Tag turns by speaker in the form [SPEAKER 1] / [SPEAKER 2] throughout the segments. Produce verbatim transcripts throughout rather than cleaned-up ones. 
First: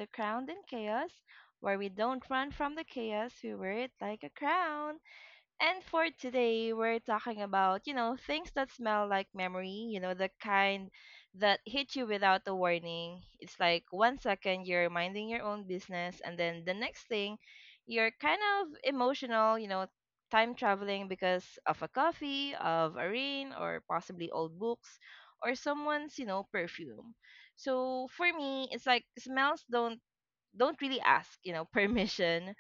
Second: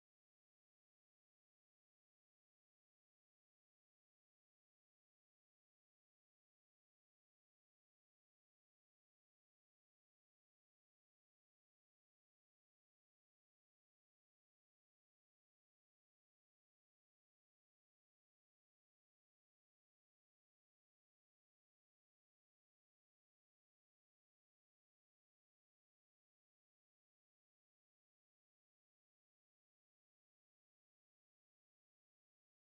[SPEAKER 1] to Crowned in Chaos, where we don't run from the chaos, we wear it like a crown. And for today, we're talking about, you know, things that smell like memory, you know, the kind that hit you without a warning. It's like one second you're minding your own business, and then the next thing you're kind of emotional, you know, time traveling because of a coffee, of a rain, or possibly old books, or someone's, you know, perfume. So for me, it's like smells don't don't really ask, you know, permission.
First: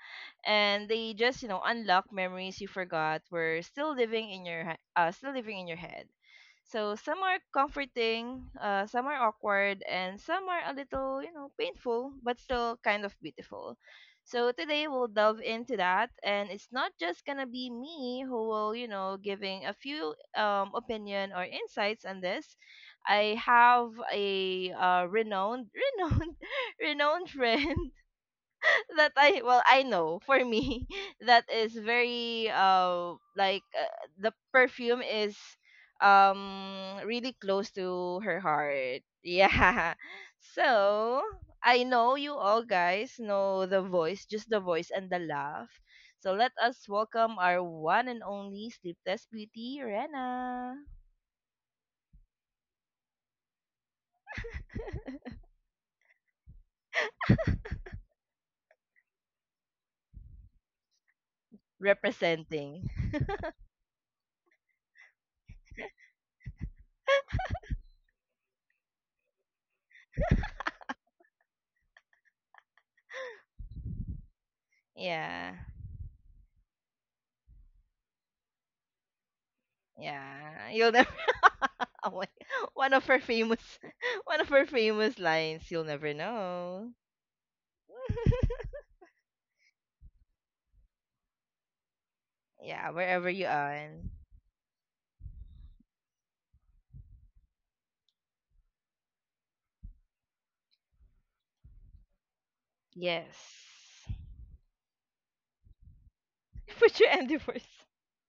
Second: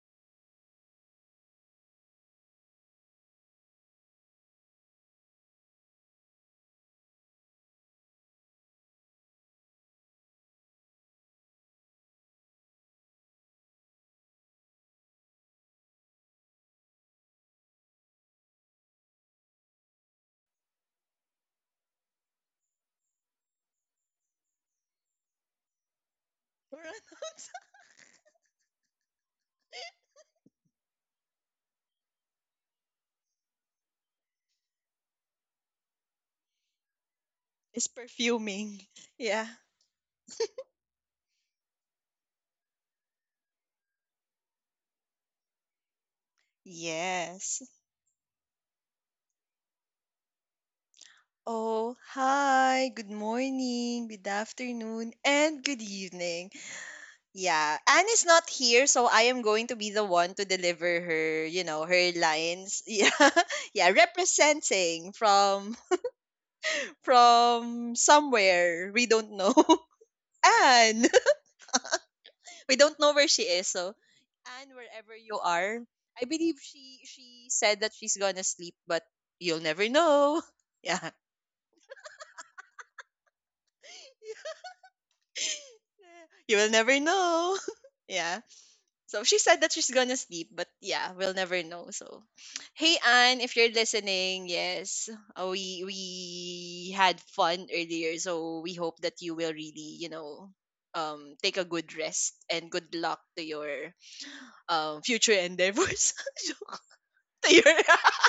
[SPEAKER 1] And they just, you know, unlock memories you forgot were still living in your he- uh still living in your head. So some are comforting, uh, some are awkward, and some are a little, you know, painful, but still kind of beautiful. So today we'll delve into that, and it's not just gonna be me who will, you know, giving a few um, opinion or insights on this. I have a uh, renowned, renowned, renowned
[SPEAKER 2] Pronouns
[SPEAKER 1] friend that I, well, I know for me that is very uh like uh, the perfume is um really close
[SPEAKER 2] is
[SPEAKER 1] to her
[SPEAKER 2] perfuming.
[SPEAKER 1] heart.
[SPEAKER 2] Yeah.
[SPEAKER 1] Yeah. So I know you all guys know the voice, just the voice and the laugh. So let us welcome
[SPEAKER 2] Yes.
[SPEAKER 1] our one and only sleepless beauty, Rena,
[SPEAKER 2] Oh, hi. Good morning, good afternoon, and good evening. Yeah. Anne is not here, so I am going to be the one to deliver her, you know, her lines.
[SPEAKER 1] representing.
[SPEAKER 2] Yeah. Yeah, representing from from somewhere we don't know. Anne. We don't know where she is. So, Anne, wherever you
[SPEAKER 1] Yeah.
[SPEAKER 2] are, I believe she she said that she's gonna sleep, but you'll never know.
[SPEAKER 1] Yeah, you'll never.
[SPEAKER 2] Yeah,
[SPEAKER 1] Oh my- one of her famous, one of her famous lines. You'll never
[SPEAKER 2] you will
[SPEAKER 1] know.
[SPEAKER 2] never know. Yeah. So she said that she's gonna sleep, but yeah, we'll never know. So,
[SPEAKER 1] Yeah,
[SPEAKER 2] hey
[SPEAKER 1] wherever
[SPEAKER 2] Anne,
[SPEAKER 1] you
[SPEAKER 2] if you're
[SPEAKER 1] are.
[SPEAKER 2] listening, yes, uh, we we had fun earlier, so we hope that you will really, you know, um, take a good rest and good luck to
[SPEAKER 1] Yes.
[SPEAKER 2] your um future endeavors.
[SPEAKER 1] Put your end
[SPEAKER 2] To your
[SPEAKER 1] first.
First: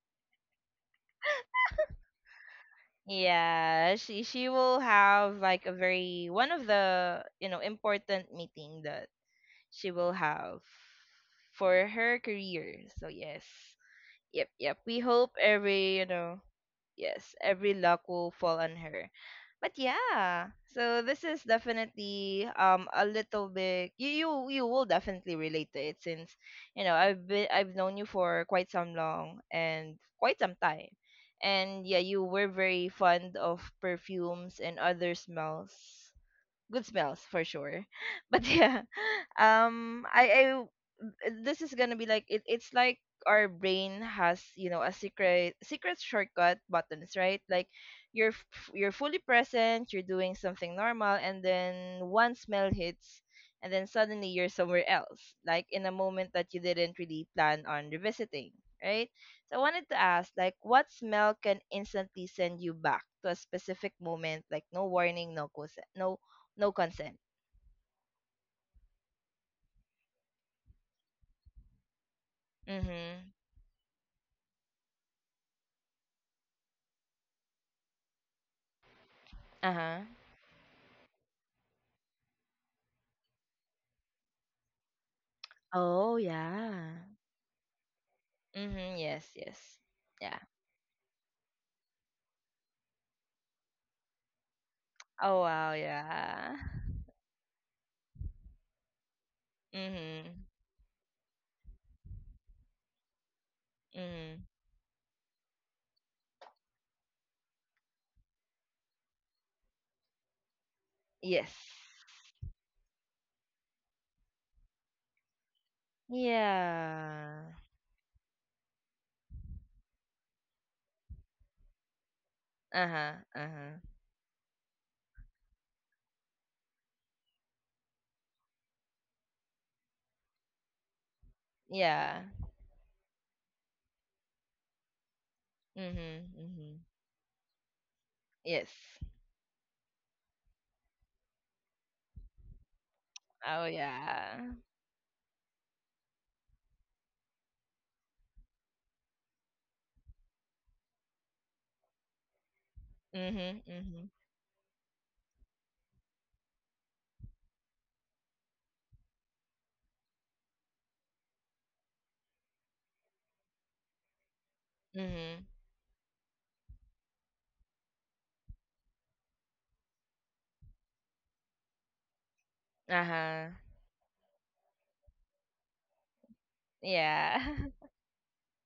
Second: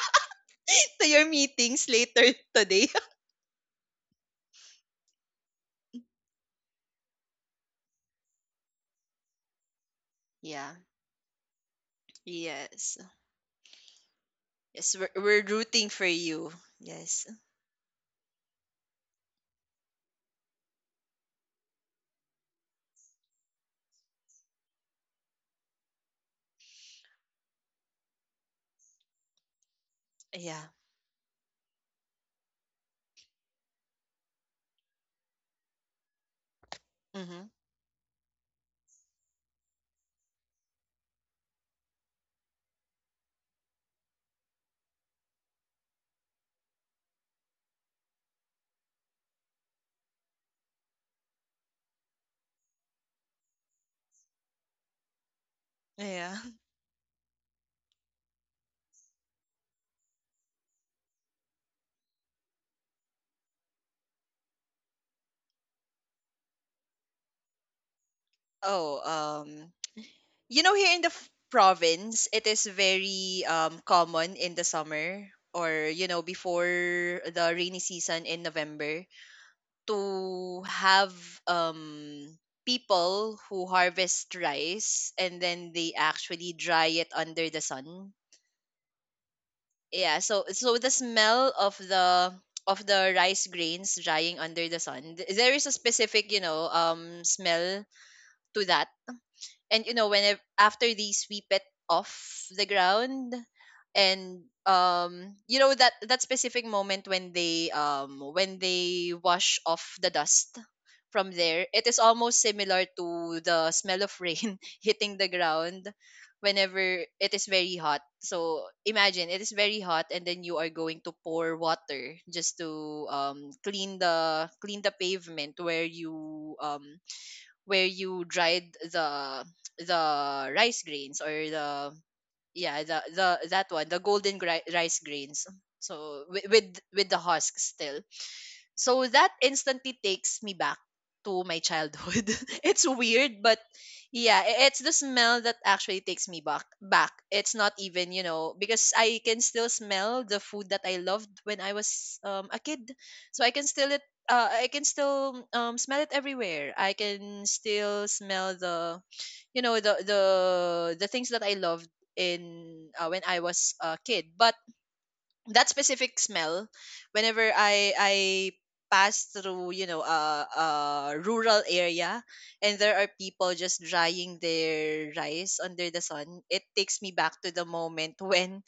[SPEAKER 2] to your meetings later today.
[SPEAKER 1] Yeah, she she will have like a very one of the you know important meeting that she will have
[SPEAKER 2] Yeah.
[SPEAKER 1] for her career.
[SPEAKER 2] Yes.
[SPEAKER 1] So yes. Yep, yep.
[SPEAKER 2] Yes,
[SPEAKER 1] We
[SPEAKER 2] we're,
[SPEAKER 1] hope
[SPEAKER 2] we're rooting
[SPEAKER 1] every, you
[SPEAKER 2] for
[SPEAKER 1] know,
[SPEAKER 2] you. Yes.
[SPEAKER 1] yes, every luck will fall on her. But yeah, so this is definitely um a little bit you you you will definitely relate to it since you know I've been I've known you for quite some long and quite some
[SPEAKER 2] Yeah.
[SPEAKER 1] time. And yeah, you were very fond of perfumes and other smells, good smells
[SPEAKER 2] Mm-hmm.
[SPEAKER 1] for sure. But yeah, um, I, I w- this is gonna be like it, it's like our brain has you know a secret secret shortcut buttons, right? Like you're f- you're fully present, you're doing something normal, and then one smell hits, and then suddenly you're somewhere else, like in a moment
[SPEAKER 2] Yeah.
[SPEAKER 1] that you didn't really plan on revisiting, right? So I wanted to ask, like, what smell can instantly send you back to a specific moment, like no warning, no cause, no no consent.
[SPEAKER 2] Oh, um, you know, here in the f- province, it is
[SPEAKER 1] Mm-hmm.
[SPEAKER 2] very um common in the summer or you know before the rainy season in November
[SPEAKER 1] Uh-huh.
[SPEAKER 2] to have um people who harvest rice and then they
[SPEAKER 1] Oh
[SPEAKER 2] actually dry
[SPEAKER 1] yeah.
[SPEAKER 2] it under the sun.
[SPEAKER 1] Mm-hmm. Yes, yes.
[SPEAKER 2] Yeah.
[SPEAKER 1] Yeah.
[SPEAKER 2] So so the smell of the of the rice grains drying under the sun, th-
[SPEAKER 1] Oh
[SPEAKER 2] there is a
[SPEAKER 1] wow,
[SPEAKER 2] specific you
[SPEAKER 1] yeah.
[SPEAKER 2] know um smell to that. And you know whenever
[SPEAKER 1] Mm-hmm.
[SPEAKER 2] after they sweep it off the ground, and
[SPEAKER 1] Mm-hmm.
[SPEAKER 2] um you know that that specific moment when they um when they wash off the dust from
[SPEAKER 1] Yes.
[SPEAKER 2] there, it is almost similar to the smell of rain hitting the ground whenever it is
[SPEAKER 1] Yeah.
[SPEAKER 2] very hot. So imagine it is very hot, and then you are going to pour water just to
[SPEAKER 1] Uh-huh.
[SPEAKER 2] um
[SPEAKER 1] Uh-huh.
[SPEAKER 2] clean the clean the pavement where you um where you dried the the rice grains or the,
[SPEAKER 1] Yeah.
[SPEAKER 2] yeah, the the that one, the golden gri- rice grains, so
[SPEAKER 1] Mm-hmm.
[SPEAKER 2] with, with
[SPEAKER 1] Mm-hmm.
[SPEAKER 2] with the husk still.
[SPEAKER 1] Yes.
[SPEAKER 2] So that instantly takes me back to my childhood. It's weird, but
[SPEAKER 1] Oh
[SPEAKER 2] yeah,
[SPEAKER 1] yeah.
[SPEAKER 2] i- it's the smell that actually takes me back back It's not even, you know because I can still smell the food that I loved when I was um, a kid. So i can
[SPEAKER 1] Mm-hmm.
[SPEAKER 2] still it
[SPEAKER 1] Mm-hmm.
[SPEAKER 2] uh, I can still um, smell it everywhere. I can still smell the you know the the the things that I loved in uh, when I was a kid. But
[SPEAKER 1] Mm-hmm.
[SPEAKER 2] that specific smell, whenever I I pass through you know a, a rural area, and there are
[SPEAKER 1] Uh-huh.
[SPEAKER 2] people just drying their rice under the sun, it takes me back
[SPEAKER 1] Yeah.
[SPEAKER 2] to the moment when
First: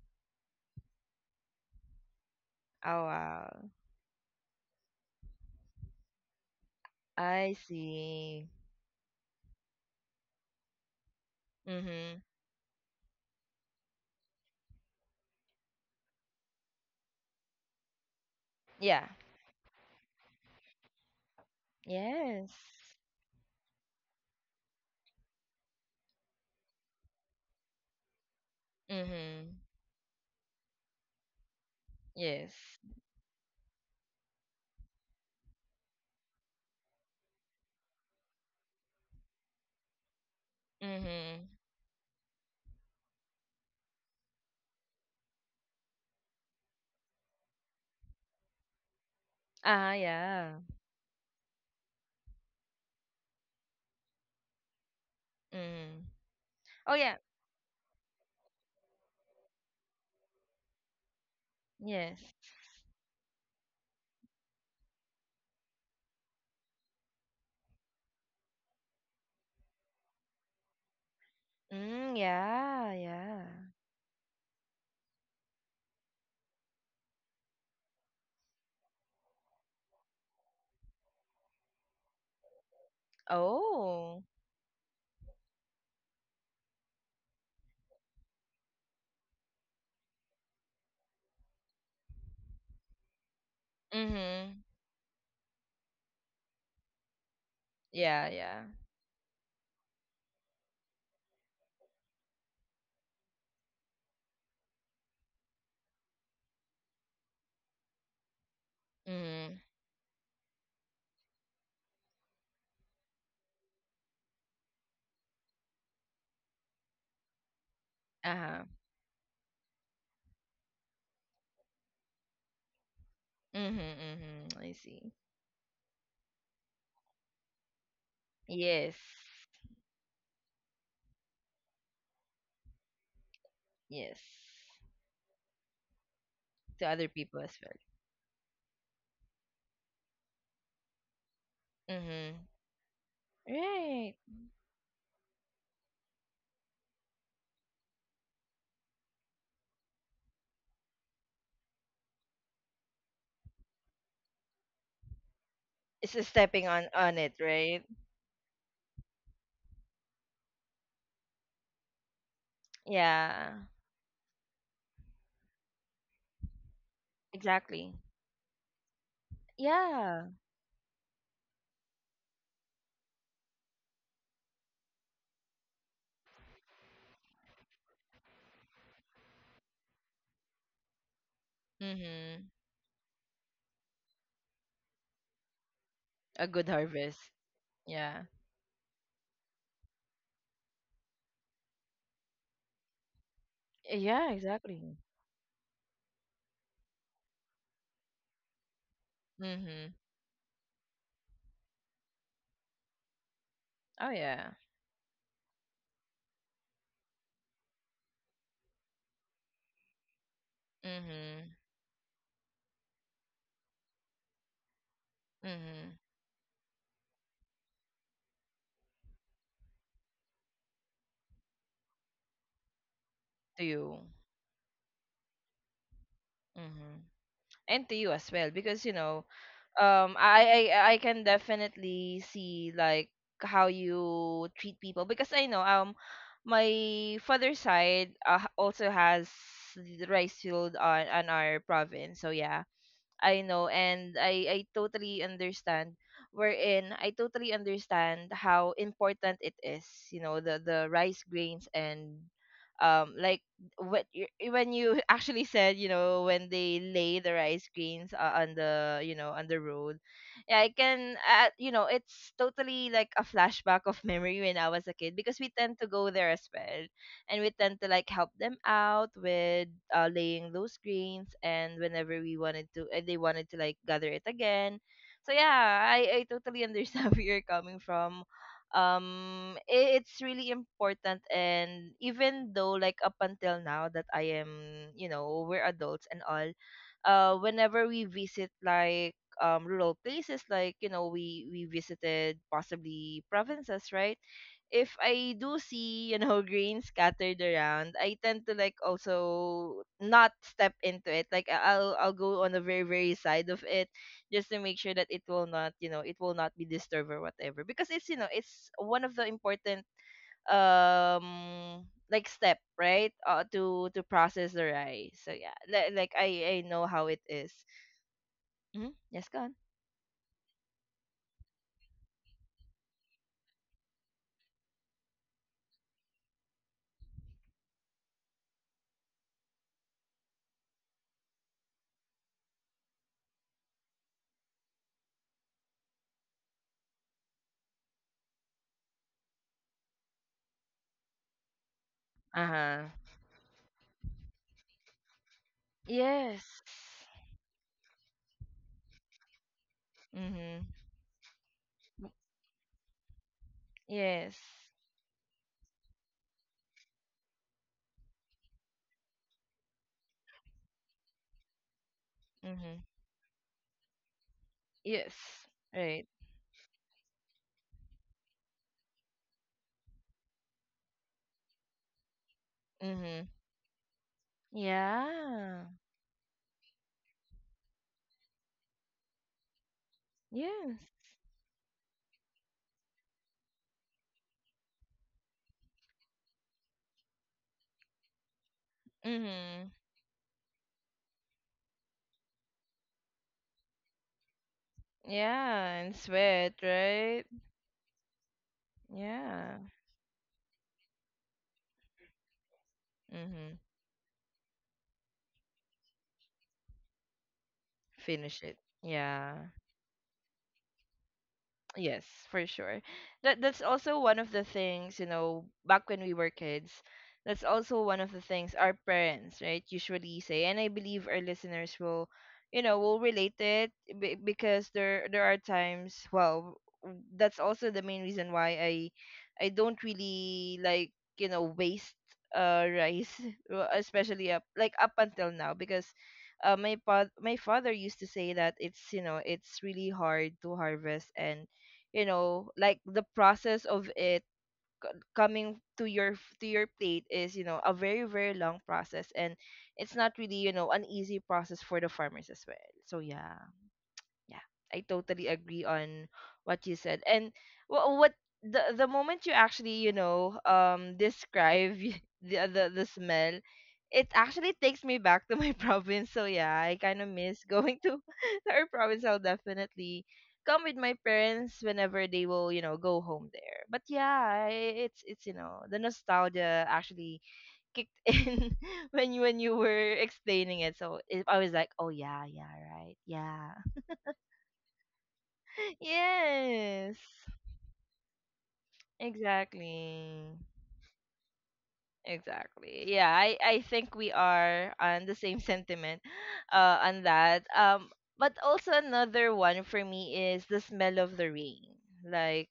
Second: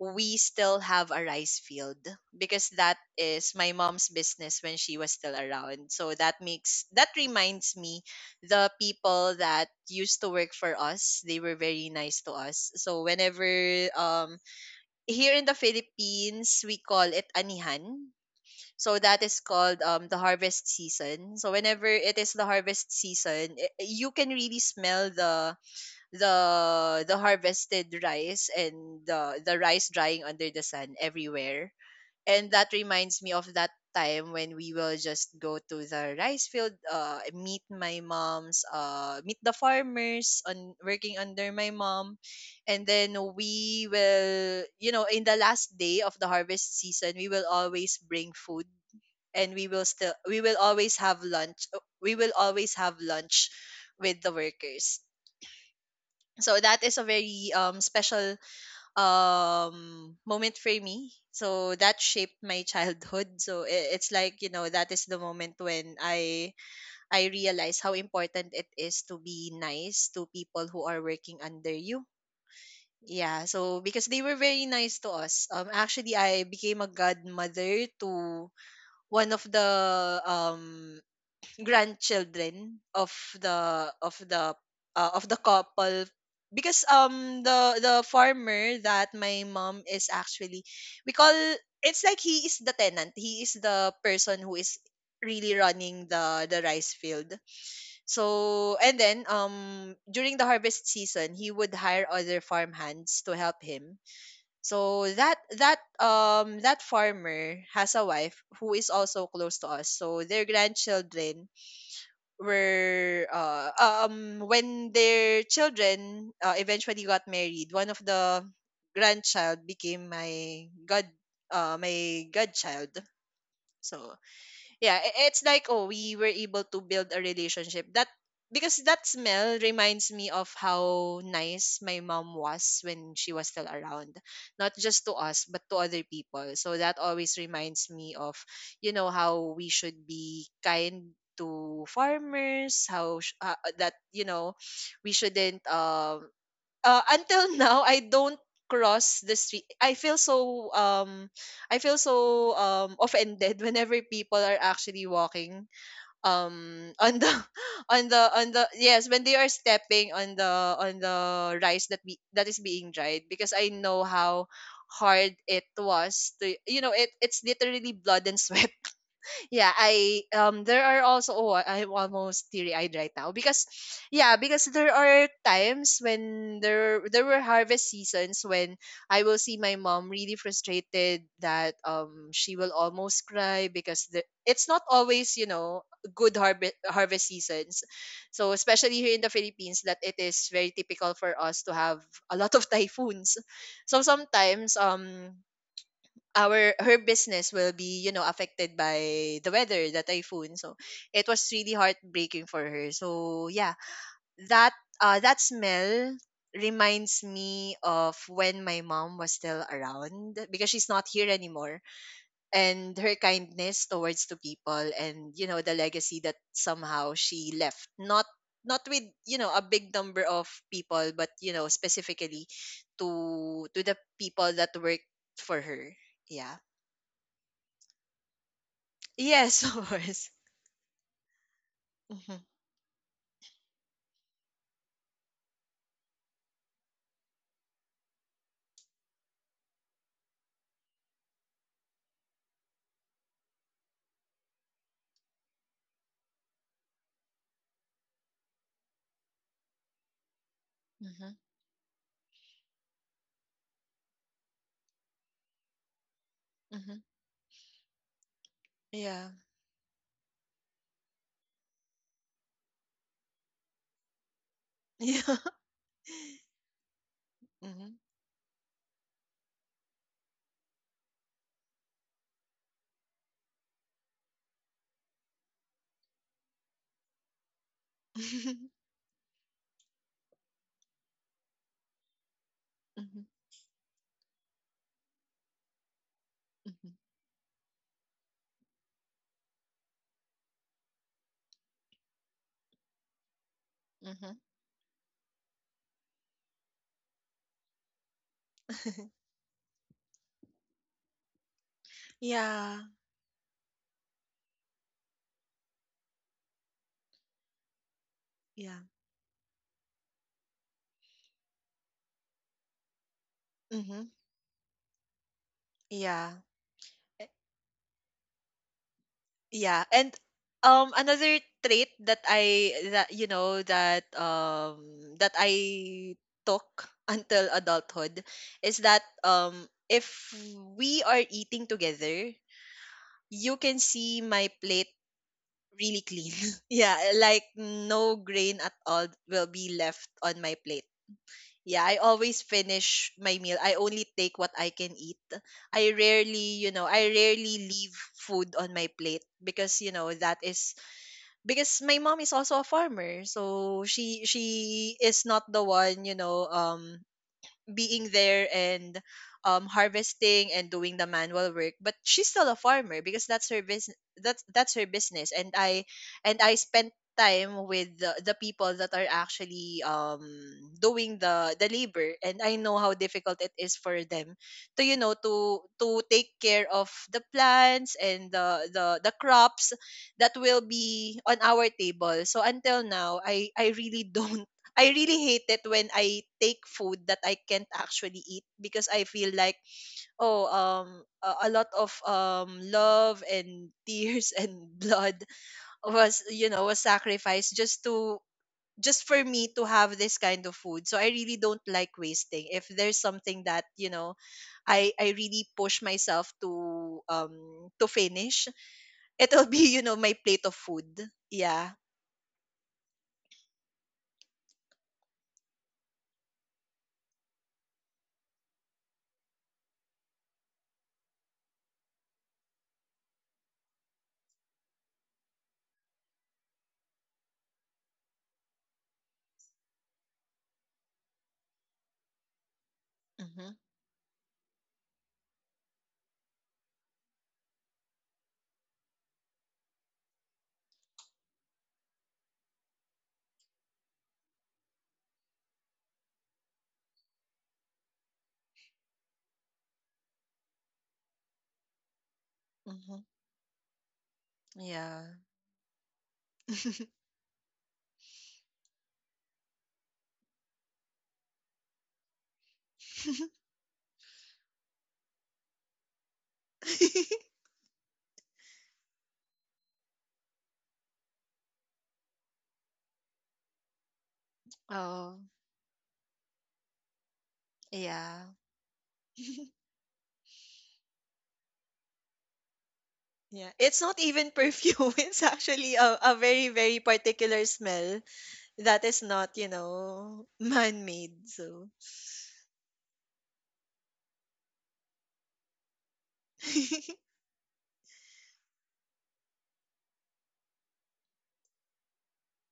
[SPEAKER 2] we still have a rice field, because that
[SPEAKER 1] Oh
[SPEAKER 2] is
[SPEAKER 1] wow.
[SPEAKER 2] my mom's business when she was still around. So that makes that
[SPEAKER 1] I
[SPEAKER 2] reminds me,
[SPEAKER 1] see.
[SPEAKER 2] the people that used to work for us, they were very
[SPEAKER 1] Mm-hmm.
[SPEAKER 2] nice to us. So whenever um here in the Philippines, we call it anihan. So
[SPEAKER 1] Yeah.
[SPEAKER 2] that is called um the harvest season. So whenever it is the
[SPEAKER 1] Yes.
[SPEAKER 2] harvest season, i- you can really smell the the the harvested rice and the the
[SPEAKER 1] Mm-hmm.
[SPEAKER 2] rice drying under the sun everywhere. And
[SPEAKER 1] Yes.
[SPEAKER 2] that reminds me of that time when we will just go to the rice field, uh, meet my mom's, uh, meet the farmers on working
[SPEAKER 1] Mm-hmm.
[SPEAKER 2] under my mom, and then we will, you know, in the last day of the harvest season, we will always bring food, and we will
[SPEAKER 1] Ah,
[SPEAKER 2] still, we will
[SPEAKER 1] yeah.
[SPEAKER 2] always have lunch. We will always have lunch with the workers.
[SPEAKER 1] Mm.
[SPEAKER 2] So that
[SPEAKER 1] Oh,
[SPEAKER 2] is a
[SPEAKER 1] yeah.
[SPEAKER 2] very um special um moment for me, so that
[SPEAKER 1] Yes.
[SPEAKER 2] shaped my childhood. So i- it's like, you know that is the moment when i i realize how important it is to be nice to people who are working under you.
[SPEAKER 1] Mm, yeah,
[SPEAKER 2] Yeah,
[SPEAKER 1] yeah.
[SPEAKER 2] so because they were very nice to us. Um actually, I became a godmother to one of the um grandchildren of the of
[SPEAKER 1] Oh.
[SPEAKER 2] the uh, of the couple, because um the the farmer that my mom is actually we call it's like he is the tenant. He is the person who
[SPEAKER 1] Mm-hmm.
[SPEAKER 2] is really running the the rice field.
[SPEAKER 1] Yeah, yeah.
[SPEAKER 2] So and then um during the harvest season, he would hire other farm hands to help him. So that that um that farmer has a wife who is also
[SPEAKER 1] Mm-hmm.
[SPEAKER 2] close to us. So their grandchildren were uh, uh, um when their children uh, eventually got married, one of the
[SPEAKER 1] Uh-huh.
[SPEAKER 2] grandchild became my god uh, my godchild.
[SPEAKER 1] Mm-hmm,
[SPEAKER 2] So
[SPEAKER 1] mm-hmm. I
[SPEAKER 2] yeah,
[SPEAKER 1] see.
[SPEAKER 2] i- it's like, oh, we were able to build a relationship. That Because
[SPEAKER 1] Yes.
[SPEAKER 2] that smell reminds me of how nice my mom was when she was still around,
[SPEAKER 1] Yes.
[SPEAKER 2] not just to us but to other people. So
[SPEAKER 1] To
[SPEAKER 2] that
[SPEAKER 1] other
[SPEAKER 2] always
[SPEAKER 1] people as well.
[SPEAKER 2] reminds me of, you know how we should be kind to
[SPEAKER 1] Mm-hmm.
[SPEAKER 2] farmers, how sh- uh, uh, that,
[SPEAKER 1] Right.
[SPEAKER 2] you know we shouldn't, um uh, until now, I don't cross the street. I feel so um I feel so um offended whenever people are actually walking
[SPEAKER 1] It's a stepping on
[SPEAKER 2] um on
[SPEAKER 1] on
[SPEAKER 2] the
[SPEAKER 1] it, right?
[SPEAKER 2] on the on the yes, when they are stepping on the on the rice that be, that is being dried, because
[SPEAKER 1] Yeah.
[SPEAKER 2] I know how hard it was to, you know it it's literally
[SPEAKER 1] Exactly.
[SPEAKER 2] blood and sweat. Yeah, I
[SPEAKER 1] Yeah.
[SPEAKER 2] um there are also, oh, I'm almost teary eyed right now, because yeah, because there are times when there there were harvest seasons when I will see my mom really frustrated, that um
[SPEAKER 1] Mm-hmm.
[SPEAKER 2] she will almost cry, because the, it's not always, you know, good
[SPEAKER 1] A good
[SPEAKER 2] harvest harvest
[SPEAKER 1] harvest.
[SPEAKER 2] seasons.
[SPEAKER 1] Yeah.
[SPEAKER 2] So especially here in the Philippines, that it is very typical for us to have a lot of typhoons. So
[SPEAKER 1] Yeah,
[SPEAKER 2] sometimes
[SPEAKER 1] exactly.
[SPEAKER 2] um our her business will be, you know affected by the weather,
[SPEAKER 1] Mm-hmm.
[SPEAKER 2] the typhoon. So it was really heartbreaking for her. So yeah,
[SPEAKER 1] Oh yeah.
[SPEAKER 2] that uh that smell reminds me of when my mom was still around, because she's not here
[SPEAKER 1] Mm-hmm.
[SPEAKER 2] anymore, and her kindness towards the people, and, you know the
[SPEAKER 1] Mm-hmm.
[SPEAKER 2] legacy that somehow she left, not not with, you know a big number of people, but, you know specifically
[SPEAKER 1] To
[SPEAKER 2] to to the
[SPEAKER 1] you.
[SPEAKER 2] people that worked for her. Yeah.
[SPEAKER 1] Hmm. And to you as well, because you know
[SPEAKER 2] Yes, of
[SPEAKER 1] um
[SPEAKER 2] course.
[SPEAKER 1] I, I i can definitely
[SPEAKER 2] Mhm,
[SPEAKER 1] see, like, how you treat people, because I know um my father's side uh, also has the rice field on on our province. So yeah, I know, and I I totally understand, wherein I totally understand how important it is, you know, the the rice
[SPEAKER 2] mhm,
[SPEAKER 1] grains, and um like what you, when you actually said, you know, when they
[SPEAKER 2] mhm.
[SPEAKER 1] lay the rice grains uh, on the, you
[SPEAKER 2] Yeah.
[SPEAKER 1] know, on the road. Yeah, I can, uh, you know, it's totally like a flashback of memory when I was a kid,
[SPEAKER 2] Yeah.
[SPEAKER 1] because we tend to go there as well, and we tend to
[SPEAKER 2] Mhm.
[SPEAKER 1] like help them out with uh, laying those grains, and whenever we wanted to uh, they wanted to like gather it again. So yeah, i i totally understand where you're coming from. Um i- it's really important, and even though, like, up
[SPEAKER 2] Mhm,
[SPEAKER 1] until now that I am you know we're adults and all,
[SPEAKER 2] mhm,
[SPEAKER 1] uh whenever we visit, like, um rural places, like, you know we we visited possibly provinces, right?
[SPEAKER 2] mhm.
[SPEAKER 1] If I do see, you know, grains scattered around, I tend to like also not step into it. Like I- I'll I'll go on the
[SPEAKER 2] Yeah.
[SPEAKER 1] very very side of it, just to make sure that it will not, you know, it will not be disturbed or whatever. Because it's, you know, it's
[SPEAKER 2] Yeah.
[SPEAKER 1] one of the important um like step, right? Uh, to to
[SPEAKER 2] Mhm.
[SPEAKER 1] process the rice. So yeah, li- like
[SPEAKER 2] Yeah.
[SPEAKER 1] I I know how it
[SPEAKER 2] Eh,
[SPEAKER 1] is. Mm-hmm. Yes, gone.
[SPEAKER 2] yeah. And um another trait that I that you know that um that I took until adulthood is that, um if we are eating together, you can see my plate really clean. Yeah, eh, like no grain at all will be left on my plate. Yeah, I always
[SPEAKER 1] Uh-huh.
[SPEAKER 2] finish my meal. I only take what I can eat. I rarely,
[SPEAKER 1] Yes.
[SPEAKER 2] you know, I rarely leave food on my plate, because, you know, that
[SPEAKER 1] Mhm.
[SPEAKER 2] is because my mom is also a farmer. So she
[SPEAKER 1] Yes.
[SPEAKER 2] she is not the one, you know, um being there and, um, harvesting and doing the manual work, but she's still a
[SPEAKER 1] Mm-hmm.
[SPEAKER 2] farmer because that's her business. That's that's her
[SPEAKER 1] Yes.
[SPEAKER 2] business, and i
[SPEAKER 1] Right.
[SPEAKER 2] and i spent time with the, the people that are actually um doing the the labor, and I know how
[SPEAKER 1] Mm-hmm.
[SPEAKER 2] difficult it is for them to, you know to
[SPEAKER 1] Yeah.
[SPEAKER 2] to take care of the plants and the the the crops that will
[SPEAKER 1] Yes.
[SPEAKER 2] be on our table. So until now, i i really don't, I really hate it when I take food that I can't actually eat, because I feel like,
[SPEAKER 1] Mm-hmm.
[SPEAKER 2] oh um a, a lot of um love and tears and blood
[SPEAKER 1] Yeah. And
[SPEAKER 2] was, you
[SPEAKER 1] sweat,
[SPEAKER 2] know was
[SPEAKER 1] right?
[SPEAKER 2] sacrificed just to just for me
[SPEAKER 1] Yeah.
[SPEAKER 2] to have this kind of food. So I really don't like wasting. If there's something
[SPEAKER 1] Mm-hmm.
[SPEAKER 2] that, you know, I I really push myself to um to finish,
[SPEAKER 1] Finish it. Yeah.
[SPEAKER 2] it'll be, you know, my plate of food. Yeah.
[SPEAKER 1] Yes, for sure. That that's also one of the things, you know, back when we were kids, that's also one of the things our parents, right, usually say. And I believe our listeners will, you know, will relate it be- because there there are times, well, w- that's also the main reason why I I don't really like, you know, waste uh rice,
[SPEAKER 2] Mhm,
[SPEAKER 1] uh, especially up, like up until now, because uh, my pa- my father used to say that it's you know it's really hard to harvest, and you know like the process of it coming to your to your plate is you know a very very long process, and it's not really you know an easy process for the farmers as well. So
[SPEAKER 2] mhm.
[SPEAKER 1] yeah, yeah, I
[SPEAKER 2] Yeah.
[SPEAKER 1] totally agree on what you said. And what what the the moment you actually, you know, um describe y- the the, the smell, it actually takes me back to my province. So yeah, I kind of miss going to our province. I'll definitely come with my parents whenever they will, you know, go home there. But yeah, i- it's
[SPEAKER 2] Oh,
[SPEAKER 1] it's you know, the nostalgia actually kicked
[SPEAKER 2] yeah.
[SPEAKER 1] in when you when you were explaining it. So it, I was like, "Oh yeah, yeah, right.
[SPEAKER 2] Yeah,
[SPEAKER 1] Yeah."
[SPEAKER 2] it's not even perfume. It's actually a, a very, very
[SPEAKER 1] Yes.
[SPEAKER 2] particular smell that is not, you
[SPEAKER 1] Exactly.
[SPEAKER 2] know, man-made. So,
[SPEAKER 1] Exactly. Yeah, I I think we are on the same sentiment uh on that. Um, but also another one for me is the smell of the rain. Like,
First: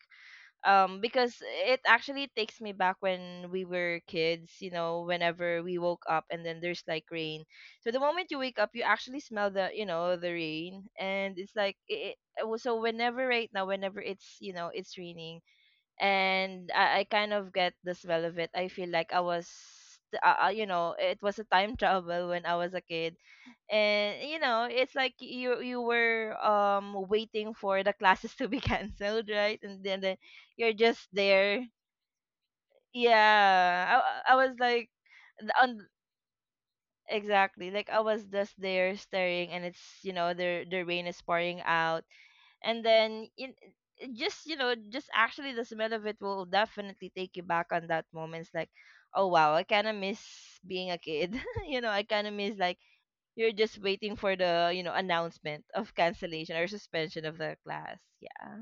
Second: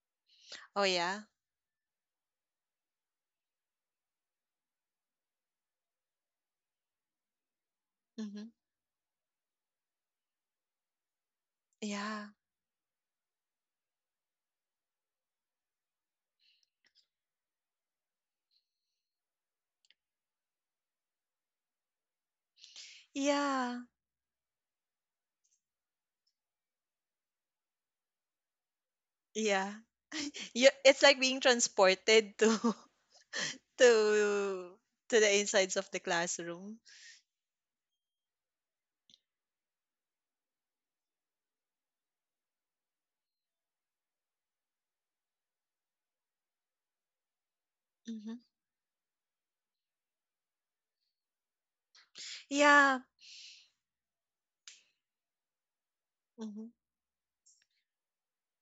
[SPEAKER 2] oh,
[SPEAKER 1] um
[SPEAKER 2] yeah.
[SPEAKER 1] because it actually takes me back when we were kids, you know, whenever we woke up and then there's like rain. So the moment you
[SPEAKER 2] Mhm.
[SPEAKER 1] wake up, you actually smell the, you know, the rain, and it's like it,
[SPEAKER 2] Yeah.
[SPEAKER 1] it so whenever right now, whenever it's, you know, it's raining, and I, I kind of get the smell of it. I feel like I was, uh, uh, you know, it was a time travel when I was a kid,
[SPEAKER 2] Yeah.
[SPEAKER 1] and you know, it's like you you were um waiting for the classes to be canceled, right?
[SPEAKER 2] Yeah.
[SPEAKER 1] And then then
[SPEAKER 2] You,
[SPEAKER 1] you're
[SPEAKER 2] it's
[SPEAKER 1] just
[SPEAKER 2] like being
[SPEAKER 1] there.
[SPEAKER 2] transported to to
[SPEAKER 1] Yeah, I I was like,
[SPEAKER 2] to the
[SPEAKER 1] the-
[SPEAKER 2] insides
[SPEAKER 1] on
[SPEAKER 2] of the classroom.
[SPEAKER 1] exactly, like I was just there staring, and it's you know the the rain is pouring out, and then in just you know just actually the smell of it will definitely take you back on that
[SPEAKER 2] Hmm.
[SPEAKER 1] moment. It's like, oh wow, I kind of miss being a kid. you know I kind of miss, like,
[SPEAKER 2] Yeah.
[SPEAKER 1] you're just waiting for the you know announcement of cancellation or
[SPEAKER 2] Hmm.
[SPEAKER 1] suspension of the class. Yeah.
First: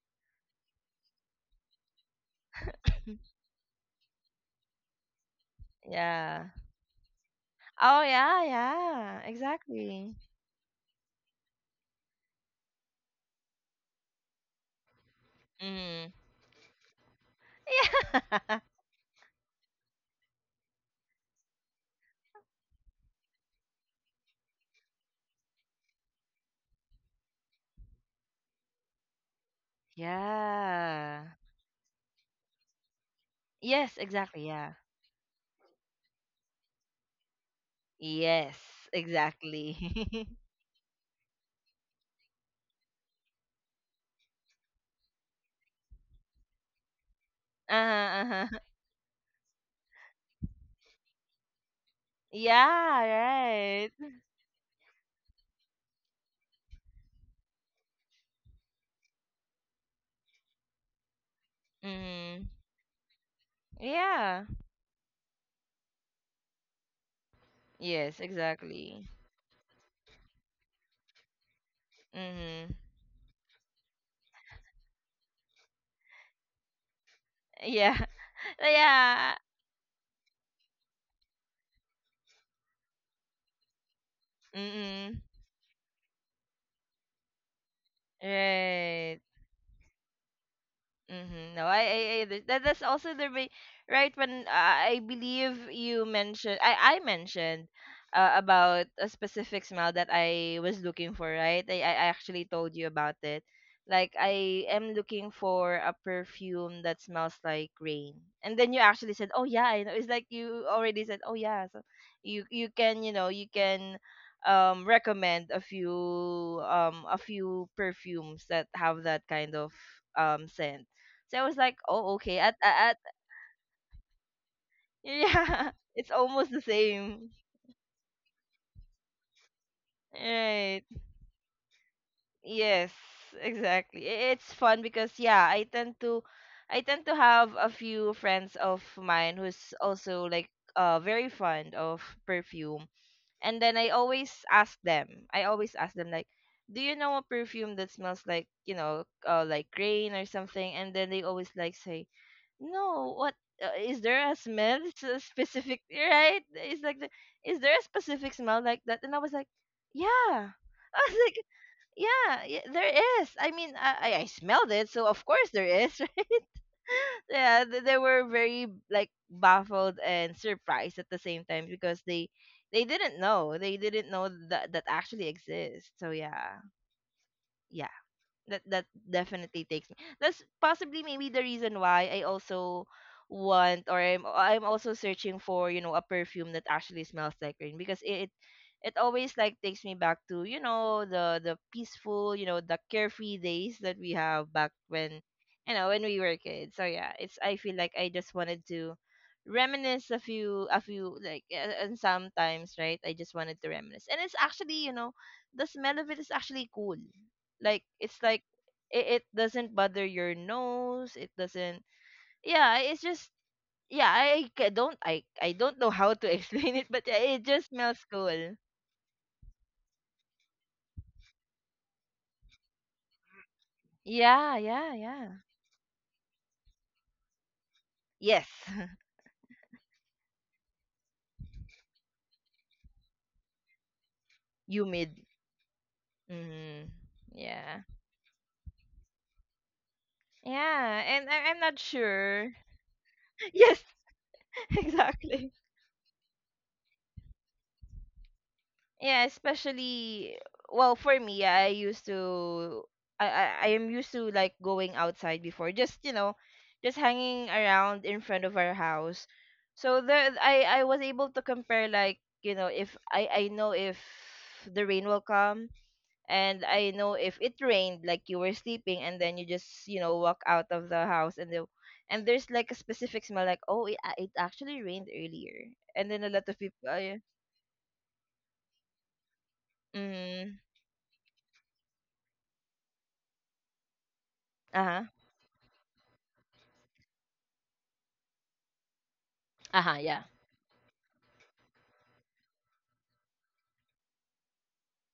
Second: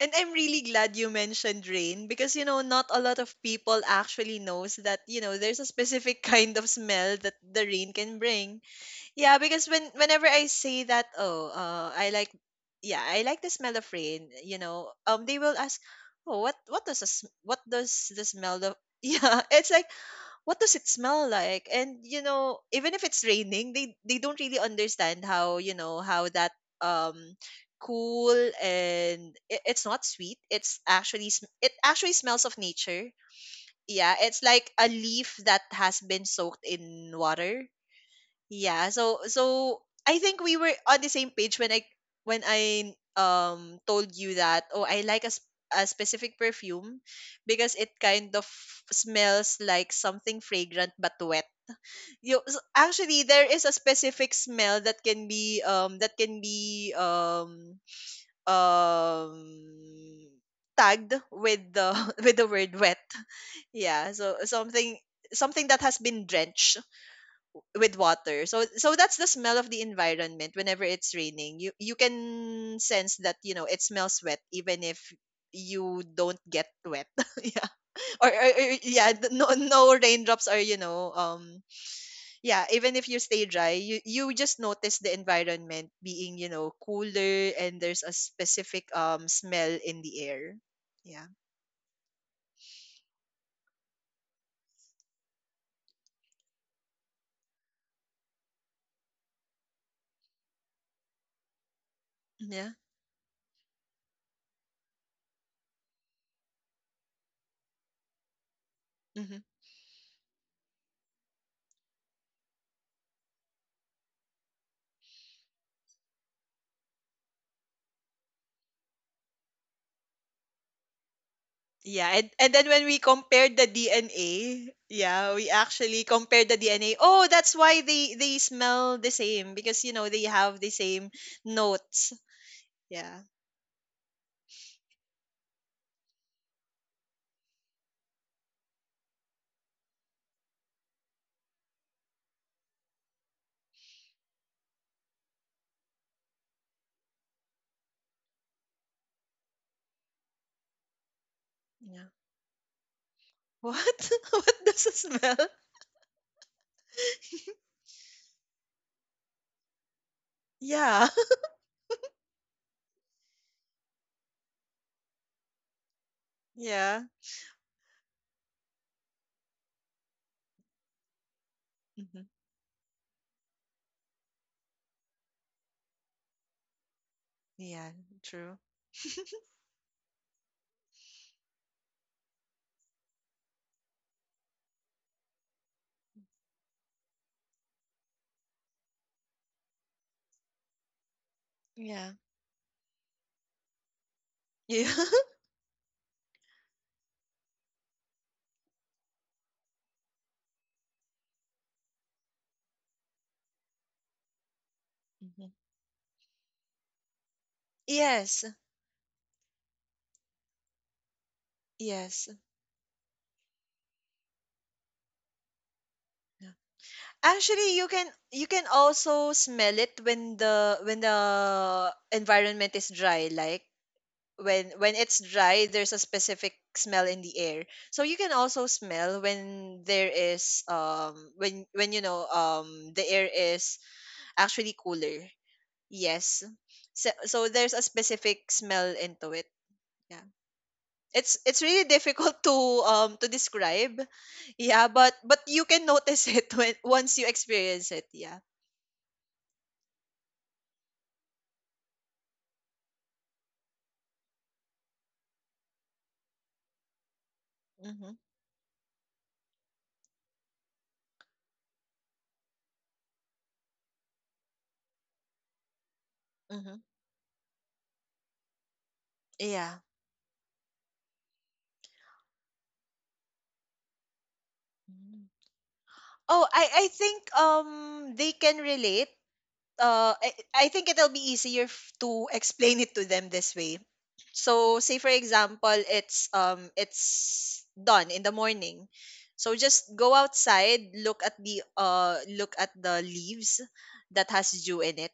[SPEAKER 2] And I'm really glad you mentioned rain, because, you know not a lot of people actually knows that, you know there's a specific
[SPEAKER 1] Yeah.
[SPEAKER 2] kind of smell that the rain
[SPEAKER 1] Oh
[SPEAKER 2] can
[SPEAKER 1] yeah.
[SPEAKER 2] bring.
[SPEAKER 1] Yeah,
[SPEAKER 2] Yeah, because when
[SPEAKER 1] exactly.
[SPEAKER 2] whenever I say that, oh, uh, I like, yeah, I like the smell of rain. You know, um, they will ask,
[SPEAKER 1] Mm.
[SPEAKER 2] oh, what what does a, what does the
[SPEAKER 1] Yeah,
[SPEAKER 2] smell of yeah? It's like, what does it smell like? And you know even if it's raining, they they don't really understand how, you know how that, um cool, and it, it's not sweet, it's
[SPEAKER 1] yeah,
[SPEAKER 2] actually sm- it actually smells of nature.
[SPEAKER 1] yes,
[SPEAKER 2] Yeah, it's
[SPEAKER 1] exactly.
[SPEAKER 2] like
[SPEAKER 1] Yeah,
[SPEAKER 2] a leaf that has been soaked in water.
[SPEAKER 1] yes,
[SPEAKER 2] Yeah, so so
[SPEAKER 1] exactly.
[SPEAKER 2] I think we were on the same page when I when I um told you that, oh, I like a, sp- a specific perfume because it
[SPEAKER 1] Uh-huh,
[SPEAKER 2] kind of
[SPEAKER 1] uh-huh.
[SPEAKER 2] smells like something fragrant but wet. You s- actually there
[SPEAKER 1] Yeah,
[SPEAKER 2] is a
[SPEAKER 1] right.
[SPEAKER 2] specific smell that can be um that can be um um tagged with the with
[SPEAKER 1] Mm-hmm.
[SPEAKER 2] the word wet. Yeah, so
[SPEAKER 1] Yeah.
[SPEAKER 2] something something that has been drenched with
[SPEAKER 1] Yes,
[SPEAKER 2] water. So so
[SPEAKER 1] exactly.
[SPEAKER 2] that's the smell of the environment whenever it's raining. You you
[SPEAKER 1] Mm-hmm.
[SPEAKER 2] can sense that, you know, it smells wet even if you don't get wet. yeah.
[SPEAKER 1] Yeah.
[SPEAKER 2] Or, or, or yeah, th-
[SPEAKER 1] Yeah.
[SPEAKER 2] no no raindrops are, you know, um yeah, even if you stay dry, you you just notice the
[SPEAKER 1] Mm-hmm.
[SPEAKER 2] environment being, you know, cooler and there's a specific
[SPEAKER 1] Right.
[SPEAKER 2] um smell in the air. Yeah.
[SPEAKER 1] Mm-hmm. No, I, I, I th- that, that's also the re- right when I I believe you mentioned, I I mentioned, uh, about a specific smell that I was looking for, right? I I actually
[SPEAKER 2] Yeah.
[SPEAKER 1] told you about it. Like, I am looking for a perfume that smells like rain. And then you actually said,
[SPEAKER 2] Mm-hmm.
[SPEAKER 1] "Oh yeah, I know." It's like you already said, "Oh yeah." So you you can, you know, you can um recommend a few um a few perfumes that have that kind of um scent. So I was like,
[SPEAKER 2] Yeah,
[SPEAKER 1] oh,
[SPEAKER 2] and,
[SPEAKER 1] okay.
[SPEAKER 2] and
[SPEAKER 1] At,
[SPEAKER 2] then
[SPEAKER 1] at,
[SPEAKER 2] when
[SPEAKER 1] at
[SPEAKER 2] we compared the D N A, yeah, we
[SPEAKER 1] yeah,
[SPEAKER 2] actually
[SPEAKER 1] it's
[SPEAKER 2] compared
[SPEAKER 1] almost
[SPEAKER 2] the
[SPEAKER 1] the
[SPEAKER 2] D N A. Oh,
[SPEAKER 1] same.
[SPEAKER 2] that's why they they smell the same because you know they have the
[SPEAKER 1] Right.
[SPEAKER 2] same notes.
[SPEAKER 1] Yes,
[SPEAKER 2] Yeah.
[SPEAKER 1] exactly. I- It's fun because yeah, I tend to I tend to have a few friends of mine who's also like uh very fond of perfume. And then I always ask them. I always ask them, like, "Do you know a perfume that smells like, you know, uh, like rain or something?" And then they always like
[SPEAKER 2] Yeah.
[SPEAKER 1] say, "No, what, uh, is
[SPEAKER 2] What?
[SPEAKER 1] there a
[SPEAKER 2] what
[SPEAKER 1] smell?"
[SPEAKER 2] does it
[SPEAKER 1] It's a
[SPEAKER 2] smell?
[SPEAKER 1] specific, right? It's like, the, is there a specific smell like that? And I was like, yeah. I
[SPEAKER 2] Yeah.
[SPEAKER 1] was like, yeah, yeah there is. I mean, I, I I smelled it, so of course there is. Right?
[SPEAKER 2] Yeah.
[SPEAKER 1] Yeah, th- they were very like baffled and surprised at the same time because
[SPEAKER 2] hmm
[SPEAKER 1] they they didn't know. They didn't know that that actually exists. So yeah,
[SPEAKER 2] Yeah,
[SPEAKER 1] yeah,
[SPEAKER 2] true.
[SPEAKER 1] that that definitely takes me — that's possibly maybe the reason why I also want, or i'm i'm also searching for you know a perfume that actually smells like rain, because it it always like takes me back to you know the the
[SPEAKER 2] Yeah.
[SPEAKER 1] peaceful, you know the carefree days that we have back
[SPEAKER 2] Yeah.
[SPEAKER 1] when, you know when we were kids. So yeah, it's I feel like I just wanted to reminisce a few, a few like, a- and sometimes, right, I just wanted to reminisce. And it's actually you know
[SPEAKER 2] hmm
[SPEAKER 1] the smell of it is actually cool. Like, it's like
[SPEAKER 2] Yes.
[SPEAKER 1] it, it doesn't bother your nose, it doesn't
[SPEAKER 2] Yes.
[SPEAKER 1] yeah, it's just, yeah. I ca- don't i i don't know how to
[SPEAKER 2] Yeah.
[SPEAKER 1] explain it, but yeah, it just
[SPEAKER 2] Actually, you
[SPEAKER 1] smells
[SPEAKER 2] can you
[SPEAKER 1] cool.
[SPEAKER 2] can also smell it when the when the environment is dry like
[SPEAKER 1] Yeah,
[SPEAKER 2] when
[SPEAKER 1] yeah,
[SPEAKER 2] when it's
[SPEAKER 1] yeah.
[SPEAKER 2] dry there's a specific smell in the air so you can
[SPEAKER 1] Yes.
[SPEAKER 2] also smell when there is um when when you know um the air is actually
[SPEAKER 1] Humid.
[SPEAKER 2] cooler yes
[SPEAKER 1] Mm.
[SPEAKER 2] so, so there's
[SPEAKER 1] Yeah,
[SPEAKER 2] a specific smell into it yeah
[SPEAKER 1] yeah, and I,
[SPEAKER 2] it's
[SPEAKER 1] i'm
[SPEAKER 2] it's
[SPEAKER 1] not
[SPEAKER 2] really difficult
[SPEAKER 1] sure.
[SPEAKER 2] to um to
[SPEAKER 1] Yes.
[SPEAKER 2] describe yeah but but
[SPEAKER 1] Exactly.
[SPEAKER 2] you can notice it when once you experience it yeah
[SPEAKER 1] Yeah, especially, well, for me, yeah, I used to I, I I am used to like going outside before, just, you know, just hanging around
[SPEAKER 2] mm-hmm,
[SPEAKER 1] in front of our house. So there, I I was able to compare, like, you know if I I know if the rain will come, and
[SPEAKER 2] hmm
[SPEAKER 1] I know if it rained, like, you were sleeping and then you
[SPEAKER 2] yeah.
[SPEAKER 1] just, you know walk out of the house, and the and there's like a specific smell, like, oh, it, it actually rained
[SPEAKER 2] Mm.
[SPEAKER 1] earlier. And then a
[SPEAKER 2] Oh,
[SPEAKER 1] lot of
[SPEAKER 2] i i
[SPEAKER 1] people, uh, yeah.
[SPEAKER 2] think um they can relate. uh,
[SPEAKER 1] Mm.
[SPEAKER 2] I, I think it'll be easier f- to explain it to them this way. So, say
[SPEAKER 1] Uh-huh.
[SPEAKER 2] for example, it's um it's done in the morning. So just
[SPEAKER 1] Uh-huh,
[SPEAKER 2] go
[SPEAKER 1] yeah.
[SPEAKER 2] outside, look at the uh look at the leaves that has dew in it.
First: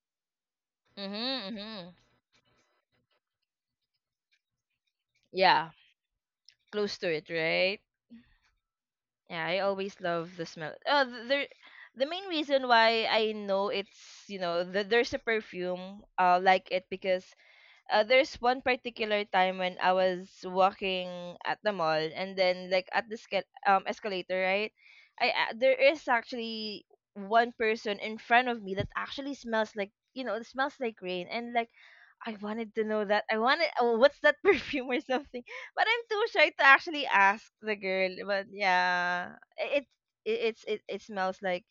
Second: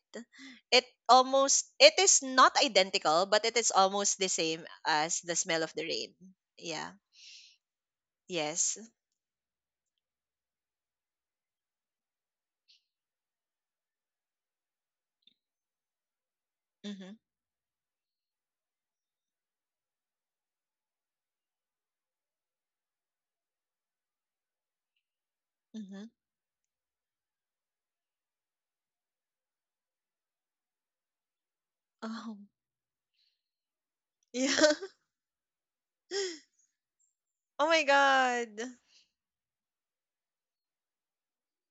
[SPEAKER 2] It
[SPEAKER 1] Mm-hmm,
[SPEAKER 2] almost
[SPEAKER 1] mm-hmm.
[SPEAKER 2] it is not identical, but it is almost the same as the smell
[SPEAKER 1] Yeah,
[SPEAKER 2] of the rain. Yeah.
[SPEAKER 1] close to it, right?
[SPEAKER 2] Yes.
[SPEAKER 1] Yeah, I always love the smell. Uh, th- there, the main reason why I know it's, you know th- there's a perfume, uh like it,
[SPEAKER 2] Mhm.
[SPEAKER 1] because, uh, there's one particular time when I was walking at the mall, and then, like, at the sca- um escalator, right? I uh, there is
[SPEAKER 2] Mhm.
[SPEAKER 1] actually one person in front of me that actually smells like, you know it smells like rain. And like, I
[SPEAKER 2] Oh.
[SPEAKER 1] wanted to know that. I wanted, oh, what's that
[SPEAKER 2] Yeah.
[SPEAKER 1] perfume or something? But I'm too shy to actually ask
[SPEAKER 2] Oh
[SPEAKER 1] the
[SPEAKER 2] my
[SPEAKER 1] girl. But
[SPEAKER 2] god.
[SPEAKER 1] yeah, it it it's it, it smells like,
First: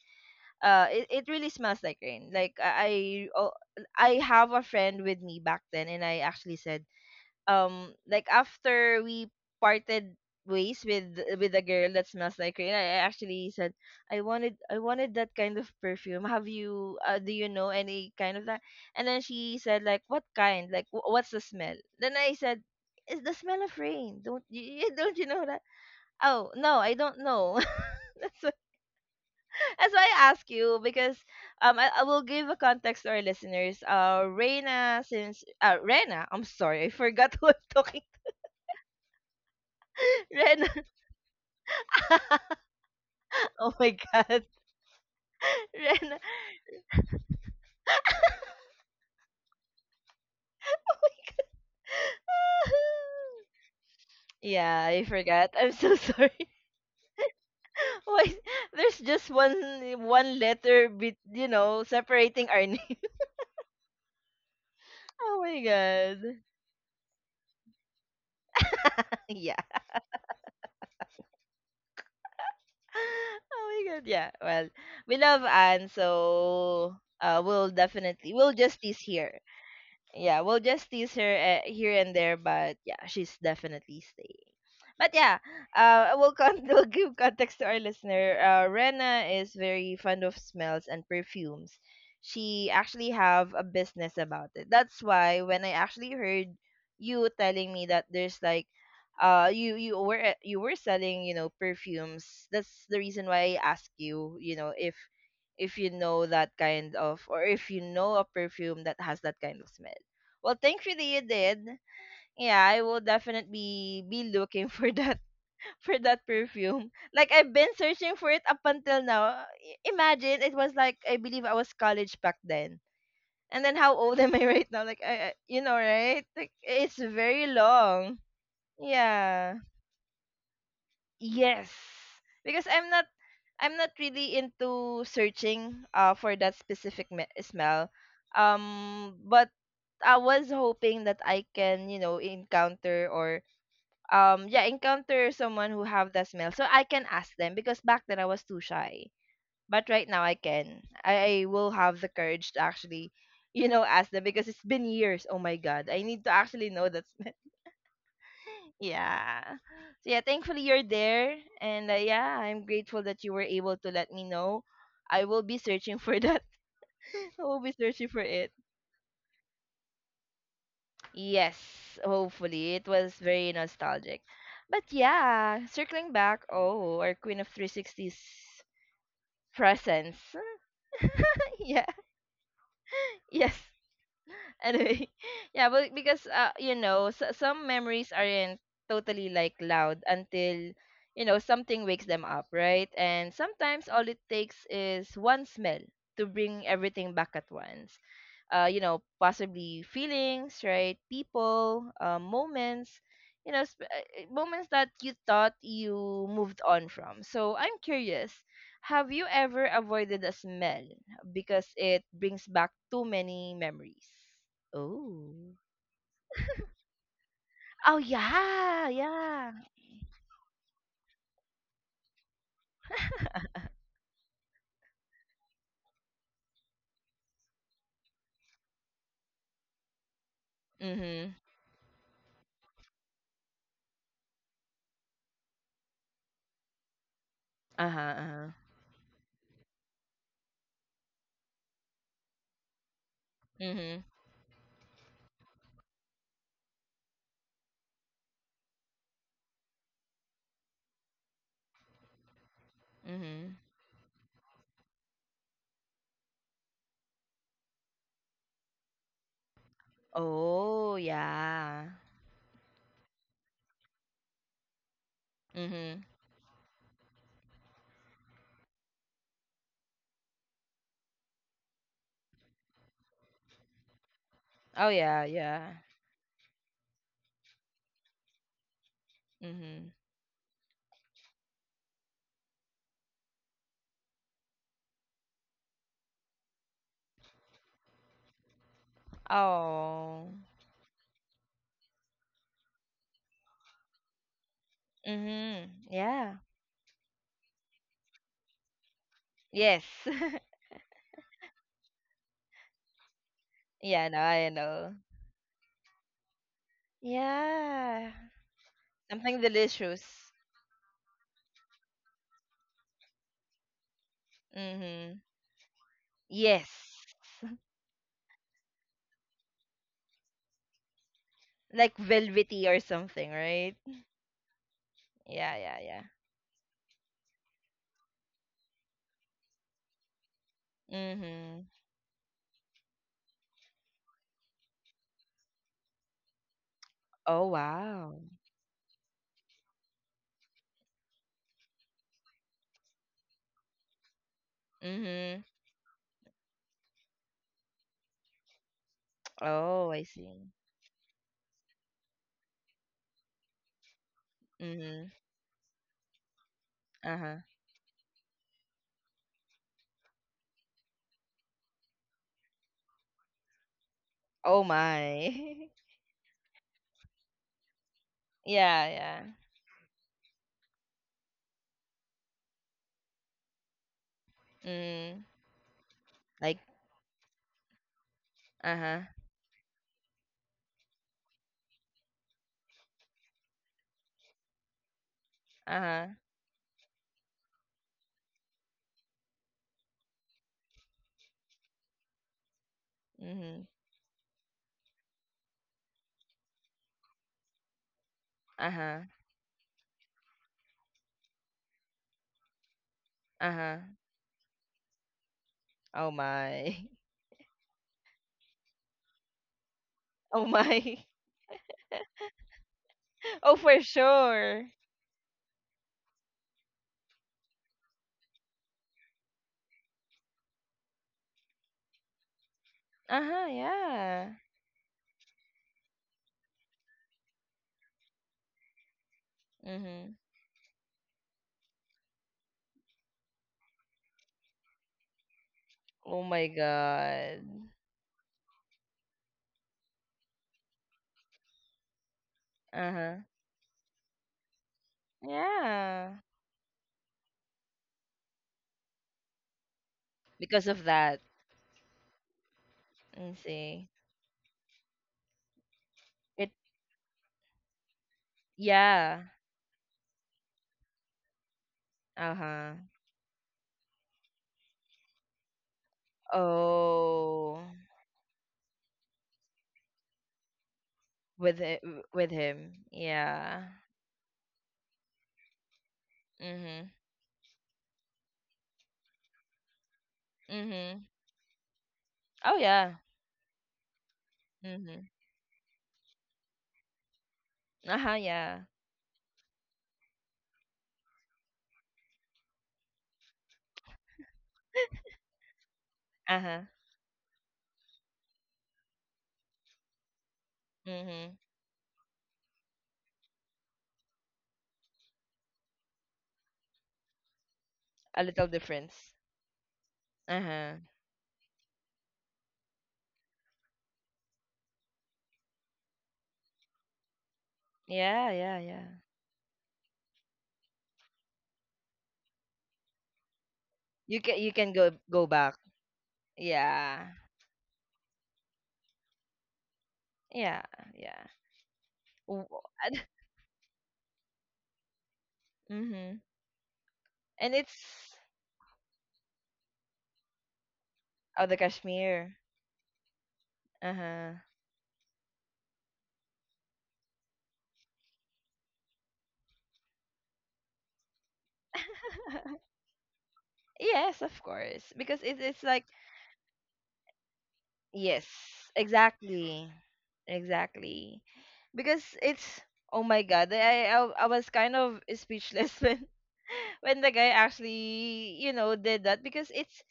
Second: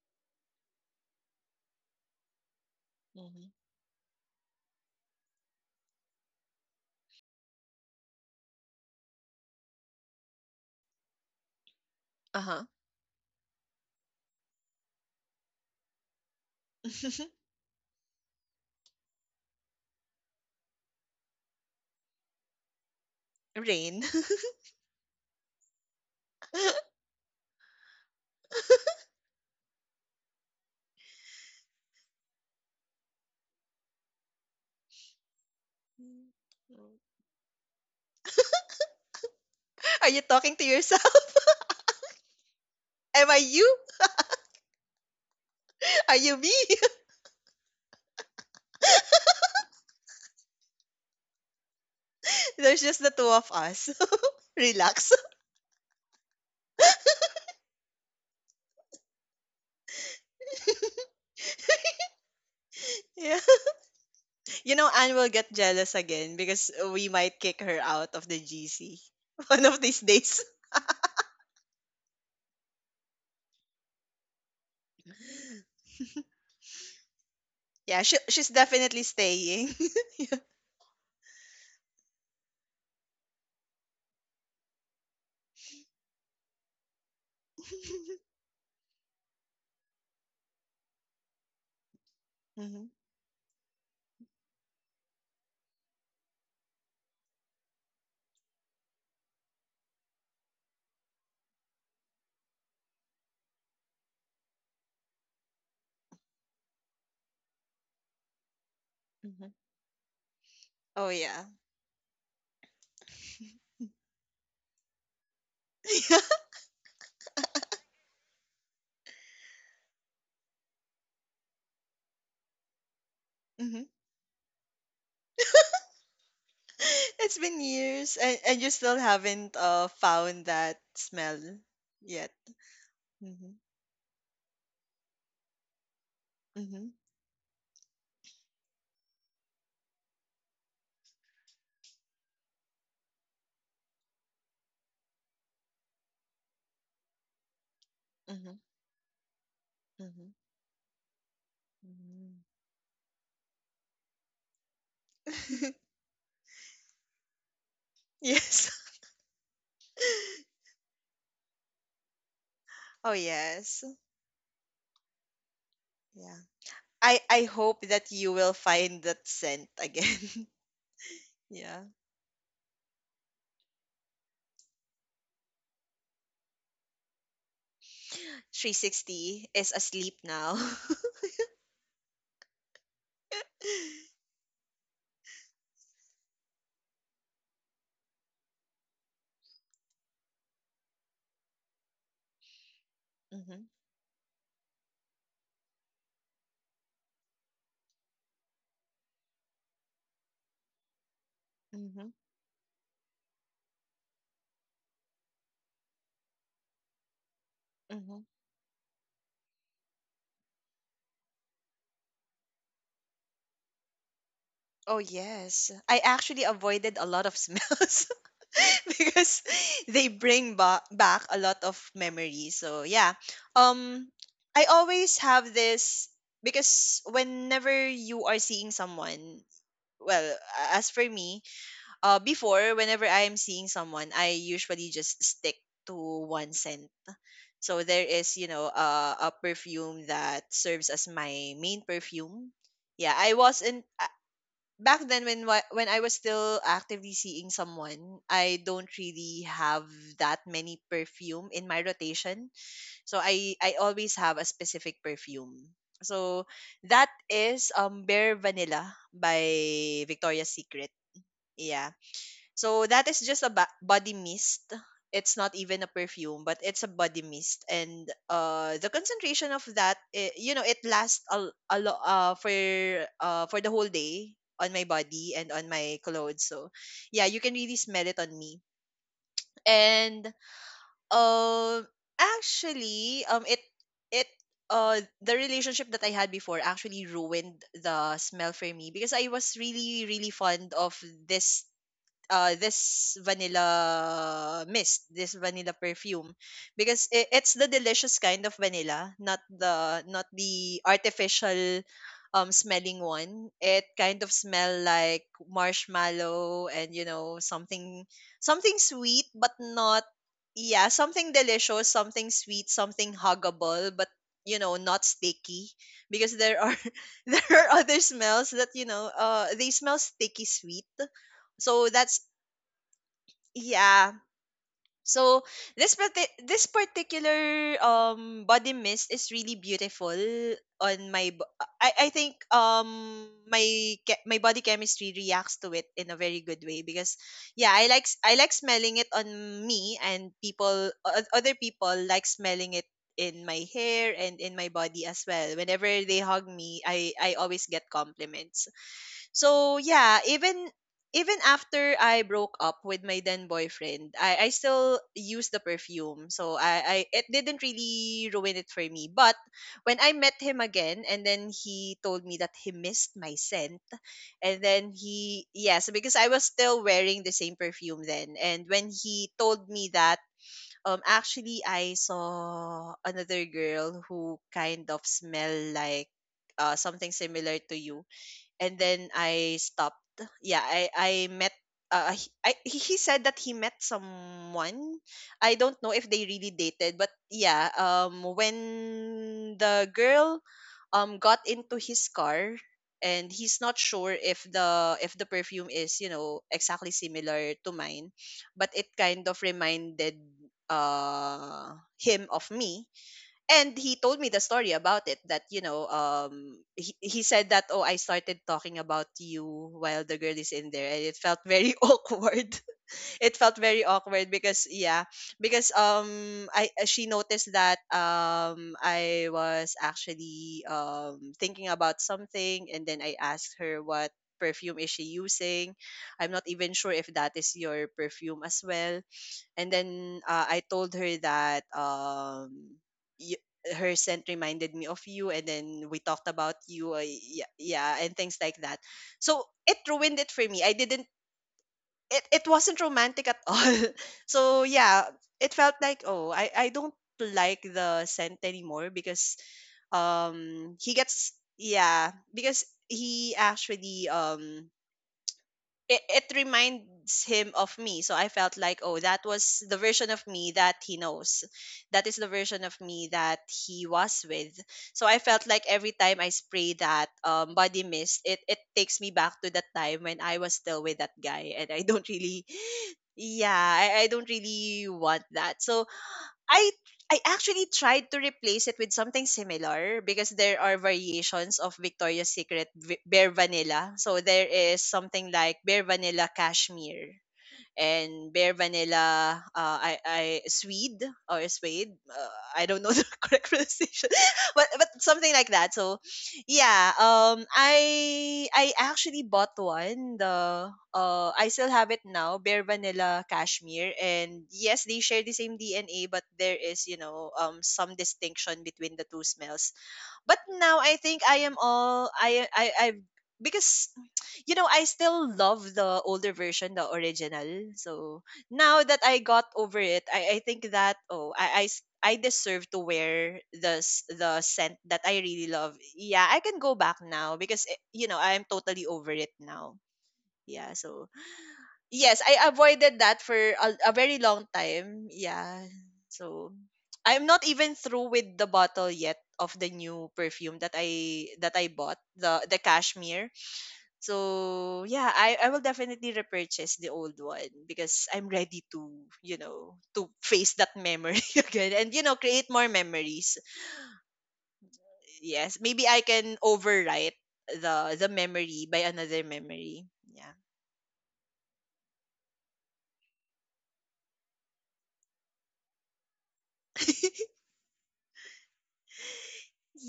[SPEAKER 1] uh it, it really smells like rain. Like, I I oh,
[SPEAKER 2] Mhm.
[SPEAKER 1] I have a friend with me back then, and I actually said, um like, after we parted ways with with a girl that smells like
[SPEAKER 2] Uh-huh.
[SPEAKER 1] rain, I, I actually said, I wanted I wanted that kind of perfume. Have you uh, do you know any kind of that? And then she said, like, what kind, like, wh- what's the smell? Then I said, it's the smell of
[SPEAKER 2] Rain?
[SPEAKER 1] rain. Don't you you- don't you know that? Oh, no, I don't know. That's why, that's why I ask you, because, um I, I will give a context to our listeners, uh Reina, since, uh Rena, I'm sorry, I forgot who I'm talking.
[SPEAKER 2] Are you talking to
[SPEAKER 1] Rena.
[SPEAKER 2] yourself? Am I
[SPEAKER 1] Oh
[SPEAKER 2] you?
[SPEAKER 1] my god.
[SPEAKER 2] Are
[SPEAKER 1] Ren.
[SPEAKER 2] you me? There's just the two of us.
[SPEAKER 1] Yeah, I
[SPEAKER 2] Relax.
[SPEAKER 1] forgot. I'm so sorry. Why, there's just one one letter bit, you know, separating our name.
[SPEAKER 2] yeah. You know, Anne will
[SPEAKER 1] Oh
[SPEAKER 2] get
[SPEAKER 1] my
[SPEAKER 2] jealous
[SPEAKER 1] god.
[SPEAKER 2] again because we might kick her out of the G C
[SPEAKER 1] Yeah.
[SPEAKER 2] one of these days.
[SPEAKER 1] Oh my god. Yeah. Well, we love Anne, so, uh we'll
[SPEAKER 2] Yeah, she,
[SPEAKER 1] definitely,
[SPEAKER 2] she's
[SPEAKER 1] we'll just tease
[SPEAKER 2] definitely
[SPEAKER 1] here.
[SPEAKER 2] staying.
[SPEAKER 1] Yeah, we'll just tease her, uh, here and there, but yeah, she's definitely staying. But yeah, uh, we'll, con- we'll give context to our listener. Uh, Rena is very fond of smells and perfumes. She
[SPEAKER 2] hmm
[SPEAKER 1] actually have a business about it. That's why, when I actually heard you telling me that there's like, uh, you you were, uh, you were selling, you know perfumes. That's the reason why I asked you, you know if, if you know that kind of, or if you know a perfume that has that
[SPEAKER 2] hmm
[SPEAKER 1] kind of smell. Well,
[SPEAKER 2] Oh,
[SPEAKER 1] thankfully you
[SPEAKER 2] yeah.
[SPEAKER 1] did. Yeah, I will definitely be looking for that, for
[SPEAKER 2] yeah.
[SPEAKER 1] that perfume. Like, I've been searching for it up until now. I- Imagine, it was like, I believe I was college back then. And then,
[SPEAKER 2] hmm
[SPEAKER 1] how old am I right now? Like, I, I you know, right? Like, it's
[SPEAKER 2] It's
[SPEAKER 1] very
[SPEAKER 2] been
[SPEAKER 1] long.
[SPEAKER 2] years, and, and you still
[SPEAKER 1] Yeah.
[SPEAKER 2] haven't uh, found that smell
[SPEAKER 1] Yes.
[SPEAKER 2] yet.
[SPEAKER 1] Because I'm not
[SPEAKER 2] Mm-hmm.
[SPEAKER 1] I'm not really into searching, uh for that
[SPEAKER 2] Mm-hmm.
[SPEAKER 1] specific, me- smell. Um but I was hoping that I can, you know, encounter, or, um yeah, encounter someone who have that smell, so I can ask them, because back then I was too
[SPEAKER 2] Mm-hmm.
[SPEAKER 1] shy. But right now I
[SPEAKER 2] Mm-hmm.
[SPEAKER 1] can, i, I will have the
[SPEAKER 2] mm-hmm.
[SPEAKER 1] courage to actually you know ask them, because it's been years. Oh my god, I need to actually know that smell.
[SPEAKER 2] yes.
[SPEAKER 1] Yeah, so yeah, thankfully you're there, and, uh, yeah, I'm grateful
[SPEAKER 2] Oh
[SPEAKER 1] that you were able
[SPEAKER 2] yes.
[SPEAKER 1] to let me know. I will be searching for
[SPEAKER 2] Yeah.
[SPEAKER 1] that.
[SPEAKER 2] I
[SPEAKER 1] I
[SPEAKER 2] I
[SPEAKER 1] will be
[SPEAKER 2] hope
[SPEAKER 1] searching
[SPEAKER 2] that
[SPEAKER 1] for
[SPEAKER 2] you
[SPEAKER 1] it.
[SPEAKER 2] will find that scent again. yeah.
[SPEAKER 1] Yes, hopefully. It was very nostalgic. But yeah, circling back, oh, our Queen of 360's
[SPEAKER 2] three sixty is asleep
[SPEAKER 1] presence.
[SPEAKER 2] now.
[SPEAKER 1] Yeah, yes. Anyway, yeah, but because, uh, you know, s- some memories aren't totally like loud until, you know something wakes them up, right? And
[SPEAKER 2] mm-hmm.
[SPEAKER 1] sometimes all it takes is one smell to bring everything back at once. Uh, you know, possibly feelings, right? People,
[SPEAKER 2] Mm-hmm.
[SPEAKER 1] uh, moments, you know, sp- uh, moments that you thought you moved on from. So I'm
[SPEAKER 2] Mm-hmm.
[SPEAKER 1] curious, have you ever avoided a smell because it brings back too many memories?
[SPEAKER 2] Oh
[SPEAKER 1] Oh.
[SPEAKER 2] yes. I actually avoided a lot of
[SPEAKER 1] Oh
[SPEAKER 2] smells.
[SPEAKER 1] yeah,
[SPEAKER 2] because
[SPEAKER 1] yeah.
[SPEAKER 2] they bring ba- back a lot of memories. So yeah. Um I always have this because whenever you are seeing someone, well, as for
[SPEAKER 1] Mhm.
[SPEAKER 2] me, uh, before whenever I am seeing someone, I usually just stick to one scent. So
[SPEAKER 1] Uh-huh.
[SPEAKER 2] there is, you
[SPEAKER 1] Uh-huh.
[SPEAKER 2] know, uh, a perfume that serves as my main perfume. Yeah, I was in
[SPEAKER 1] Mhm.
[SPEAKER 2] uh, back then when wa- when I was still actively seeing someone, I don't really have that many perfume in my rotation. So I
[SPEAKER 1] Mhm.
[SPEAKER 2] I always have a specific perfume. So that is um Bare Vanilla by Victoria's Secret.
[SPEAKER 1] Oh, yeah.
[SPEAKER 2] Yeah so that is just a ba- body mist. It's not even a
[SPEAKER 1] Mhm.
[SPEAKER 2] perfume, but it's a body mist, and uh, the concentration of that, I you know, it lasts a, l- a lo- uh, for uh, for the whole day on my
[SPEAKER 1] Oh yeah,
[SPEAKER 2] body and on
[SPEAKER 1] yeah.
[SPEAKER 2] my clothes. So, yeah, you can really smell it on me.
[SPEAKER 1] Mhm.
[SPEAKER 2] And um, actually, um, it it uh the relationship that I had before actually ruined the smell for me because I was really really
[SPEAKER 1] Oh.
[SPEAKER 2] fond of this uh, this vanilla mist, this
[SPEAKER 1] Mhm.
[SPEAKER 2] vanilla perfume,
[SPEAKER 1] Yeah.
[SPEAKER 2] because I it's the delicious kind of vanilla, not
[SPEAKER 1] Yes.
[SPEAKER 2] the not the artificial um smelling one. It
[SPEAKER 1] Yeah, no,
[SPEAKER 2] kind of
[SPEAKER 1] I
[SPEAKER 2] smell
[SPEAKER 1] know.
[SPEAKER 2] like marshmallow and you know something
[SPEAKER 1] Yeah.
[SPEAKER 2] something sweet,
[SPEAKER 1] Something
[SPEAKER 2] but not
[SPEAKER 1] delicious.
[SPEAKER 2] yeah something delicious, something sweet, something huggable, but you know not
[SPEAKER 1] Mhm.
[SPEAKER 2] sticky because there are
[SPEAKER 1] Yes.
[SPEAKER 2] there are other smells that you know uh they smell sticky sweet so
[SPEAKER 1] Like
[SPEAKER 2] that's
[SPEAKER 1] velvety or something, right?
[SPEAKER 2] yeah. So
[SPEAKER 1] Yeah, yeah,
[SPEAKER 2] this
[SPEAKER 1] yeah.
[SPEAKER 2] parti- this particular um body mist is really beautiful on my bo-
[SPEAKER 1] Mhm.
[SPEAKER 2] I I think um my che- my body chemistry reacts to it in a very good way because
[SPEAKER 1] Oh,
[SPEAKER 2] yeah I like s-
[SPEAKER 1] wow.
[SPEAKER 2] I like smelling it on me and people o- other people like smelling it in my hair and in my body as
[SPEAKER 1] Mhm.
[SPEAKER 2] well whenever they hug me I I always get compliments so
[SPEAKER 1] Oh, I
[SPEAKER 2] yeah,
[SPEAKER 1] see.
[SPEAKER 2] even even after I broke up with my then boyfriend, I, I still
[SPEAKER 1] Mhm.
[SPEAKER 2] used the perfume. So I, I it
[SPEAKER 1] Uh-huh.
[SPEAKER 2] didn't really ruin it for me. But when I met him again and then he told me that he missed my scent and
[SPEAKER 1] Oh
[SPEAKER 2] then he
[SPEAKER 1] my.
[SPEAKER 2] yes, because I was still wearing the same perfume then. And
[SPEAKER 1] Yeah,
[SPEAKER 2] when
[SPEAKER 1] yeah.
[SPEAKER 2] he told me that, um actually I saw another girl who kind of
[SPEAKER 1] Mm.
[SPEAKER 2] smell like
[SPEAKER 1] Like,
[SPEAKER 2] uh, something similar to you and
[SPEAKER 1] uh-huh.
[SPEAKER 2] then I stopped. Yeah, I I met. Uh, he- I he he said that he met someone. I don't know if
[SPEAKER 1] Uh-huh.
[SPEAKER 2] they really dated, but yeah. Um, when the girl, um, got into his car, and he's
[SPEAKER 1] Mm-hmm.
[SPEAKER 2] not sure if the if the perfume is you know exactly similar to mine, but it
[SPEAKER 1] Uh-huh.
[SPEAKER 2] kind of reminded uh him of me and
[SPEAKER 1] Uh-huh.
[SPEAKER 2] he told me the story about it that you know
[SPEAKER 1] Oh
[SPEAKER 2] um
[SPEAKER 1] my.
[SPEAKER 2] he, he said that oh I started talking about you while the girl
[SPEAKER 1] Oh
[SPEAKER 2] is in there and
[SPEAKER 1] my.
[SPEAKER 2] it felt very awkward it felt
[SPEAKER 1] Oh,
[SPEAKER 2] very
[SPEAKER 1] for
[SPEAKER 2] awkward because
[SPEAKER 1] sure.
[SPEAKER 2] yeah because um I uh, she noticed that um I was actually um thinking about something and then I
[SPEAKER 1] Uh-huh,
[SPEAKER 2] asked her what
[SPEAKER 1] yeah.
[SPEAKER 2] perfume is she using I'm not even sure if that is your perfume as well and
[SPEAKER 1] Mm-hmm.
[SPEAKER 2] then uh, I told her that um, y- her scent reminded me of you, and then we
[SPEAKER 1] Oh
[SPEAKER 2] talked
[SPEAKER 1] my
[SPEAKER 2] about you, uh, yeah,
[SPEAKER 1] god.
[SPEAKER 2] yeah, and things like that. So it ruined it for me. I didn't. It, it wasn't
[SPEAKER 1] Uh-huh.
[SPEAKER 2] romantic at all. so yeah, it felt like
[SPEAKER 1] Yeah.
[SPEAKER 2] oh, I I don't like the scent anymore because
[SPEAKER 1] Because
[SPEAKER 2] um
[SPEAKER 1] of
[SPEAKER 2] he
[SPEAKER 1] that.
[SPEAKER 2] gets yeah because
[SPEAKER 1] I
[SPEAKER 2] he
[SPEAKER 1] see.
[SPEAKER 2] actually um it, it
[SPEAKER 1] It
[SPEAKER 2] reminds him of me. So I felt like, oh, that
[SPEAKER 1] yeah.
[SPEAKER 2] was the version of me that he knows. That is the version
[SPEAKER 1] Uh-huh.
[SPEAKER 2] of me that he was with. So I felt like every time I spray that um,
[SPEAKER 1] Oh,
[SPEAKER 2] body mist, it, it takes me back to that time when I was still with that guy.
[SPEAKER 1] with
[SPEAKER 2] And
[SPEAKER 1] it,
[SPEAKER 2] I don't
[SPEAKER 1] with
[SPEAKER 2] really,
[SPEAKER 1] him.
[SPEAKER 2] yeah,
[SPEAKER 1] Yeah.
[SPEAKER 2] I, I don't really want that. So I
[SPEAKER 1] Mm-hmm.
[SPEAKER 2] I actually tried to replace it with something similar because there are
[SPEAKER 1] Mm-hmm.
[SPEAKER 2] variations of Victoria's
[SPEAKER 1] Oh
[SPEAKER 2] Secret
[SPEAKER 1] yeah.
[SPEAKER 2] v- Bare Vanilla. So there is
[SPEAKER 1] Mm-hmm.
[SPEAKER 2] something like Bare Vanilla Cashmere
[SPEAKER 1] Uh-huh,
[SPEAKER 2] and Bear
[SPEAKER 1] yeah.
[SPEAKER 2] Vanilla uh, I I Swede or Swede uh, I don't know the correct pronunciation but but something like that so
[SPEAKER 1] Uh-huh.
[SPEAKER 2] yeah um I I actually bought one the uh
[SPEAKER 1] Mm-hmm.
[SPEAKER 2] I still have it now Bear Vanilla Cashmere and yes they share the same D N A but there is you know um some
[SPEAKER 1] A little
[SPEAKER 2] distinction between the
[SPEAKER 1] difference.
[SPEAKER 2] two smells but
[SPEAKER 1] Uh-huh.
[SPEAKER 2] now I think I am all I I I've because you know I still love the older version, the original. So
[SPEAKER 1] Yeah, yeah,
[SPEAKER 2] now
[SPEAKER 1] yeah.
[SPEAKER 2] that I got over it, I, I think that oh I, I s- I deserve to wear the s-
[SPEAKER 1] You can
[SPEAKER 2] the
[SPEAKER 1] you can
[SPEAKER 2] scent
[SPEAKER 1] go
[SPEAKER 2] that I
[SPEAKER 1] go
[SPEAKER 2] really
[SPEAKER 1] back.
[SPEAKER 2] love. Yeah, I can go back
[SPEAKER 1] Yeah.
[SPEAKER 2] now because eh, you know I'm totally over it now.
[SPEAKER 1] Yeah,
[SPEAKER 2] Yeah, so
[SPEAKER 1] yeah.
[SPEAKER 2] Yes, I avoided that for a, a very long time. Yeah.
[SPEAKER 1] Mm-hmm.
[SPEAKER 2] So I'm not
[SPEAKER 1] And
[SPEAKER 2] even
[SPEAKER 1] it's
[SPEAKER 2] through with the bottle yet of the new perfume that I
[SPEAKER 1] oh,
[SPEAKER 2] that
[SPEAKER 1] the
[SPEAKER 2] I bought,
[SPEAKER 1] Kashmir.
[SPEAKER 2] the the cashmere.
[SPEAKER 1] Uh-huh.
[SPEAKER 2] So yeah, I, I will definitely repurchase the old one because I'm ready to, you know, to face that memory again and you know, create more memories.
[SPEAKER 1] Yes, of course. Because it,
[SPEAKER 2] Yes.
[SPEAKER 1] it's like
[SPEAKER 2] Maybe I can overwrite the the
[SPEAKER 1] yes,
[SPEAKER 2] memory by another
[SPEAKER 1] exactly.
[SPEAKER 2] memory. Yeah.
[SPEAKER 1] Exactly. Because it's — oh my god, I I, I was kind of speechless when, when the guy actually, you know did that, because it's —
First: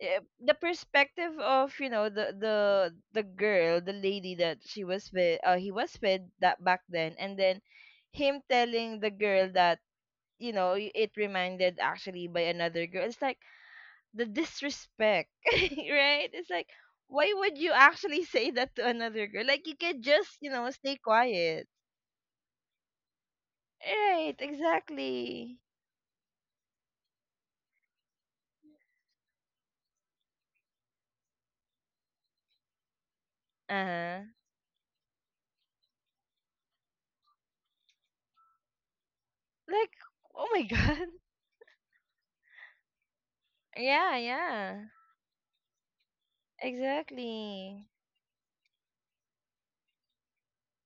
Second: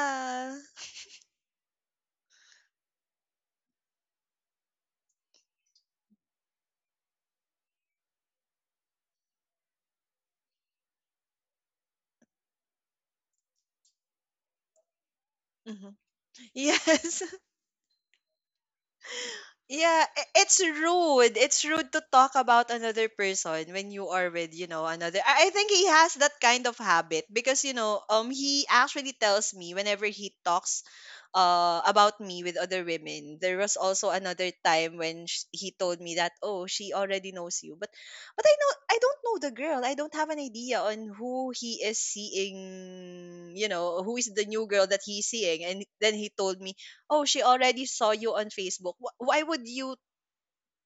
[SPEAKER 1] eh, the perspective of, you know the the the girl, the lady that she was with uh, he was with that back then, and then him telling the girl that, you know y- it reminded actually by another girl. It's like the disrespect,
[SPEAKER 2] Mhm.
[SPEAKER 1] right? It's like,
[SPEAKER 2] Yes.
[SPEAKER 1] why would you actually say that to another girl? Like, you could
[SPEAKER 2] Yeah, i-
[SPEAKER 1] just, you
[SPEAKER 2] it's
[SPEAKER 1] know stay
[SPEAKER 2] rude. It's
[SPEAKER 1] quiet.
[SPEAKER 2] rude to talk about another person when you are
[SPEAKER 1] Right,
[SPEAKER 2] with, you know, another. I I
[SPEAKER 1] exactly.
[SPEAKER 2] think he has that kind of habit because, you know, um, he actually tells me whenever he talks, uh, about me with other women. There was also
[SPEAKER 1] Uh-huh.
[SPEAKER 2] another time when sh- he told me that, oh, she already knows you, but, but I know I don't know the girl.
[SPEAKER 1] Like,
[SPEAKER 2] I don't have an
[SPEAKER 1] oh my
[SPEAKER 2] idea
[SPEAKER 1] god.
[SPEAKER 2] on who he is seeing. You know, who
[SPEAKER 1] Yeah,
[SPEAKER 2] is the new
[SPEAKER 1] yeah,
[SPEAKER 2] girl that he's seeing, and then he told me oh, she already
[SPEAKER 1] exactly.
[SPEAKER 2] saw you on Facebook. Wh- Why would you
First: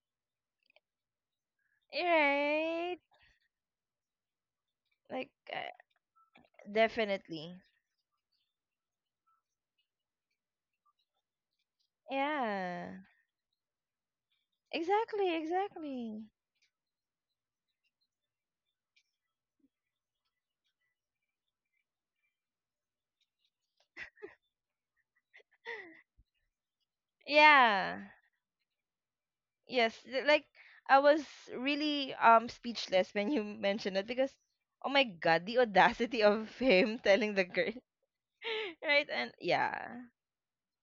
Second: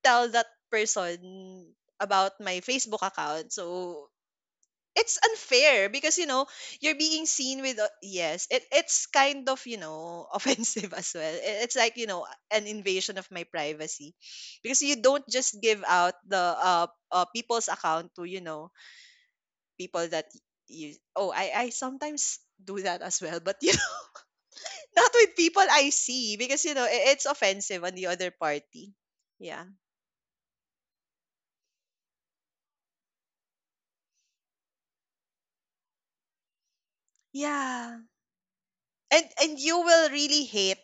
[SPEAKER 2] tell that person
[SPEAKER 1] You're
[SPEAKER 2] about my
[SPEAKER 1] right?
[SPEAKER 2] Facebook account? So it's
[SPEAKER 1] Like, uh,
[SPEAKER 2] unfair because you know you're being
[SPEAKER 1] definitely.
[SPEAKER 2] seen with o- yes it, it's kind of you know offensive as well I- it's like you know an
[SPEAKER 1] Yeah,
[SPEAKER 2] invasion of my privacy because you don't
[SPEAKER 1] exactly,
[SPEAKER 2] just give out
[SPEAKER 1] exactly.
[SPEAKER 2] the uh, uh people's account to you know people that you oh i i sometimes do that as well but you. Not with people I see because you know i- it's offensive on the
[SPEAKER 1] Yeah,
[SPEAKER 2] other party. Yeah.
[SPEAKER 1] yes. th- Like, I was really, um speechless when you mentioned it, because, oh my God, the audacity of him telling the girl,
[SPEAKER 2] Yeah.
[SPEAKER 1] right?
[SPEAKER 2] And
[SPEAKER 1] And
[SPEAKER 2] and you
[SPEAKER 1] yeah,
[SPEAKER 2] will really hate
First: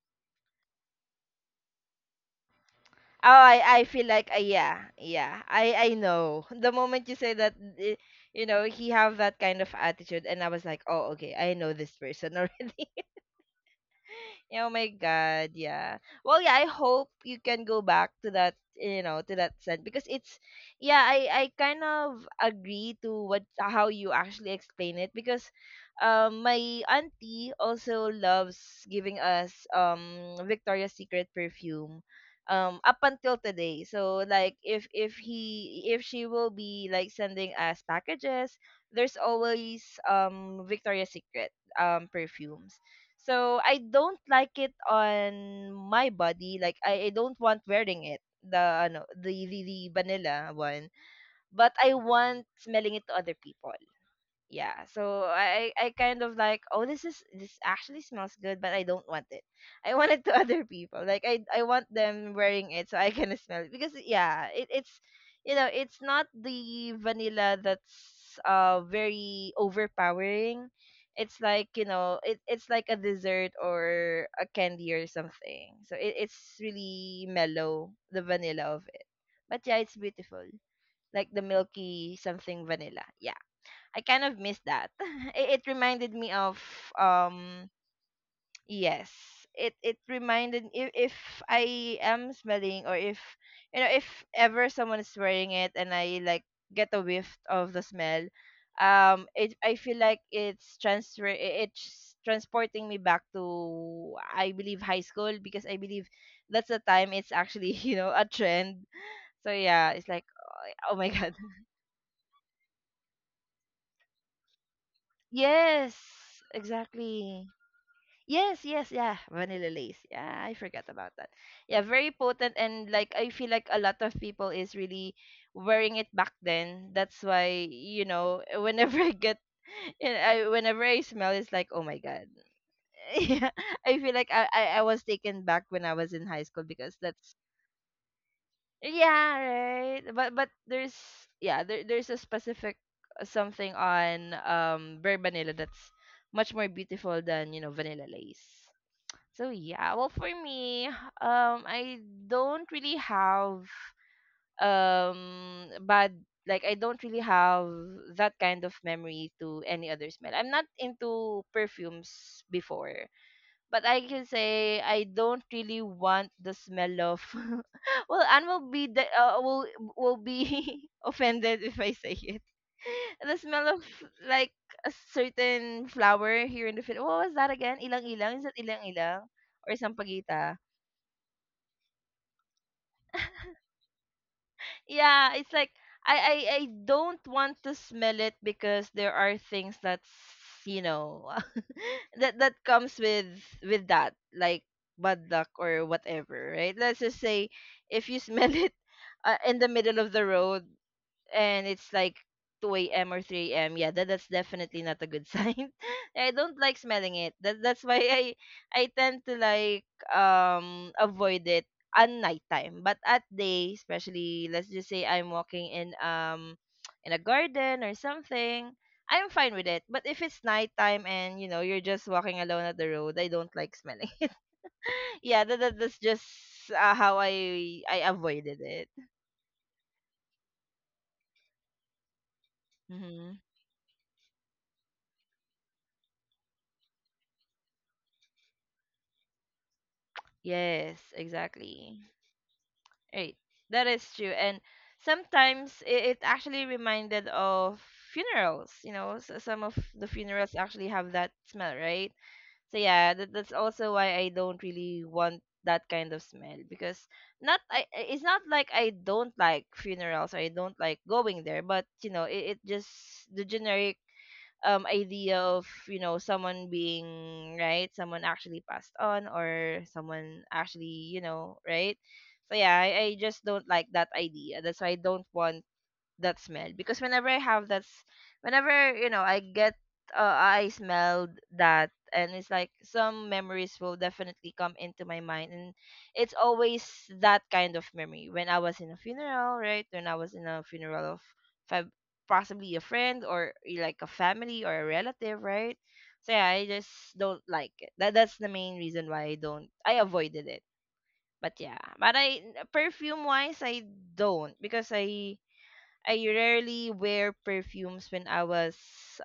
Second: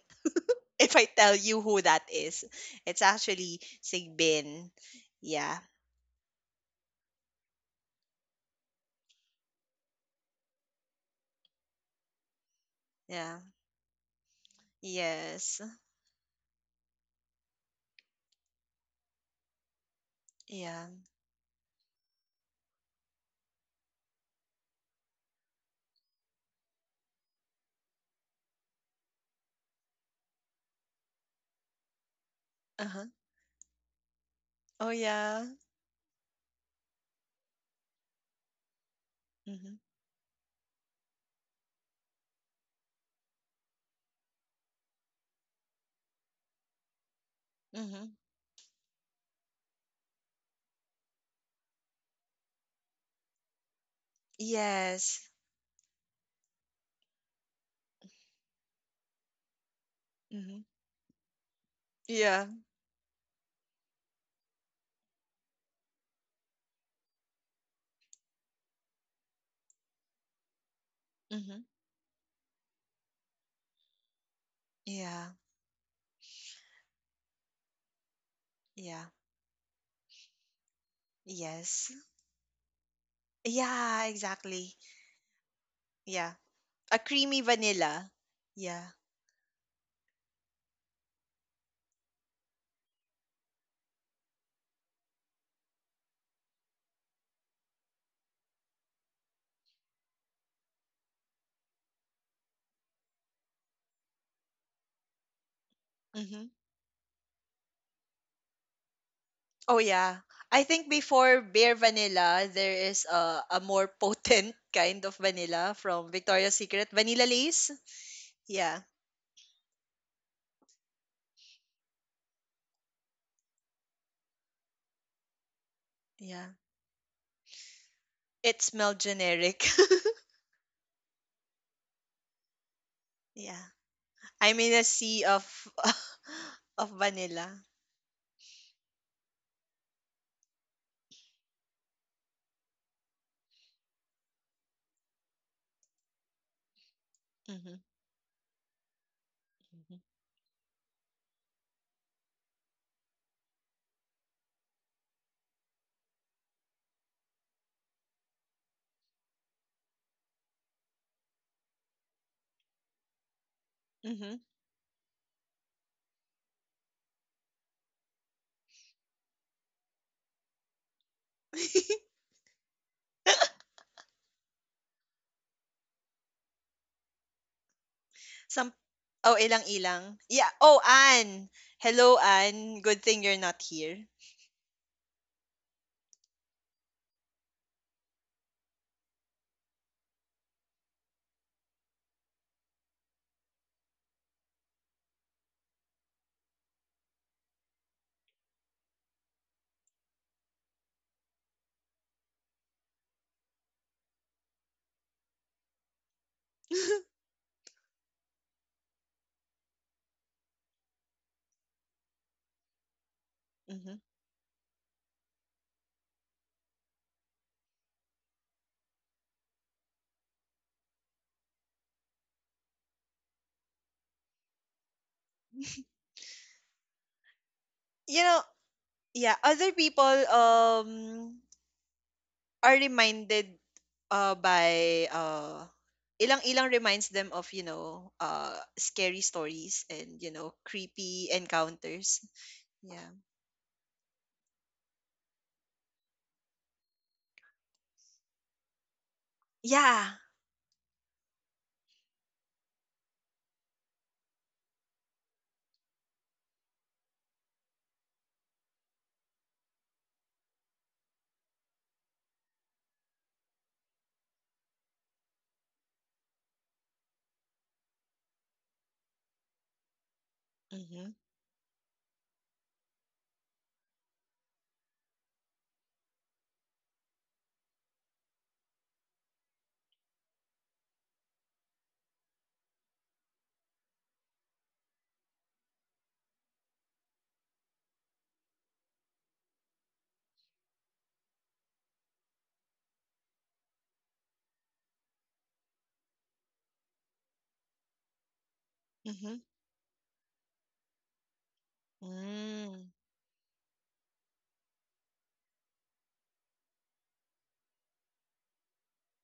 [SPEAKER 2] if I tell you who that is. It's
[SPEAKER 1] oh,
[SPEAKER 2] actually
[SPEAKER 1] I I feel like, uh,
[SPEAKER 2] Sigbin.
[SPEAKER 1] yeah, yeah.
[SPEAKER 2] Yeah.
[SPEAKER 1] I I know. The moment you say that, eh, you know, he have that kind of attitude, and I was like, oh, okay, I know this person already.
[SPEAKER 2] Yeah.
[SPEAKER 1] Oh my god,
[SPEAKER 2] Yes.
[SPEAKER 1] yeah. Well, yeah, I hope you can go back to that, you know, to that scent, because it's —
[SPEAKER 2] Yeah.
[SPEAKER 1] yeah, I I kind of agree to, what how you actually explain it, because, um my auntie also loves giving us, um Victoria's Secret perfume, um up
[SPEAKER 2] Uh-huh.
[SPEAKER 1] until today. So, like, if
[SPEAKER 2] Oh
[SPEAKER 1] if
[SPEAKER 2] yeah.
[SPEAKER 1] he if she will be like sending us packages, there's
[SPEAKER 2] Mhm.
[SPEAKER 1] always, um Victoria's Secret, um perfumes. So I don't like it on my body. Like, I, I don't want wearing
[SPEAKER 2] Mhm.
[SPEAKER 1] it. The ano the, the the vanilla one. But I want smelling it to other people. Yeah, so
[SPEAKER 2] Yes.
[SPEAKER 1] i i kind of like, oh, this is this actually smells good, but I don't want it, I want it to other
[SPEAKER 2] Mhm.
[SPEAKER 1] people. Like, i i want them
[SPEAKER 2] Yeah.
[SPEAKER 1] wearing it, so I can smell it, because yeah, it, it's you know, it's not the vanilla that's, uh very overpowering. It's
[SPEAKER 2] Mhm.
[SPEAKER 1] like, you know, it, it's like a dessert or a candy or
[SPEAKER 2] Yeah.
[SPEAKER 1] something, so it, it's really mellow, the vanilla of it.
[SPEAKER 2] Yeah.
[SPEAKER 1] But yeah, it's beautiful, like the
[SPEAKER 2] Yes.
[SPEAKER 1] milky, something vanilla, yeah. I
[SPEAKER 2] Yeah,
[SPEAKER 1] kind of miss
[SPEAKER 2] exactly.
[SPEAKER 1] that. It, it reminded me
[SPEAKER 2] Yeah.
[SPEAKER 1] of,
[SPEAKER 2] A creamy
[SPEAKER 1] um
[SPEAKER 2] vanilla. Yeah.
[SPEAKER 1] yes. It it reminded, if, if I am smelling, or if, you know if ever someone is wearing it and I like get a whiff of the smell, um it I feel like it's transfer i- it's transporting me back to, I believe, high school, because I believe
[SPEAKER 2] Mm-hmm.
[SPEAKER 1] that's the time it's actually you know a trend. So
[SPEAKER 2] Oh
[SPEAKER 1] yeah, it's
[SPEAKER 2] yeah.
[SPEAKER 1] like,
[SPEAKER 2] I think
[SPEAKER 1] oh my god.
[SPEAKER 2] before Bare Vanilla, there is a, a more potent kind of vanilla
[SPEAKER 1] Yes,
[SPEAKER 2] from Victoria's Secret. Vanilla
[SPEAKER 1] exactly.
[SPEAKER 2] Lace?
[SPEAKER 1] Yes,
[SPEAKER 2] Yeah.
[SPEAKER 1] yes, yeah. Vanilla lace. Yeah, I forgot about that. Yeah, very potent, and, like, I feel like a lot of people is really wearing it back
[SPEAKER 2] Yeah.
[SPEAKER 1] then. That's why, you know,
[SPEAKER 2] It
[SPEAKER 1] whenever
[SPEAKER 2] smelled
[SPEAKER 1] I get
[SPEAKER 2] generic.
[SPEAKER 1] you know, I, whenever I smell it's like, oh my god. Yeah.
[SPEAKER 2] yeah.
[SPEAKER 1] I feel like I,
[SPEAKER 2] I'm
[SPEAKER 1] I,
[SPEAKER 2] in
[SPEAKER 1] I
[SPEAKER 2] a
[SPEAKER 1] was
[SPEAKER 2] sea
[SPEAKER 1] taken
[SPEAKER 2] of
[SPEAKER 1] back when I was in high school
[SPEAKER 2] of
[SPEAKER 1] because that's
[SPEAKER 2] vanilla.
[SPEAKER 1] yeah, right. But but there's yeah, there there's a specific uh, something on um Burr vanilla that's much more beautiful than, you know, vanilla lace. So yeah,
[SPEAKER 2] Mm-hmm.
[SPEAKER 1] well for me, um I don't really have um bad, like I don't really have that kind of memory to any other smell. I'm not into perfumes before, but I can
[SPEAKER 2] Mm-hmm.
[SPEAKER 1] say I don't really want the smell of well, Anne will be the, uh, will will be offended if I say it. The smell of like a certain flower here in the Philippines. What was that again? Ilang ilang? Is that
[SPEAKER 2] Some.
[SPEAKER 1] ilang ilang
[SPEAKER 2] Oh,
[SPEAKER 1] or
[SPEAKER 2] ilang-ilang. Yeah.
[SPEAKER 1] sampagita?
[SPEAKER 2] Oh, Anne. Hello, Anne. Good thing you're not here.
[SPEAKER 1] Yeah, it's like I, I I don't want to smell it because there are things that's you know that that comes with with that like bad luck or whatever, right? Let's just say if you smell it uh, in the middle of the road, and it's like two a m or three a m. Yeah, that, that's definitely not a good sign. I don't like smelling it. That, that's why I I tend to like um avoid it at nighttime. But at day,
[SPEAKER 2] hmm.
[SPEAKER 1] especially let's just say I'm walking in um in a garden or something, I'm fine with it. But if it's nighttime and you know you're just walking alone at the road, I don't like smelling. it. Yeah, that, that that's just uh, how I I
[SPEAKER 2] You know,
[SPEAKER 1] avoided it.
[SPEAKER 2] yeah, other people um are
[SPEAKER 1] Hmm.
[SPEAKER 2] reminded uh by uh ilang ilang reminds them of you know uh scary stories and you know
[SPEAKER 1] Yes,
[SPEAKER 2] creepy
[SPEAKER 1] exactly.
[SPEAKER 2] encounters. Yeah.
[SPEAKER 1] Right. That is true. And sometimes it, it actually reminded of funerals. You know, s some of the
[SPEAKER 2] Yeah.
[SPEAKER 1] funerals actually have that smell, right? So yeah, that, that's also why I don't really want that kind of smell because not I I- it's not like I don't like funerals or I don't like going there, but you know, it, it just the generic um idea of you know someone being right, someone actually passed on or someone actually
[SPEAKER 2] Mhm.
[SPEAKER 1] you know right. So yeah, I, I just don't like that idea. That's why I don't want that smell, because whenever I have that s- whenever you know I get uh, I smelled that and it's like some memories will definitely come into my mind, and it's always that kind of memory when I was in a funeral, right, when I was in a funeral of fam- possibly a friend or eh, like a family or a relative, right. So yeah, I just don't like it. That that's the main reason why I
[SPEAKER 2] Mhm.
[SPEAKER 1] don't I avoided it. But yeah, but I
[SPEAKER 2] Mm.
[SPEAKER 1] perfume wise, I don't, because I I rarely wear perfumes when I was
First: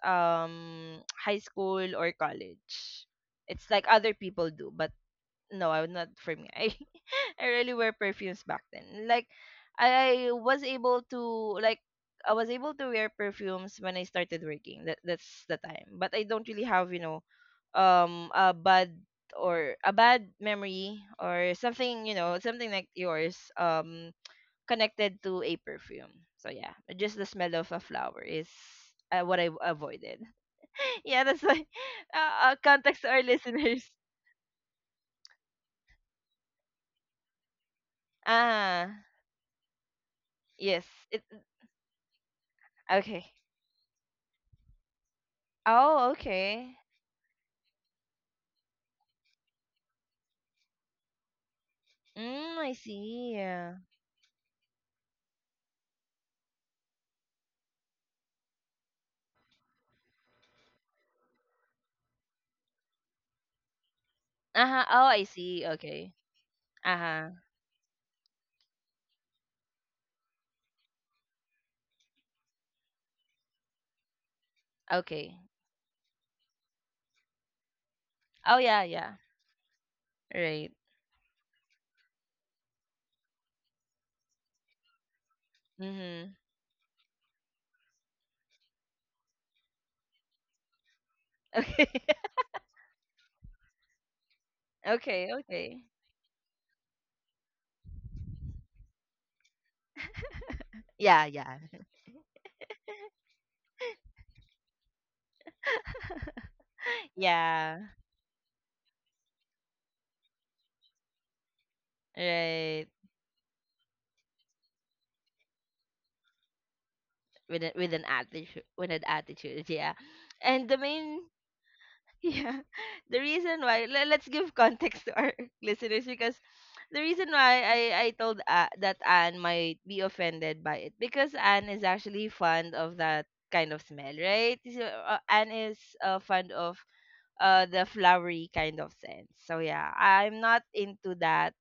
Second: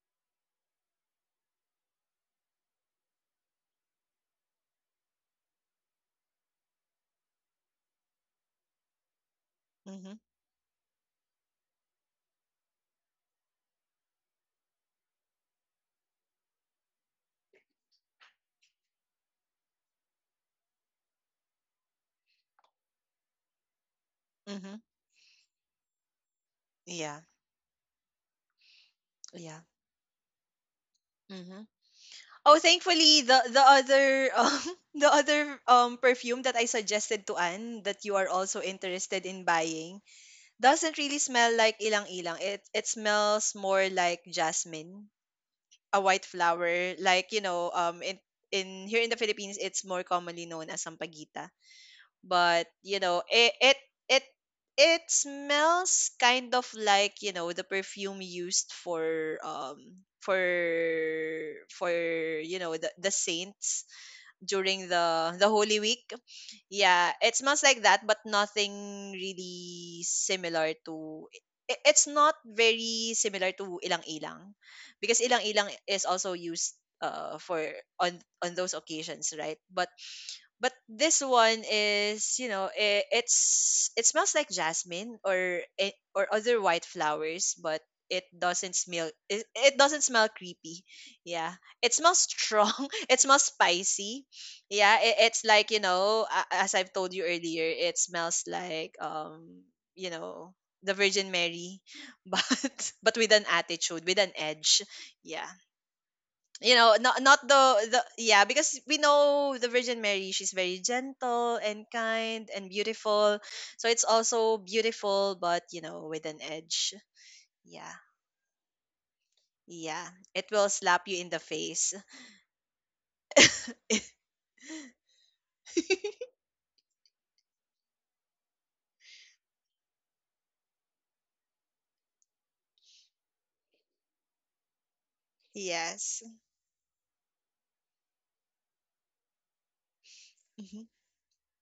[SPEAKER 1] um high school or college. It's like other people do, but no, I would not for me. I I rarely wear perfumes back then. Like
[SPEAKER 2] Mhm.
[SPEAKER 1] I was able to like I was able to wear perfumes when I started working. That that's the time. But I don't really have, you know, um a bad or a bad memory or something, you know, something like yours. Um
[SPEAKER 2] Mhm.
[SPEAKER 1] connected to a perfume. So yeah, just
[SPEAKER 2] Yeah.
[SPEAKER 1] the smell of a flower is uh, what I
[SPEAKER 2] Yeah.
[SPEAKER 1] avoided. Yeah, that's why.
[SPEAKER 2] Mhm.
[SPEAKER 1] Uh, uh,
[SPEAKER 2] Oh,
[SPEAKER 1] context to
[SPEAKER 2] thankfully
[SPEAKER 1] our
[SPEAKER 2] the the
[SPEAKER 1] listeners.
[SPEAKER 2] other um the other um perfume that I suggested to Anne that you are also
[SPEAKER 1] Ah,
[SPEAKER 2] interested in buying
[SPEAKER 1] yes.
[SPEAKER 2] doesn't really
[SPEAKER 1] It
[SPEAKER 2] smell like ilang-ilang. It it
[SPEAKER 1] okay.
[SPEAKER 2] smells more like jasmine, a
[SPEAKER 1] Oh,
[SPEAKER 2] white
[SPEAKER 1] okay.
[SPEAKER 2] flower. Like, you know, um in in here in the Philippines it's more commonly known as sampagita.
[SPEAKER 1] Mm,
[SPEAKER 2] But,
[SPEAKER 1] I
[SPEAKER 2] you know,
[SPEAKER 1] see.
[SPEAKER 2] it
[SPEAKER 1] Yeah.
[SPEAKER 2] it it it smells kind of like, you know, the perfume used for um for for you know the, the saints
[SPEAKER 1] Uh huh.
[SPEAKER 2] during
[SPEAKER 1] Oh, I
[SPEAKER 2] the the
[SPEAKER 1] see.
[SPEAKER 2] holy week.
[SPEAKER 1] Okay. Uh
[SPEAKER 2] Yeah,
[SPEAKER 1] huh.
[SPEAKER 2] it smells like that, but nothing really similar to. i- It's not very similar to ilang-ilang, because
[SPEAKER 1] Okay.
[SPEAKER 2] ilang-ilang is also used uh for on on
[SPEAKER 1] Oh
[SPEAKER 2] those
[SPEAKER 1] yeah, yeah.
[SPEAKER 2] occasions, right? But
[SPEAKER 1] Right.
[SPEAKER 2] but this one is you know it, it's it smells like jasmine or a- or
[SPEAKER 1] Mhm.
[SPEAKER 2] other white flowers but it doesn't smell it, it doesn't smell creepy. Yeah,
[SPEAKER 1] Okay.
[SPEAKER 2] it smells strong, it smells spicy. Yeah, it,
[SPEAKER 1] Okay.
[SPEAKER 2] it's like you
[SPEAKER 1] Okay.
[SPEAKER 2] know a- as I've told you earlier it smells like um you know the
[SPEAKER 1] Yeah,
[SPEAKER 2] Virgin
[SPEAKER 1] yeah.
[SPEAKER 2] Mary but but with an attitude, with an edge. Yeah, you know, not not the
[SPEAKER 1] Yeah.
[SPEAKER 2] the yeah because we know the Virgin Mary, she's very gentle and kind and
[SPEAKER 1] Right.
[SPEAKER 2] beautiful, so it's also beautiful but you know with an edge.
[SPEAKER 1] With a,
[SPEAKER 2] Yeah.
[SPEAKER 1] with an attitude. With an attitude. Yeah.
[SPEAKER 2] Yeah, it
[SPEAKER 1] And
[SPEAKER 2] will
[SPEAKER 1] the
[SPEAKER 2] slap you
[SPEAKER 1] main,
[SPEAKER 2] in the face.
[SPEAKER 1] yeah, the reason why le- let's give context to our listeners, because the reason why I I told uh, that Anne might be offended by it, because Anne is actually fond of that kind of smell, right? So, uh, Anne is uh,
[SPEAKER 2] yes.
[SPEAKER 1] fond of uh the flowery kind of scent. So yeah, I'm not
[SPEAKER 2] Mhm.
[SPEAKER 1] into that,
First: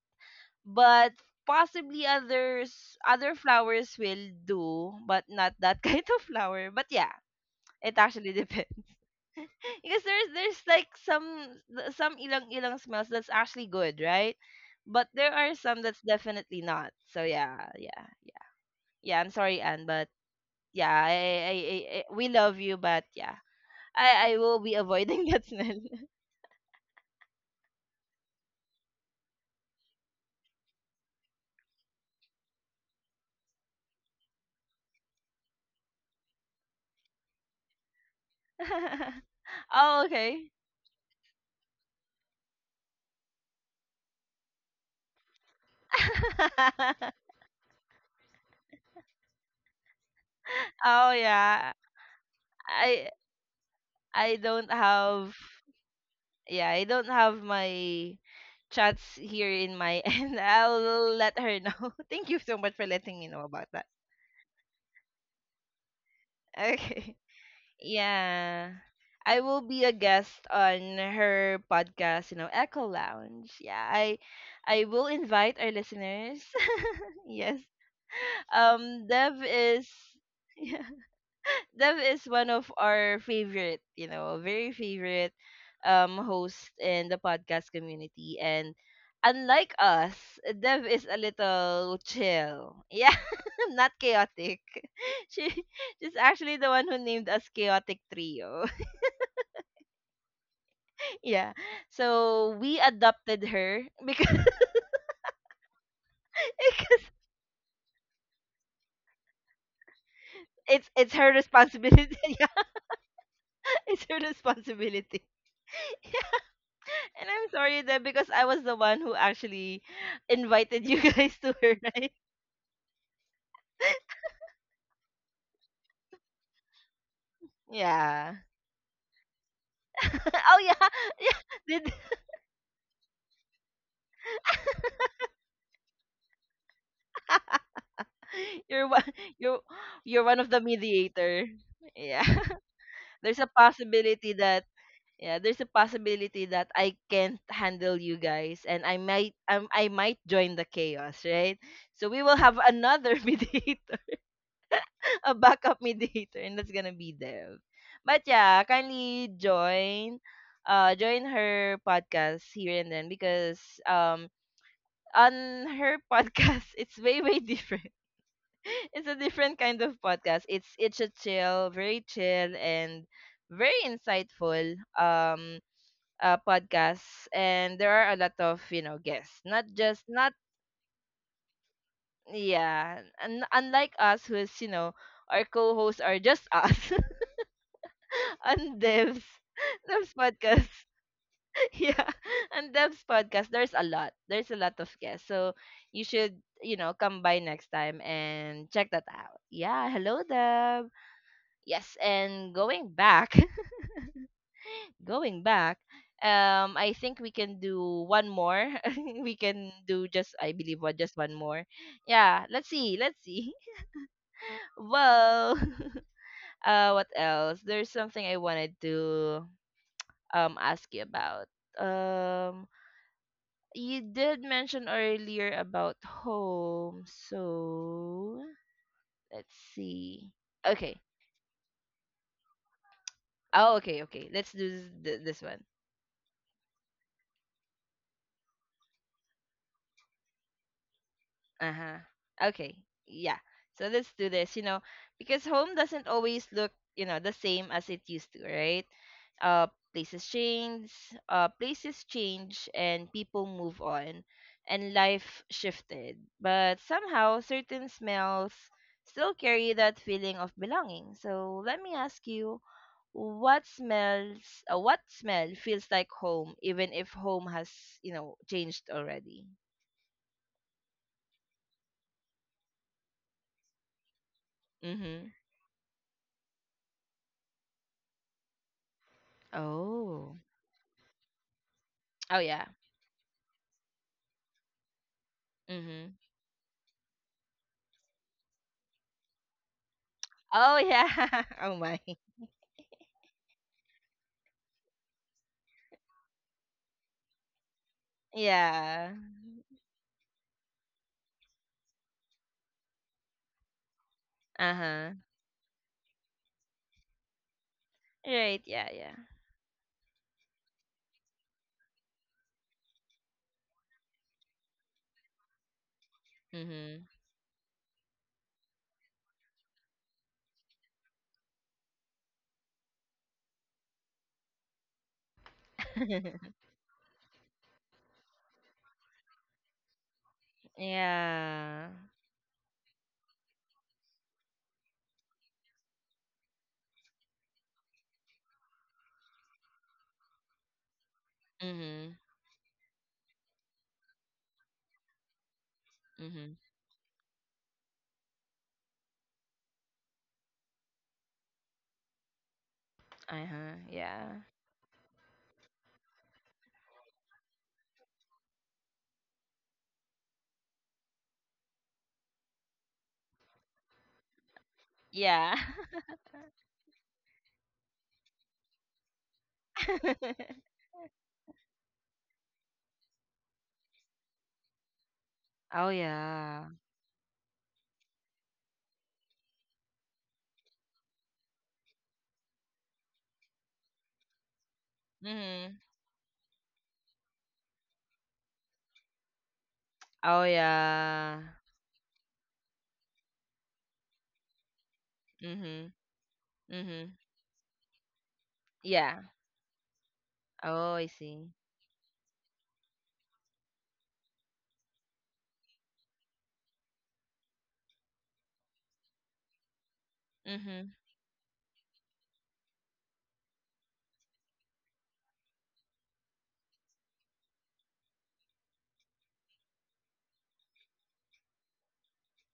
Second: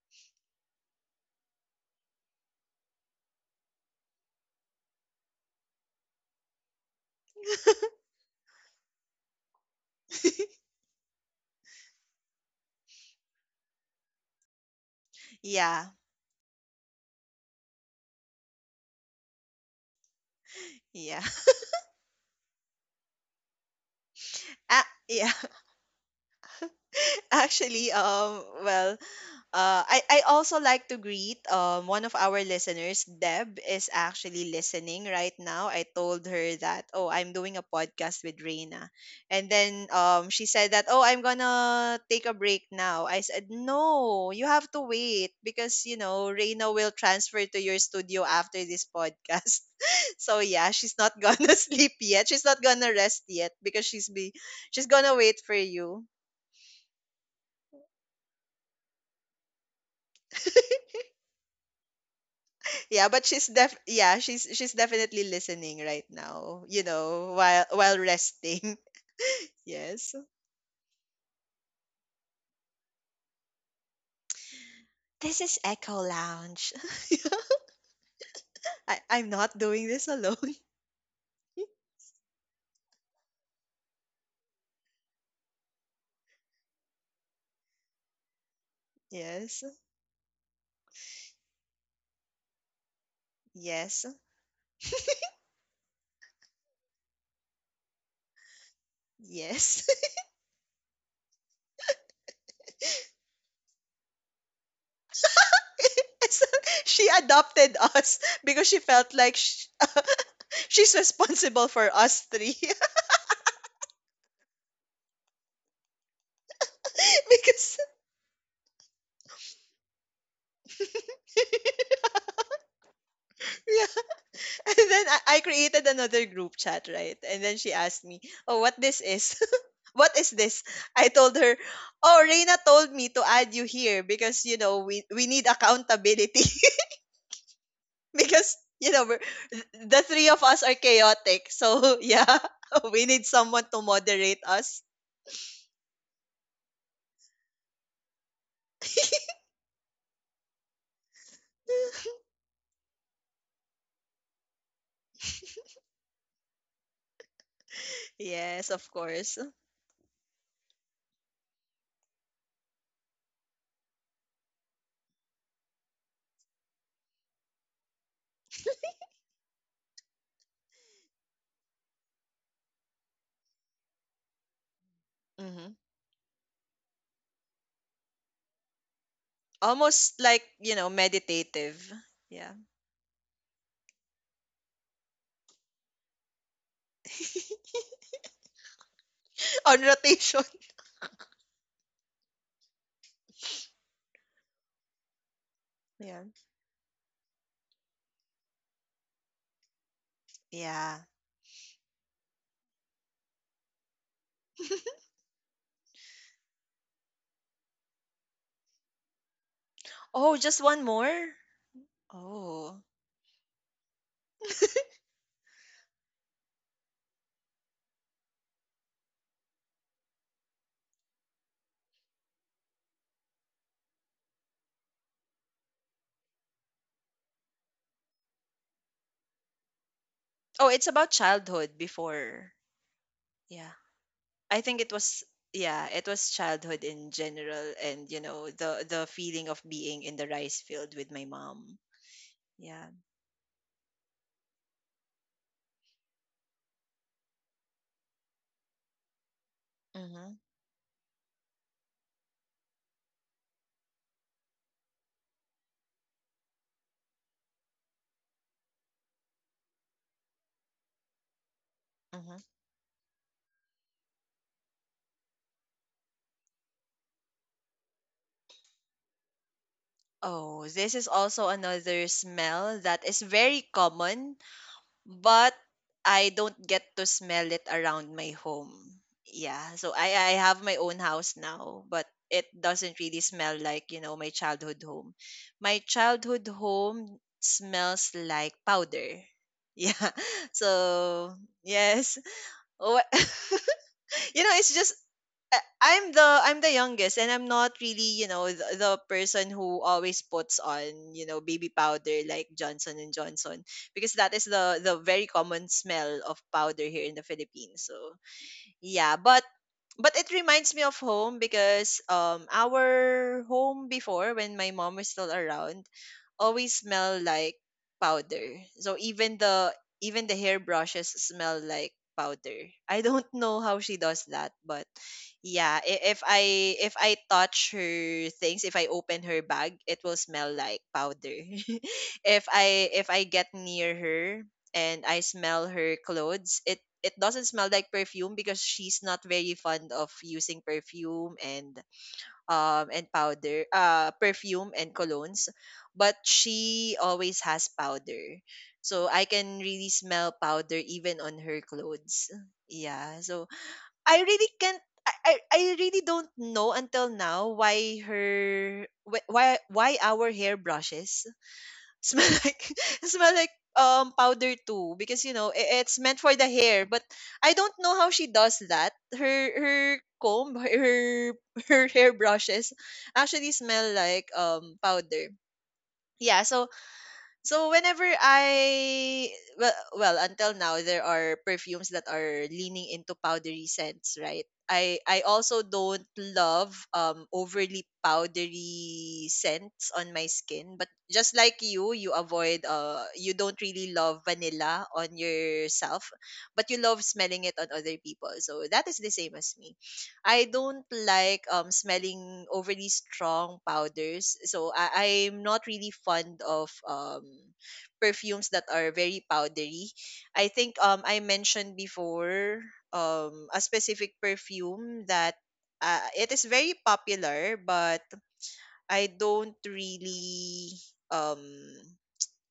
[SPEAKER 1] but possibly others other flowers will do, but not that kind of flower. But yeah, it actually depends because there's there's like some th- some ilang ilang smells that's actually good, right? But there are some
[SPEAKER 2] yeah.
[SPEAKER 1] that's definitely not. So yeah, yeah, yeah, yeah. I'm sorry, Anne, but yeah, I,
[SPEAKER 2] Yeah.
[SPEAKER 1] I, I, I- we love you, but yeah, I, I will be
[SPEAKER 2] ah,
[SPEAKER 1] avoiding
[SPEAKER 2] yeah.
[SPEAKER 1] that smell.
[SPEAKER 2] Actually, um, well, uh, I, I also like to greet um, one of our listeners. Deb is actually listening right now. I told her that, oh, I'm doing a podcast with Reina. And then
[SPEAKER 1] Oh
[SPEAKER 2] um,
[SPEAKER 1] okay.
[SPEAKER 2] she said that, oh, I'm going to take a break now. I said, no, you have to wait because, you know, Reina will transfer to your studio after this podcast. So yeah, she's
[SPEAKER 1] Oh
[SPEAKER 2] not going to
[SPEAKER 1] yeah,
[SPEAKER 2] sleep yet. She's not going to
[SPEAKER 1] I,
[SPEAKER 2] rest yet because she's be
[SPEAKER 1] I don't
[SPEAKER 2] she's going to
[SPEAKER 1] have,
[SPEAKER 2] wait for you.
[SPEAKER 1] yeah, I don't have my chats here in my end. I'll let her know. Thank you so much for
[SPEAKER 2] Yeah,
[SPEAKER 1] letting
[SPEAKER 2] but
[SPEAKER 1] me know
[SPEAKER 2] she's
[SPEAKER 1] about
[SPEAKER 2] def
[SPEAKER 1] that.
[SPEAKER 2] yeah, she's she's definitely listening right now, you
[SPEAKER 1] Okay.
[SPEAKER 2] know, while while resting.
[SPEAKER 1] Yeah. I will be a
[SPEAKER 2] Yes.
[SPEAKER 1] guest on her podcast, you know, Echo Lounge. Yeah, I I will
[SPEAKER 2] This
[SPEAKER 1] invite
[SPEAKER 2] is
[SPEAKER 1] our
[SPEAKER 2] Echo
[SPEAKER 1] listeners.
[SPEAKER 2] Lounge.
[SPEAKER 1] Yes.
[SPEAKER 2] I,
[SPEAKER 1] Um
[SPEAKER 2] I'm
[SPEAKER 1] Dev
[SPEAKER 2] not doing
[SPEAKER 1] is
[SPEAKER 2] this alone.
[SPEAKER 1] Dev is one of our favorite, you know, very favorite um host in the podcast community, and
[SPEAKER 2] Yes.
[SPEAKER 1] unlike us, Dev is a little chill. Yeah, not
[SPEAKER 2] Yes.
[SPEAKER 1] chaotic. She she's actually the one who named us Chaotic Trio.
[SPEAKER 2] Yes.
[SPEAKER 1] Yeah. So we adopted her because
[SPEAKER 2] So, she
[SPEAKER 1] because
[SPEAKER 2] adopted us because she felt like sh
[SPEAKER 1] it's
[SPEAKER 2] she's
[SPEAKER 1] it's her
[SPEAKER 2] responsible for
[SPEAKER 1] responsibility.
[SPEAKER 2] us
[SPEAKER 1] Yeah,
[SPEAKER 2] three.
[SPEAKER 1] it's her responsibility. And I'm
[SPEAKER 2] because
[SPEAKER 1] sorry that because I was the one who actually invited you guys to her, right?
[SPEAKER 2] yeah. And then I, I created another group chat, right? And then she asked me,
[SPEAKER 1] Yeah.
[SPEAKER 2] "Oh, what this is?" What is
[SPEAKER 1] Oh
[SPEAKER 2] this?
[SPEAKER 1] yeah.
[SPEAKER 2] I told
[SPEAKER 1] Yeah.
[SPEAKER 2] her,
[SPEAKER 1] Did
[SPEAKER 2] oh, Reina told me to add you here because, you know, we, we need accountability because,
[SPEAKER 1] you're
[SPEAKER 2] you
[SPEAKER 1] one
[SPEAKER 2] know, we're,
[SPEAKER 1] you are
[SPEAKER 2] the
[SPEAKER 1] you're
[SPEAKER 2] three
[SPEAKER 1] one
[SPEAKER 2] of
[SPEAKER 1] of the
[SPEAKER 2] us are
[SPEAKER 1] mediator.
[SPEAKER 2] chaotic. So,
[SPEAKER 1] Yeah.
[SPEAKER 2] yeah, we need
[SPEAKER 1] there's a
[SPEAKER 2] someone to
[SPEAKER 1] possibility
[SPEAKER 2] moderate
[SPEAKER 1] that
[SPEAKER 2] us.
[SPEAKER 1] yeah, there's a possibility that I can't handle you guys, and I might um, I might join the chaos, right? So we will have another mediator, a backup mediator, and that's gonna be Dev. But yeah,
[SPEAKER 2] Yes, of
[SPEAKER 1] kindly
[SPEAKER 2] course.
[SPEAKER 1] join, uh, join her podcast here, and then because um on her podcast it's way way different. It's a different kind of podcast. It's it's a chill, very chill and very insightful um
[SPEAKER 2] Hmm.
[SPEAKER 1] uh, podcast, and there are a lot of you know guests, not just
[SPEAKER 2] Almost
[SPEAKER 1] not
[SPEAKER 2] like, you know, meditative. Yeah.
[SPEAKER 1] yeah, and unlike us who's you know our co-hosts are just us. On Devs.
[SPEAKER 2] On
[SPEAKER 1] Devs
[SPEAKER 2] rotation.
[SPEAKER 1] podcast. Yeah. On Devs podcast, there's a lot. There's a lot of guests. So you
[SPEAKER 2] Yeah.
[SPEAKER 1] should, you know, come by next time and check that out. Yeah. Hello, Deb.
[SPEAKER 2] Yeah.
[SPEAKER 1] Yes. And going back, going back, um, I think we can do one more. We can do just,
[SPEAKER 2] Oh,
[SPEAKER 1] I
[SPEAKER 2] just
[SPEAKER 1] believe,
[SPEAKER 2] one
[SPEAKER 1] what, just
[SPEAKER 2] more?
[SPEAKER 1] one more. Yeah. Let's
[SPEAKER 2] Oh.
[SPEAKER 1] see. Let's see. Well, uh, what else? There's something I wanted to um ask you about. Um, you did mention earlier about home, so let's see.
[SPEAKER 2] Oh, it's
[SPEAKER 1] Okay.
[SPEAKER 2] about childhood before. Yeah.
[SPEAKER 1] Oh, okay, okay. Let's
[SPEAKER 2] I
[SPEAKER 1] do
[SPEAKER 2] think it
[SPEAKER 1] this,
[SPEAKER 2] was
[SPEAKER 1] th- this one.
[SPEAKER 2] yeah, it was childhood in general and you know the the feeling of being in the rice field with my mom.
[SPEAKER 1] Uh-huh. Okay.
[SPEAKER 2] Yeah.
[SPEAKER 1] Yeah. So let's do this, you know, because home doesn't always look, you know, the same as it used to, right? Uh places
[SPEAKER 2] Mhm.
[SPEAKER 1] change, uh places change and people move on, and life shifted. But somehow certain smells still carry that feeling of belonging. So let me ask
[SPEAKER 2] Mhm.
[SPEAKER 1] you, what smells, uh, what smell feels like home even if home has, you know, changed already?
[SPEAKER 2] Oh, this is also another smell that is very common
[SPEAKER 1] Mhm.
[SPEAKER 2] but I don't get to smell it around my home. Yeah, so I I
[SPEAKER 1] Oh.
[SPEAKER 2] have my own house now, but
[SPEAKER 1] Oh
[SPEAKER 2] it
[SPEAKER 1] yeah.
[SPEAKER 2] doesn't really smell like, you know, my childhood home. My
[SPEAKER 1] Mhm.
[SPEAKER 2] childhood home smells like powder. Yeah.
[SPEAKER 1] Oh
[SPEAKER 2] So,
[SPEAKER 1] yeah. Oh my.
[SPEAKER 2] yes. What you know it's just I- I'm the I'm the youngest and I'm not really you know the, the
[SPEAKER 1] Yeah.
[SPEAKER 2] person who always puts on you know baby powder like Johnson and Johnson because that is the the
[SPEAKER 1] Uh-huh.
[SPEAKER 2] very common smell of powder here in the Philippines so
[SPEAKER 1] Right, yeah, yeah.
[SPEAKER 2] yeah but but it reminds me of home because um our home before when my mom was still around always
[SPEAKER 1] Mhm.
[SPEAKER 2] smell like powder. So even the even the hairbrushes smell like powder. I don't know how she does that, but yeah, i- if I if I touch her things, if I open her bag, it will smell like powder.
[SPEAKER 1] Yeah.
[SPEAKER 2] If I if I get near her, and I smell her clothes, it it doesn't smell like perfume because she's not very fond of using perfume and
[SPEAKER 1] Mhm.
[SPEAKER 2] um and powder uh perfume and colognes but
[SPEAKER 1] Mhm.
[SPEAKER 2] she always has powder so I can really smell powder even on her clothes. Yeah, so
[SPEAKER 1] Uh-huh.
[SPEAKER 2] I
[SPEAKER 1] Yeah.
[SPEAKER 2] really can't, I, I I really don't know until now why her wh- why why our hairbrushes smell like smell like um powder too because you know
[SPEAKER 1] Yeah.
[SPEAKER 2] i- it's meant for the hair but I don't know how she does that her her comb, her her hair brushes actually smell like um powder.
[SPEAKER 1] Oh
[SPEAKER 2] Yeah,
[SPEAKER 1] yeah.
[SPEAKER 2] so so whenever I, well, well until now there are perfumes that are leaning into powdery scents, right? I I also
[SPEAKER 1] Mhm.
[SPEAKER 2] don't love um overly powdery scents on my
[SPEAKER 1] Oh
[SPEAKER 2] skin, but just
[SPEAKER 1] yeah.
[SPEAKER 2] like you, you avoid uh you don't really love vanilla on
[SPEAKER 1] Mhm.
[SPEAKER 2] yourself, but you love
[SPEAKER 1] Mhm.
[SPEAKER 2] smelling it on other people. So that is the
[SPEAKER 1] Yeah.
[SPEAKER 2] same as me. I don't
[SPEAKER 1] Oh, I
[SPEAKER 2] like
[SPEAKER 1] see.
[SPEAKER 2] um smelling overly strong powders. So I, I'm not really fond of um perfumes that are very powdery. I think
[SPEAKER 1] Mhm.
[SPEAKER 2] um I mentioned before um a specific perfume that uh, it is very popular but I don't really um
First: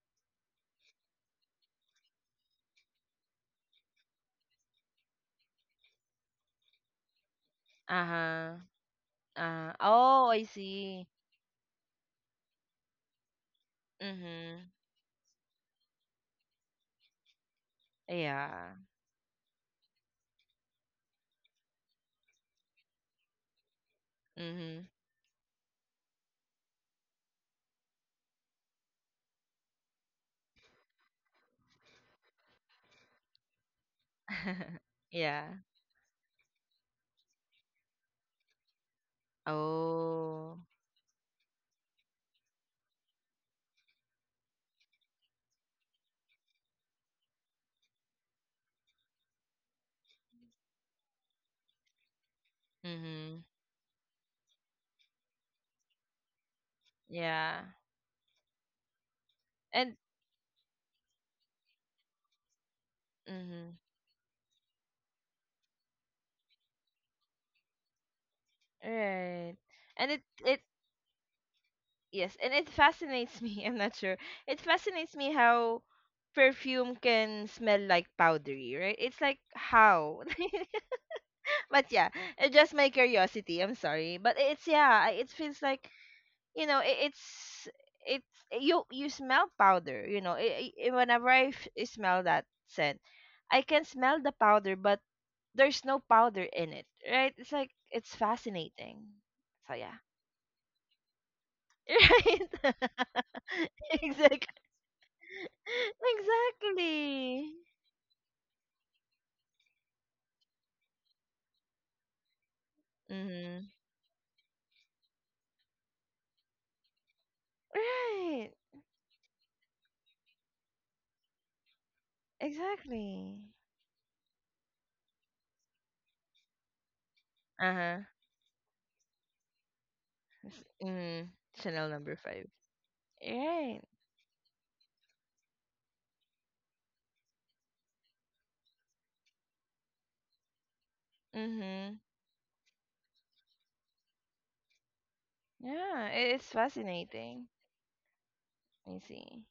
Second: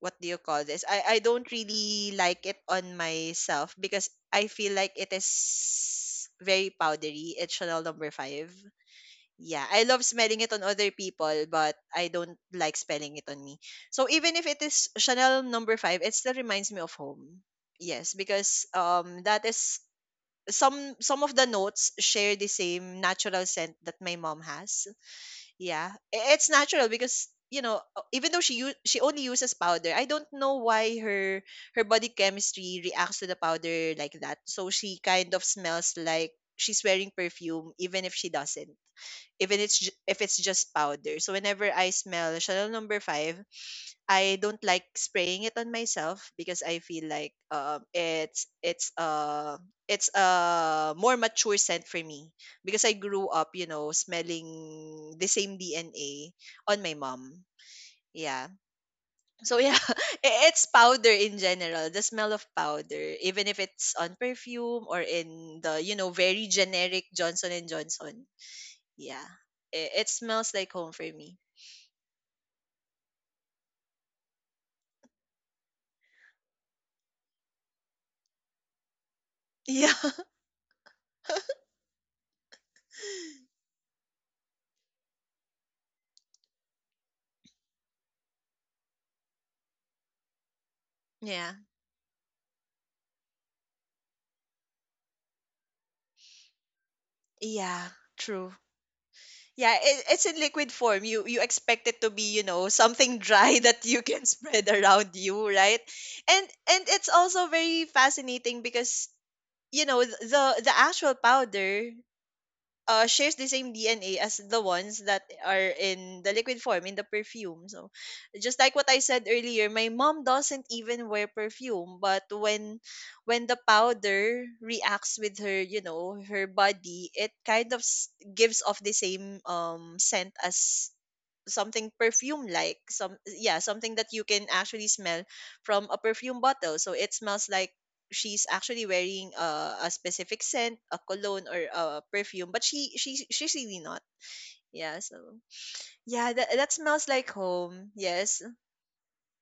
[SPEAKER 2] what do you call this? I I don't really like it on myself because I feel like it is very powdery. It's Chanel number five.
[SPEAKER 1] Uh-huh.
[SPEAKER 2] Yeah,
[SPEAKER 1] Uh,
[SPEAKER 2] I love
[SPEAKER 1] oh,
[SPEAKER 2] smelling
[SPEAKER 1] I
[SPEAKER 2] it on other
[SPEAKER 1] see.
[SPEAKER 2] people, but I don't like smelling it on me. So even if it
[SPEAKER 1] Mhm.
[SPEAKER 2] is Chanel number five, it still reminds me of home. Yes, because
[SPEAKER 1] Yeah.
[SPEAKER 2] um that is some some of the notes share the same natural scent that my mom has.
[SPEAKER 1] Mhm.
[SPEAKER 2] Yeah, i- it's natural because you know uh, even though she u- she only uses powder, I don't know why her her body chemistry reacts to the powder like that. So she kind
[SPEAKER 1] Yeah.
[SPEAKER 2] of smells like she's wearing perfume even if she doesn't. Even it's ju- if it's
[SPEAKER 1] Oh.
[SPEAKER 2] just powder. So whenever I smell Chanel number five, I don't like spraying it on myself because I feel like um it's it's uh it's a more mature scent for me because I grew
[SPEAKER 1] Mm-hmm.
[SPEAKER 2] up, you know, smelling the same D N A on my mom.
[SPEAKER 1] Yeah.
[SPEAKER 2] Yeah. So yeah,
[SPEAKER 1] And
[SPEAKER 2] i- it's powder in general, the smell of powder, even if
[SPEAKER 1] mm-hmm.
[SPEAKER 2] it's on perfume or in the, you know, very generic Johnson and Johnson. Yeah.
[SPEAKER 1] Right.
[SPEAKER 2] It, it
[SPEAKER 1] And it
[SPEAKER 2] smells
[SPEAKER 1] it
[SPEAKER 2] like home for me.
[SPEAKER 1] yes, and it fascinates me. I'm not sure. It fascinates me how perfume can smell like powdery, right? It's like
[SPEAKER 2] Yeah.
[SPEAKER 1] how? But yeah, it's just my curiosity. I'm sorry, but it's yeah, I- it feels like you know, it, it's it's you you smell powder, you know. It, it, whenever I
[SPEAKER 2] Yeah.
[SPEAKER 1] f- I smell that scent, I can smell the powder, but there's no powder in it, right? It's like
[SPEAKER 2] Yeah.
[SPEAKER 1] it's
[SPEAKER 2] True.
[SPEAKER 1] fascinating. So
[SPEAKER 2] Yeah,
[SPEAKER 1] yeah,
[SPEAKER 2] it, it's in liquid form. You you expect it to be, you know,
[SPEAKER 1] right?
[SPEAKER 2] something dry that you can
[SPEAKER 1] Exactly,
[SPEAKER 2] spread around you, right? And and it's also
[SPEAKER 1] exactly.
[SPEAKER 2] very fascinating because you know th- the the actual powder uh, shares the
[SPEAKER 1] Mm-hmm.
[SPEAKER 2] same D N A as the ones that are in the liquid form in the perfume. So,
[SPEAKER 1] Right,
[SPEAKER 2] just like what I said earlier, my mom doesn't even wear perfume, but when
[SPEAKER 1] exactly.
[SPEAKER 2] when the powder reacts with her, you know, her body, it
[SPEAKER 1] Uh
[SPEAKER 2] kind of s-
[SPEAKER 1] huh.
[SPEAKER 2] gives off the same um scent as
[SPEAKER 1] Mm, Chanel
[SPEAKER 2] something
[SPEAKER 1] number five.
[SPEAKER 2] perfume, like some, yeah,
[SPEAKER 1] Right.
[SPEAKER 2] something that you can actually smell from a perfume bottle, so it smells like she's actually wearing a, a specific scent, a cologne or
[SPEAKER 1] Mm-hmm.
[SPEAKER 2] a perfume, but she she she's really not. Yeah so
[SPEAKER 1] Yeah, I-
[SPEAKER 2] yeah
[SPEAKER 1] it's
[SPEAKER 2] that, that smells like
[SPEAKER 1] fascinating.
[SPEAKER 2] home, yes.
[SPEAKER 1] I see.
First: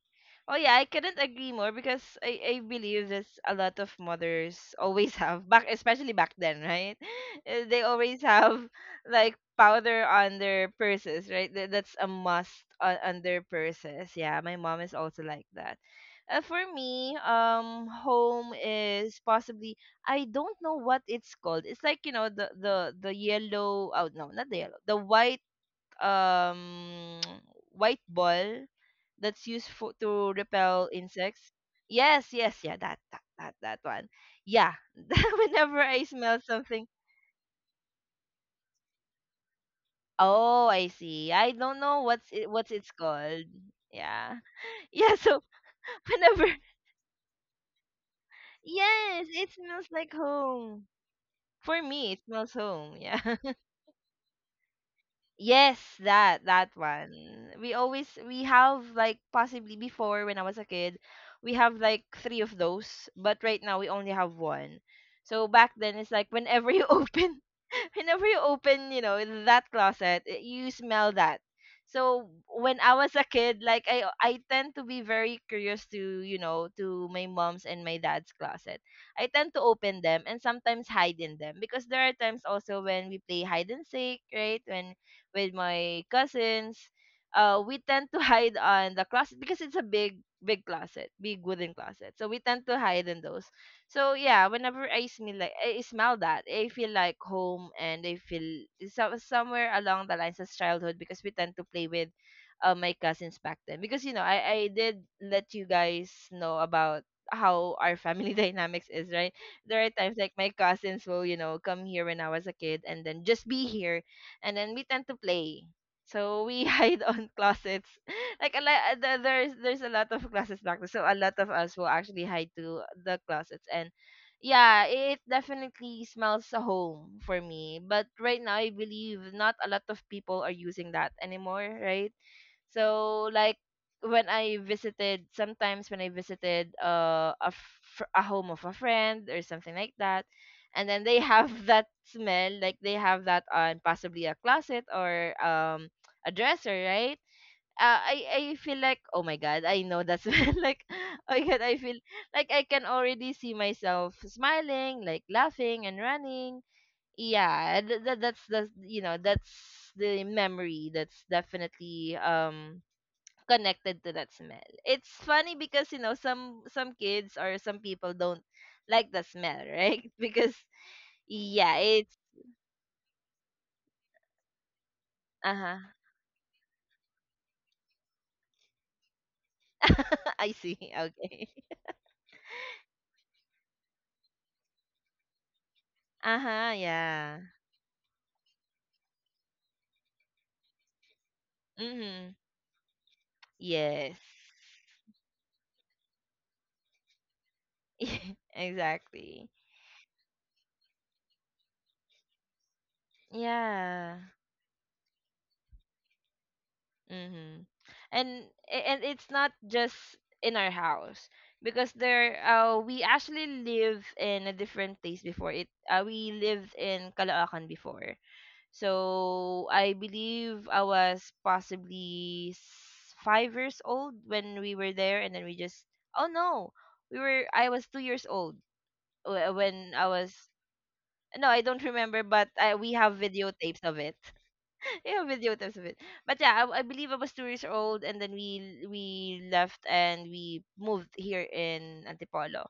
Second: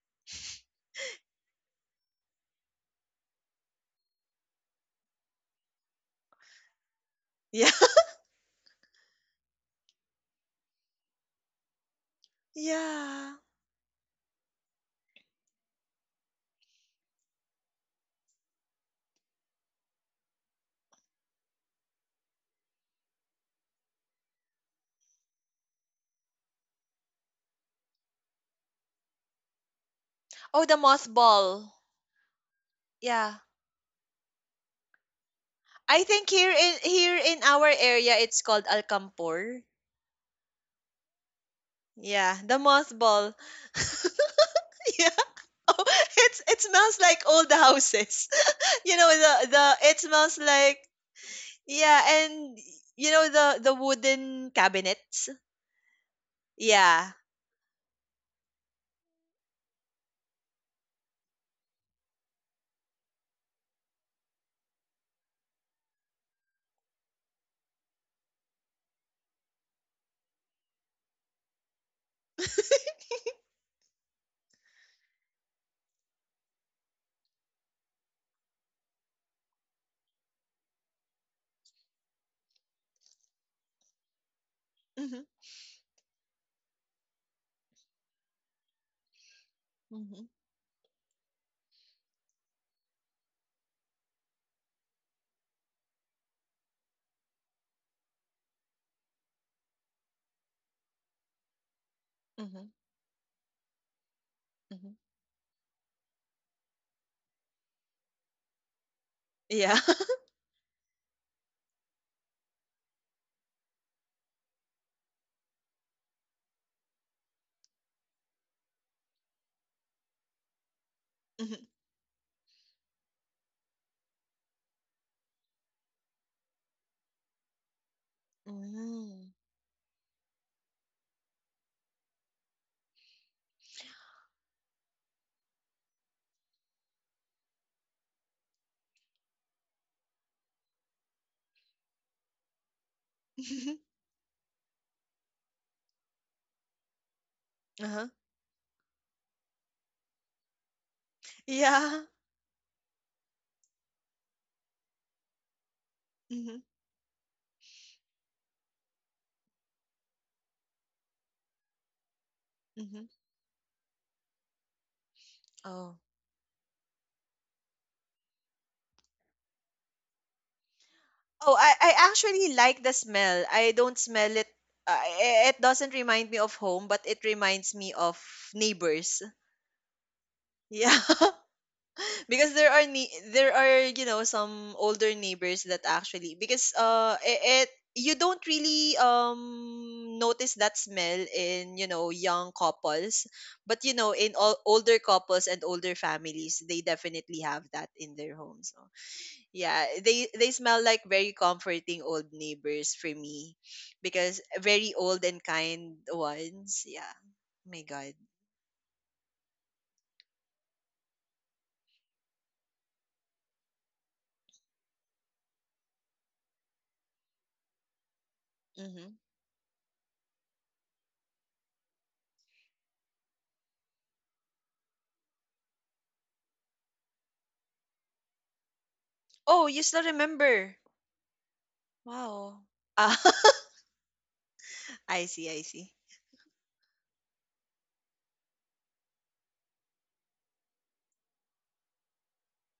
[SPEAKER 1] Oh yeah, I couldn't agree more because I, I believe there's a lot of mothers always have back especially back then, right? Uh,
[SPEAKER 2] yeah.
[SPEAKER 1] they always have like powder on their purses, right? That, that's a must on, on
[SPEAKER 2] Yeah.
[SPEAKER 1] their purses. Yeah, my mom is also like that. Uh, for me, um, home is possibly I don't know what it's called. It's like you know the the the yellow. Oh no, not the yellow. The white um white ball that's used for to
[SPEAKER 2] Oh, the
[SPEAKER 1] repel insects.
[SPEAKER 2] mothball.
[SPEAKER 1] Yes, yes, yeah, that that
[SPEAKER 2] Yeah,
[SPEAKER 1] that, that one. Yeah, whenever
[SPEAKER 2] I
[SPEAKER 1] I
[SPEAKER 2] think here
[SPEAKER 1] smell
[SPEAKER 2] in
[SPEAKER 1] something,
[SPEAKER 2] here in our area it's called alcampor.
[SPEAKER 1] oh, I see. I don't know
[SPEAKER 2] Yeah,
[SPEAKER 1] what's
[SPEAKER 2] the
[SPEAKER 1] it, what's it's
[SPEAKER 2] mothball.
[SPEAKER 1] called. Yeah,
[SPEAKER 2] yeah.
[SPEAKER 1] yeah. So
[SPEAKER 2] Oh, it's it
[SPEAKER 1] whenever,
[SPEAKER 2] smells like old houses, you know,
[SPEAKER 1] yes,
[SPEAKER 2] the
[SPEAKER 1] it
[SPEAKER 2] the
[SPEAKER 1] smells
[SPEAKER 2] it
[SPEAKER 1] like
[SPEAKER 2] smells like,
[SPEAKER 1] home. For
[SPEAKER 2] yeah,
[SPEAKER 1] me, it
[SPEAKER 2] and
[SPEAKER 1] smells home.
[SPEAKER 2] you know
[SPEAKER 1] Yeah.
[SPEAKER 2] the the wooden cabinets.
[SPEAKER 1] Yes, that that
[SPEAKER 2] Yeah.
[SPEAKER 1] one. We always we have like possibly before when I was a kid, we have like three of those, but right now we only have one. So back then it's like whenever you open whenever you open, you know, that closet, i- you smell that. So when I was a kid, like I I tend to be very curious to, you know, to my mom's and my dad's closet. I tend to open them and sometimes hide in them because there are times also when we play hide and seek, right? When
[SPEAKER 2] Mm-hmm.
[SPEAKER 1] with my cousins, uh, we tend to hide on the closet because it's a
[SPEAKER 2] Mm-hmm.
[SPEAKER 1] big, big closet, big wooden closet. So we tend to hide in those. So yeah, whenever I smell like I smell that, I feel like home and I feel so, somewhere along the lines of childhood because we tend to play with
[SPEAKER 2] Mm-hmm.
[SPEAKER 1] uh, my cousins back then. Because you know, I I
[SPEAKER 2] Mm-hmm.
[SPEAKER 1] did let you guys know about how our family dynamics is, right?
[SPEAKER 2] Yeah.
[SPEAKER 1] There are times like my cousins will, you know, come here when I was a kid and then just be here and then we tend to play. So we hide on closets. Like a lot, the- there's there's a lot of closets back there. So a lot of
[SPEAKER 2] Mm-hmm.
[SPEAKER 1] us will actually hide to the closets and yeah, it definitely smells a home for me. But right now I
[SPEAKER 2] hmm
[SPEAKER 1] believe not a lot of people are using that anymore, right? So like when I visited, sometimes when I visited uh, a fr- a home of a friend or something like that, and then they have that smell, like they have that
[SPEAKER 2] hmm
[SPEAKER 1] on possibly a closet or um a dresser, right?
[SPEAKER 2] hmm hmm yeah. hmm mm uh huh
[SPEAKER 1] Uh, I I feel like oh my god, I know that smell. Like oh my god, I
[SPEAKER 2] yeah
[SPEAKER 1] feel like I can already see myself smiling, like laughing and
[SPEAKER 2] hmm
[SPEAKER 1] running. Yeah, th- th- that's the you know that's the memory that's definitely um
[SPEAKER 2] hmm
[SPEAKER 1] connected to that smell. It's funny
[SPEAKER 2] oh
[SPEAKER 1] because you know some some kids or some people don't like the smell, right? Because
[SPEAKER 2] oh, I,
[SPEAKER 1] yeah,
[SPEAKER 2] I
[SPEAKER 1] it's
[SPEAKER 2] actually like the smell. I don't smell it. Uh, i- it
[SPEAKER 1] uh-huh.
[SPEAKER 2] doesn't remind me of home, but it reminds me of neighbors.
[SPEAKER 1] I see.
[SPEAKER 2] Yeah.
[SPEAKER 1] Okay.
[SPEAKER 2] Because there are ne- there are, you know, some older neighbors that actually, because
[SPEAKER 1] Uh-huh,
[SPEAKER 2] uh
[SPEAKER 1] yeah.
[SPEAKER 2] it, it you don't really um notice that smell in, you know,
[SPEAKER 1] Mhm.
[SPEAKER 2] young couples, but you know,
[SPEAKER 1] Yes.
[SPEAKER 2] in all older couples and older families, they definitely have that in
[SPEAKER 1] Yeah,
[SPEAKER 2] their homes. So,
[SPEAKER 1] exactly.
[SPEAKER 2] yeah, they they smell like very comforting old neighbors for me,
[SPEAKER 1] Yeah.
[SPEAKER 2] because very old and kind ones. Yeah.
[SPEAKER 1] Mhm.
[SPEAKER 2] My god.
[SPEAKER 1] And a- and it's not just in our house because there uh we actually live in a different place before it. Uh, we lived in Caloocan before.
[SPEAKER 2] hmm
[SPEAKER 1] So I believe I was possibly s- five years old when we were there, and then we just oh no, we were I was two years old wh-
[SPEAKER 2] oh, you still
[SPEAKER 1] when I was
[SPEAKER 2] remember?
[SPEAKER 1] no I don't remember, but
[SPEAKER 2] Wow.
[SPEAKER 1] I, we
[SPEAKER 2] Ah.
[SPEAKER 1] have videotapes of it. We
[SPEAKER 2] I
[SPEAKER 1] have
[SPEAKER 2] see, I
[SPEAKER 1] videotapes
[SPEAKER 2] see.
[SPEAKER 1] of it. But yeah, I, I believe I was two years old, and then we we left and we moved here in Antipolo.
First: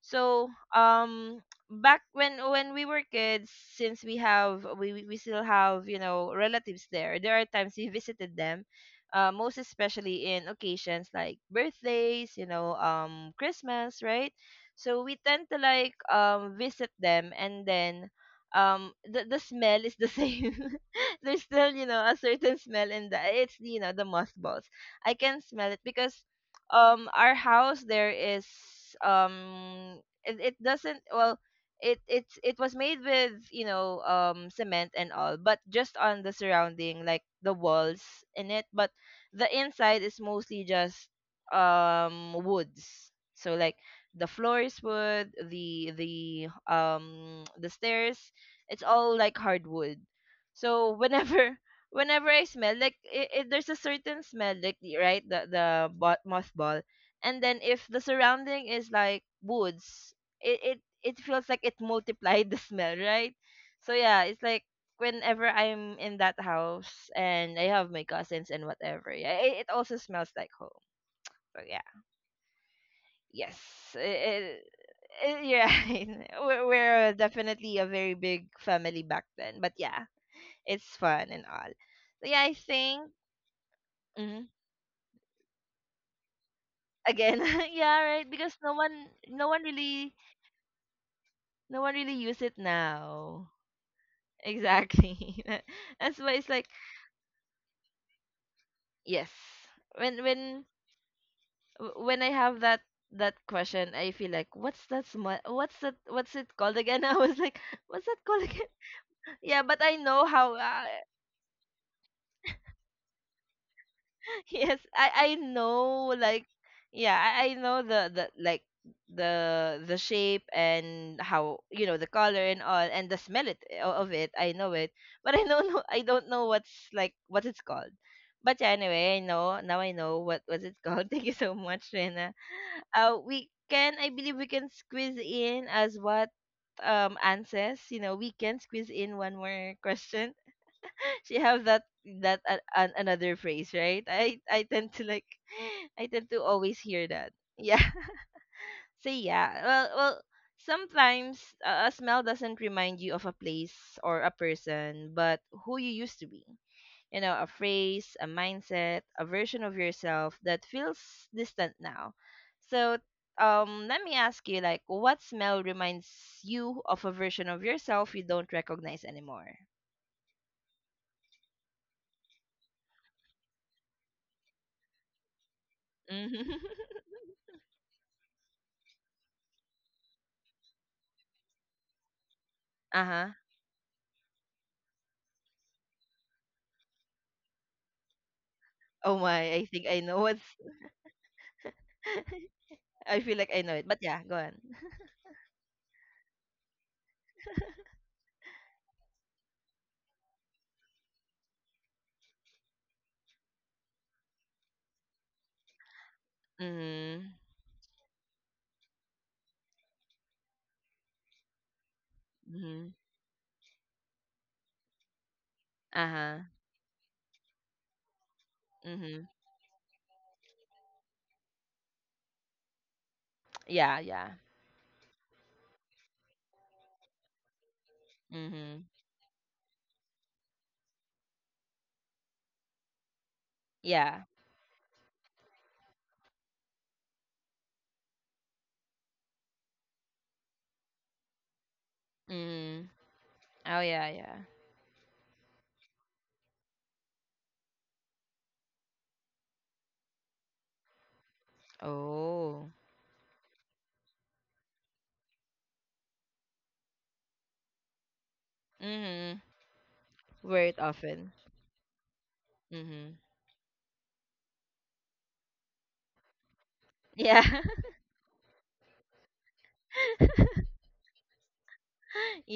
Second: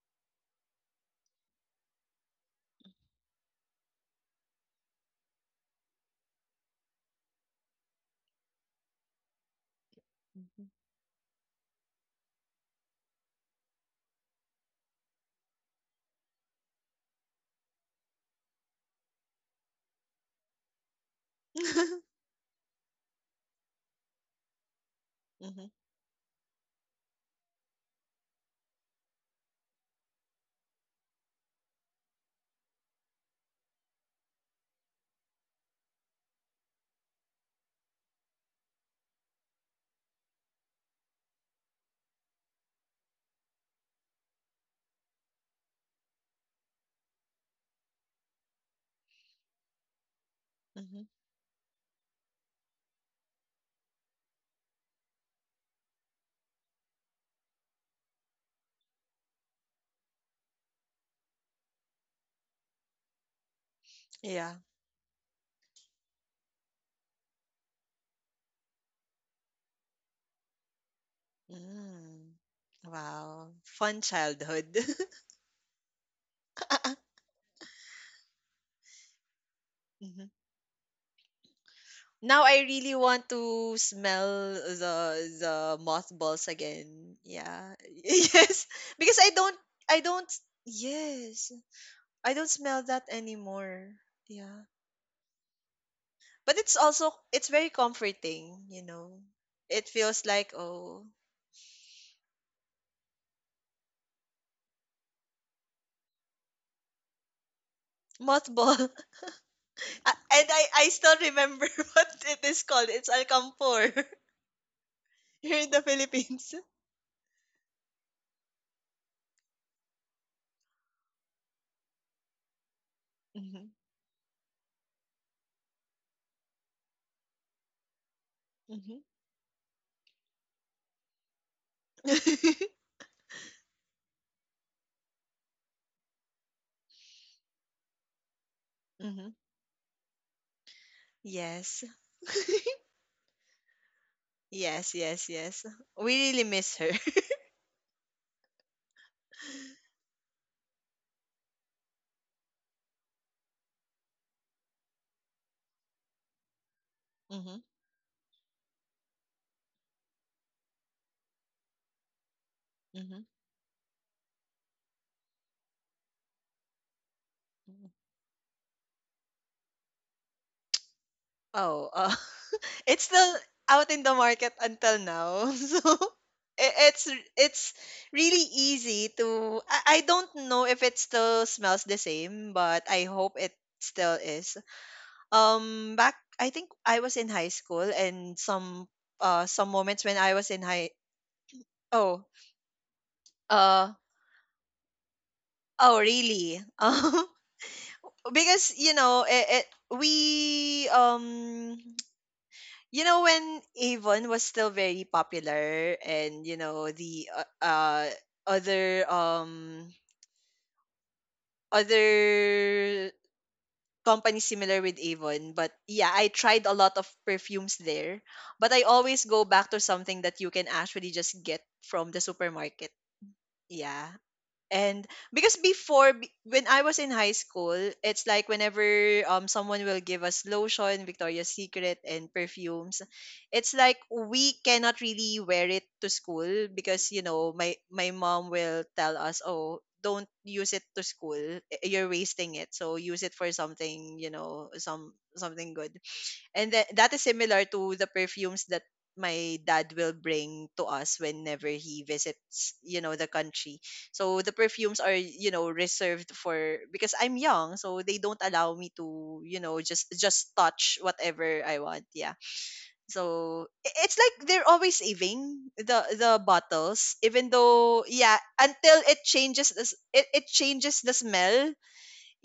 [SPEAKER 1] So um back when when we were kids, since we have we we we still have you know relatives there, there are times we visited them, uh, most especially in
[SPEAKER 2] Mm-hmm.
[SPEAKER 1] occasions like birthdays, you know, um, Christmas, right? So we tend to like um visit them, and then um the the smell is the same. There's still you know a certain smell in the it's you know the mothballs. I can
[SPEAKER 2] Mm-hmm.
[SPEAKER 1] smell it because um our house there is um it, it doesn't well it it's it was made with you know um cement and all but just on the surrounding like the walls in it but the inside is mostly just um woods so like the floor is wood the the um the stairs it's all like hardwood so
[SPEAKER 2] hmm
[SPEAKER 1] whenever whenever I smell like i i there's a certain smell like the- right the the bot mothball and then if the surrounding is like woods it it it feels like it multiplied the smell right so yeah it's
[SPEAKER 2] Yeah.
[SPEAKER 1] like whenever I'm in that house and I have my cousins and whatever yeah it, it also smells like home so yeah
[SPEAKER 2] Mm. Wow.
[SPEAKER 1] yes
[SPEAKER 2] Fun
[SPEAKER 1] it,
[SPEAKER 2] childhood.
[SPEAKER 1] it, you we're, we're definitely a very big family back then but yeah
[SPEAKER 2] Mhm.
[SPEAKER 1] it's fun and all so yeah
[SPEAKER 2] Now
[SPEAKER 1] I
[SPEAKER 2] I really
[SPEAKER 1] think
[SPEAKER 2] want to
[SPEAKER 1] mm-hmm.
[SPEAKER 2] smell the the mothballs again.
[SPEAKER 1] Again.
[SPEAKER 2] Yeah.
[SPEAKER 1] Yeah, right. Because
[SPEAKER 2] Yes.
[SPEAKER 1] no one,
[SPEAKER 2] Because I
[SPEAKER 1] no
[SPEAKER 2] don't,
[SPEAKER 1] one
[SPEAKER 2] I
[SPEAKER 1] really,
[SPEAKER 2] don't, yes.
[SPEAKER 1] no one really
[SPEAKER 2] I
[SPEAKER 1] use
[SPEAKER 2] don't
[SPEAKER 1] it
[SPEAKER 2] smell that
[SPEAKER 1] now.
[SPEAKER 2] anymore. Yeah.
[SPEAKER 1] Exactly. That- That's why it's
[SPEAKER 2] But
[SPEAKER 1] like
[SPEAKER 2] it's also, it's very comforting, you know.
[SPEAKER 1] yes.
[SPEAKER 2] It
[SPEAKER 1] When
[SPEAKER 2] feels like
[SPEAKER 1] when
[SPEAKER 2] oh.
[SPEAKER 1] w- when I have that that question, I feel like what's that sma- what's that what's it called again? I was like, what's that called again?
[SPEAKER 2] Mothball.
[SPEAKER 1] Yeah, but I
[SPEAKER 2] I-
[SPEAKER 1] know
[SPEAKER 2] and
[SPEAKER 1] how.
[SPEAKER 2] I,
[SPEAKER 1] Uh,
[SPEAKER 2] I still remember what it is called. It's Alcampor
[SPEAKER 1] yes, I I
[SPEAKER 2] here in the
[SPEAKER 1] know like
[SPEAKER 2] Philippines.
[SPEAKER 1] yeah, I, I know the the like the the shape and how you know the color and all and the smell it
[SPEAKER 2] hmm
[SPEAKER 1] o- of it. I know it, but I don't know I don't know what's like what it's called. But yeah,
[SPEAKER 2] hmm
[SPEAKER 1] anyway, I know now I know what was it called. Thank you so much, Rena. Uh, we can I believe we can squeeze in as what um answers. You know, we can squeeze in
[SPEAKER 2] hmm
[SPEAKER 1] one more question she have that
[SPEAKER 2] Yes.
[SPEAKER 1] that uh, an, another phrase, right? I I tend
[SPEAKER 2] Yes,
[SPEAKER 1] to like
[SPEAKER 2] yes, yes.
[SPEAKER 1] I tend
[SPEAKER 2] We
[SPEAKER 1] to
[SPEAKER 2] really miss
[SPEAKER 1] always
[SPEAKER 2] her.
[SPEAKER 1] hear that. Yeah. So yeah, well well sometimes uh, a smell doesn't remind you of a place or a person, but who you used to be. You know, a
[SPEAKER 2] hmm
[SPEAKER 1] phrase, a mindset, a version of yourself that feels distant now. So
[SPEAKER 2] hmm
[SPEAKER 1] um let me ask you like what smell reminds you of a version of yourself you don't recognize anymore?
[SPEAKER 2] Oh, uh, it's still out in the market until now. So
[SPEAKER 1] Uh
[SPEAKER 2] i- it's it's really easy to, I, I don't know if it still smells the same, but I
[SPEAKER 1] Uh-huh.
[SPEAKER 2] hope it still is. Um back, I think I was in high school, and some
[SPEAKER 1] Oh
[SPEAKER 2] uh
[SPEAKER 1] my, I
[SPEAKER 2] some
[SPEAKER 1] think I
[SPEAKER 2] moments when
[SPEAKER 1] know
[SPEAKER 2] I
[SPEAKER 1] what's
[SPEAKER 2] was in high. Oh.
[SPEAKER 1] I feel like I know it.
[SPEAKER 2] Uh,
[SPEAKER 1] But yeah, go on.
[SPEAKER 2] oh really? Um because you know, it, it we, um you know, when Avon was still very popular, and you know,
[SPEAKER 1] Mm-hmm.
[SPEAKER 2] the uh, uh other um
[SPEAKER 1] Mm-hmm.
[SPEAKER 2] other company similar with Avon. But yeah, I
[SPEAKER 1] Uh-huh.
[SPEAKER 2] tried a lot of perfumes there. But I always
[SPEAKER 1] Mm-hmm.
[SPEAKER 2] go back to something that you can actually just get from the supermarket.
[SPEAKER 1] Yeah,
[SPEAKER 2] Yeah.
[SPEAKER 1] yeah.
[SPEAKER 2] And because before b- when I was in high school, it's like
[SPEAKER 1] Mm-hmm.
[SPEAKER 2] whenever um someone will give us lotion, Victoria's Secret and perfumes, it's like
[SPEAKER 1] Yeah.
[SPEAKER 2] we cannot really wear it to school, because you know, my my mom will tell us, "Oh, don't use it to school. I- You're wasting it.
[SPEAKER 1] Mm-hmm.
[SPEAKER 2] So use it for
[SPEAKER 1] Oh yeah,
[SPEAKER 2] something, you
[SPEAKER 1] yeah.
[SPEAKER 2] know, some something good." And tha that is similar to the perfumes that my dad will bring to us whenever he
[SPEAKER 1] Oh.
[SPEAKER 2] visits, you know, the country. So the perfumes are, you know, reserved for, because I'm young, so they don't allow me
[SPEAKER 1] Mm-hmm.
[SPEAKER 2] to, you know, just just
[SPEAKER 1] Wear it
[SPEAKER 2] touch
[SPEAKER 1] often.
[SPEAKER 2] whatever I want. Yeah.
[SPEAKER 1] Mm-hmm.
[SPEAKER 2] So i- it's like they're always saving the the bottles,
[SPEAKER 1] Yeah.
[SPEAKER 2] even though yeah, until it changes this, it, it changes the smell.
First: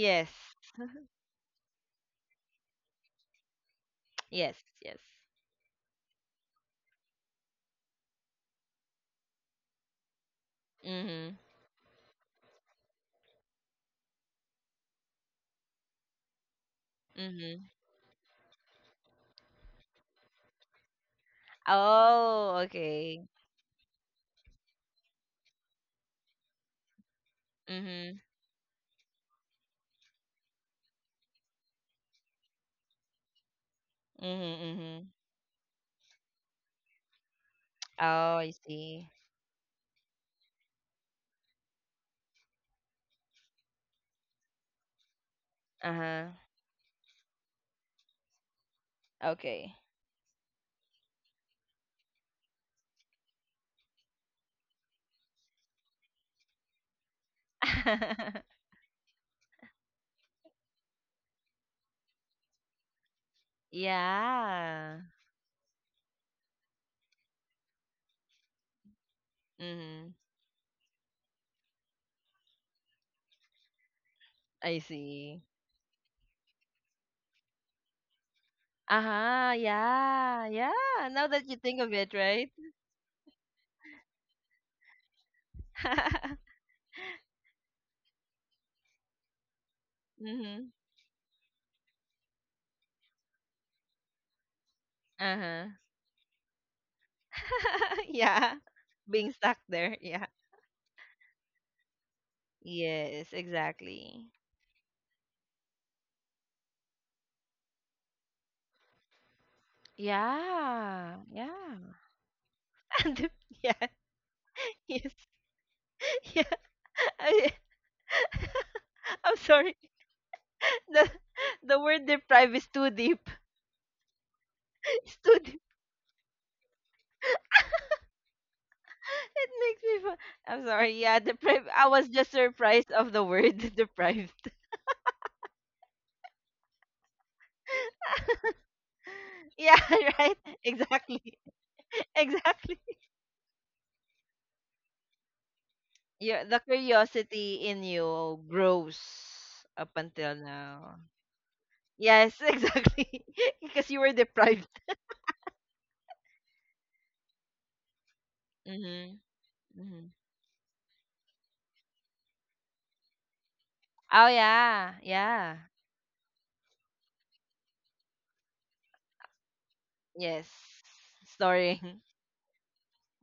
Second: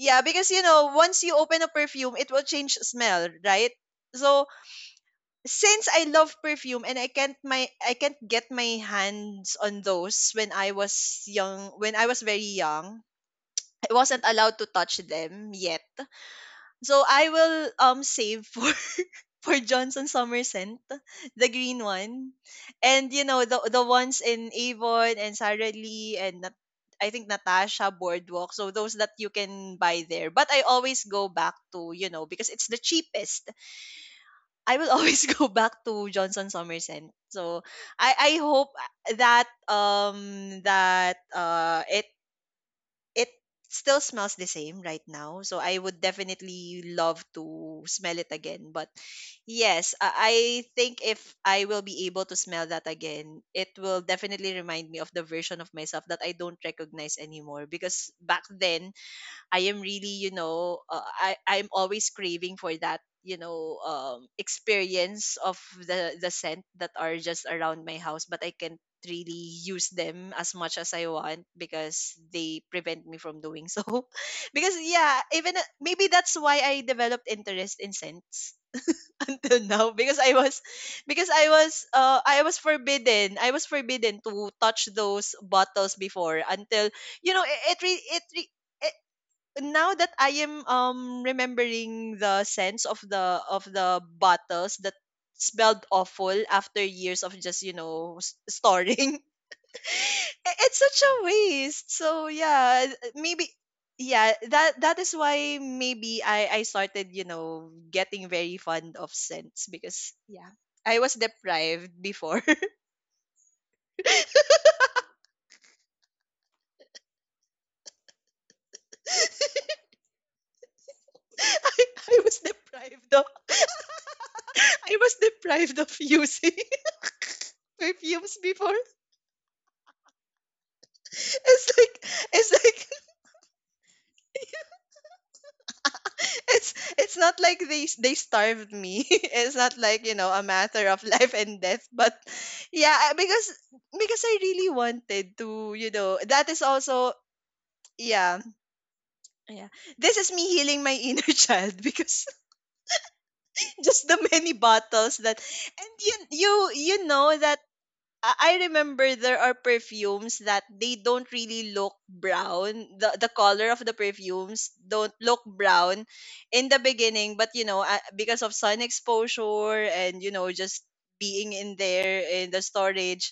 [SPEAKER 2] Yeah, because you know, once you open a perfume, it will change smell, right? So
[SPEAKER 1] Yes. Yes.
[SPEAKER 2] since I love perfume and I can't my I can't get my hands on those when I was
[SPEAKER 1] Mm-hmm.
[SPEAKER 2] young, when I was very young, I wasn't allowed to touch them yet. So I will
[SPEAKER 1] Mm-hmm.
[SPEAKER 2] um save for for Johnson Summer scent, the green one,
[SPEAKER 1] Oh,
[SPEAKER 2] and you
[SPEAKER 1] okay.
[SPEAKER 2] know, the the ones in Avon and Sara Lee and Nat- I think Natasha
[SPEAKER 1] Mm-hmm.
[SPEAKER 2] Boardwalk, so those that you can buy there. But I always go back to, you know, because it's the cheapest,
[SPEAKER 1] Mm-hmm.
[SPEAKER 2] I will
[SPEAKER 1] Mm-hmm.
[SPEAKER 2] always go back to Johnson Somerset. So I I
[SPEAKER 1] Oh, I
[SPEAKER 2] hope
[SPEAKER 1] see.
[SPEAKER 2] that um that uh it it still smells the same right now. So I would
[SPEAKER 1] Uh-huh.
[SPEAKER 2] definitely love to smell it again. But
[SPEAKER 1] Okay.
[SPEAKER 2] yes, I I think if I will be able to smell that again, it will definitely remind me of the version of myself that I don't recognize anymore, because back then I am really, you know, uh, I I'm always craving for that, you know, um,
[SPEAKER 1] Yeah.
[SPEAKER 2] experience of the the scent that are just around my house, but I can't really use
[SPEAKER 1] Mm-hmm.
[SPEAKER 2] them as much as I want because they prevent me from doing so.
[SPEAKER 1] I
[SPEAKER 2] Because yeah,
[SPEAKER 1] see.
[SPEAKER 2] even uh, maybe that's why I developed interest in scents
[SPEAKER 1] Uh-huh.
[SPEAKER 2] until now, because I
[SPEAKER 1] Yeah.
[SPEAKER 2] was,
[SPEAKER 1] Yeah.
[SPEAKER 2] because
[SPEAKER 1] Now
[SPEAKER 2] I
[SPEAKER 1] that you
[SPEAKER 2] was
[SPEAKER 1] think of
[SPEAKER 2] uh
[SPEAKER 1] it,
[SPEAKER 2] I was
[SPEAKER 1] right?
[SPEAKER 2] forbidden I was forbidden to touch those bottles before. Until, you know, it it, re- it re- now that I am
[SPEAKER 1] Mhm.
[SPEAKER 2] um remembering the sense of the of the bottles that
[SPEAKER 1] Uh-huh.
[SPEAKER 2] smelled awful after years of just, you know, s-
[SPEAKER 1] Yeah.
[SPEAKER 2] storing.
[SPEAKER 1] Being stuck there. Yeah.
[SPEAKER 2] I- it's such a waste. So yeah,
[SPEAKER 1] Yes,
[SPEAKER 2] maybe, yeah,
[SPEAKER 1] exactly.
[SPEAKER 2] that that is why maybe i i started, you know, getting very fond of scents, because yeah, I was
[SPEAKER 1] Yeah.
[SPEAKER 2] deprived
[SPEAKER 1] Yeah.
[SPEAKER 2] before.
[SPEAKER 1] And the- yeah. Yes. Yeah. I,
[SPEAKER 2] I,
[SPEAKER 1] I'm sorry. The the word
[SPEAKER 2] I was
[SPEAKER 1] deprive is too
[SPEAKER 2] deprived of
[SPEAKER 1] deep.
[SPEAKER 2] i was
[SPEAKER 1] It's too deep.
[SPEAKER 2] deprived of using perfumes before.
[SPEAKER 1] It makes me fa- I'm sorry. Yeah,
[SPEAKER 2] It's
[SPEAKER 1] deprive. I
[SPEAKER 2] like,
[SPEAKER 1] was just
[SPEAKER 2] it's like
[SPEAKER 1] surprised of the word deprived.
[SPEAKER 2] it's it's not like they they starved me. It's not
[SPEAKER 1] Yeah,
[SPEAKER 2] like, you know, a
[SPEAKER 1] right.
[SPEAKER 2] matter of
[SPEAKER 1] Exactly.
[SPEAKER 2] life and death, but
[SPEAKER 1] Exactly.
[SPEAKER 2] yeah, I- because because i really wanted to, you know, that
[SPEAKER 1] Your
[SPEAKER 2] is
[SPEAKER 1] the
[SPEAKER 2] also,
[SPEAKER 1] curiosity in
[SPEAKER 2] yeah,
[SPEAKER 1] you
[SPEAKER 2] yeah,
[SPEAKER 1] grows up
[SPEAKER 2] this is
[SPEAKER 1] until
[SPEAKER 2] me healing my
[SPEAKER 1] now.
[SPEAKER 2] inner child, because
[SPEAKER 1] Yes, exactly. Because
[SPEAKER 2] just
[SPEAKER 1] you
[SPEAKER 2] the
[SPEAKER 1] were
[SPEAKER 2] many
[SPEAKER 1] deprived.
[SPEAKER 2] bottles that, and you you you know that I I remember
[SPEAKER 1] Mm-hmm.
[SPEAKER 2] there are
[SPEAKER 1] Mm-hmm.
[SPEAKER 2] perfumes that they don't really look brown. The the color of the
[SPEAKER 1] Oh
[SPEAKER 2] perfumes
[SPEAKER 1] yeah,
[SPEAKER 2] don't look
[SPEAKER 1] yeah.
[SPEAKER 2] brown in the beginning, but you know, uh, because of sun exposure and you know,
[SPEAKER 1] Yes.
[SPEAKER 2] just being in
[SPEAKER 1] Storing.
[SPEAKER 2] there in the storage,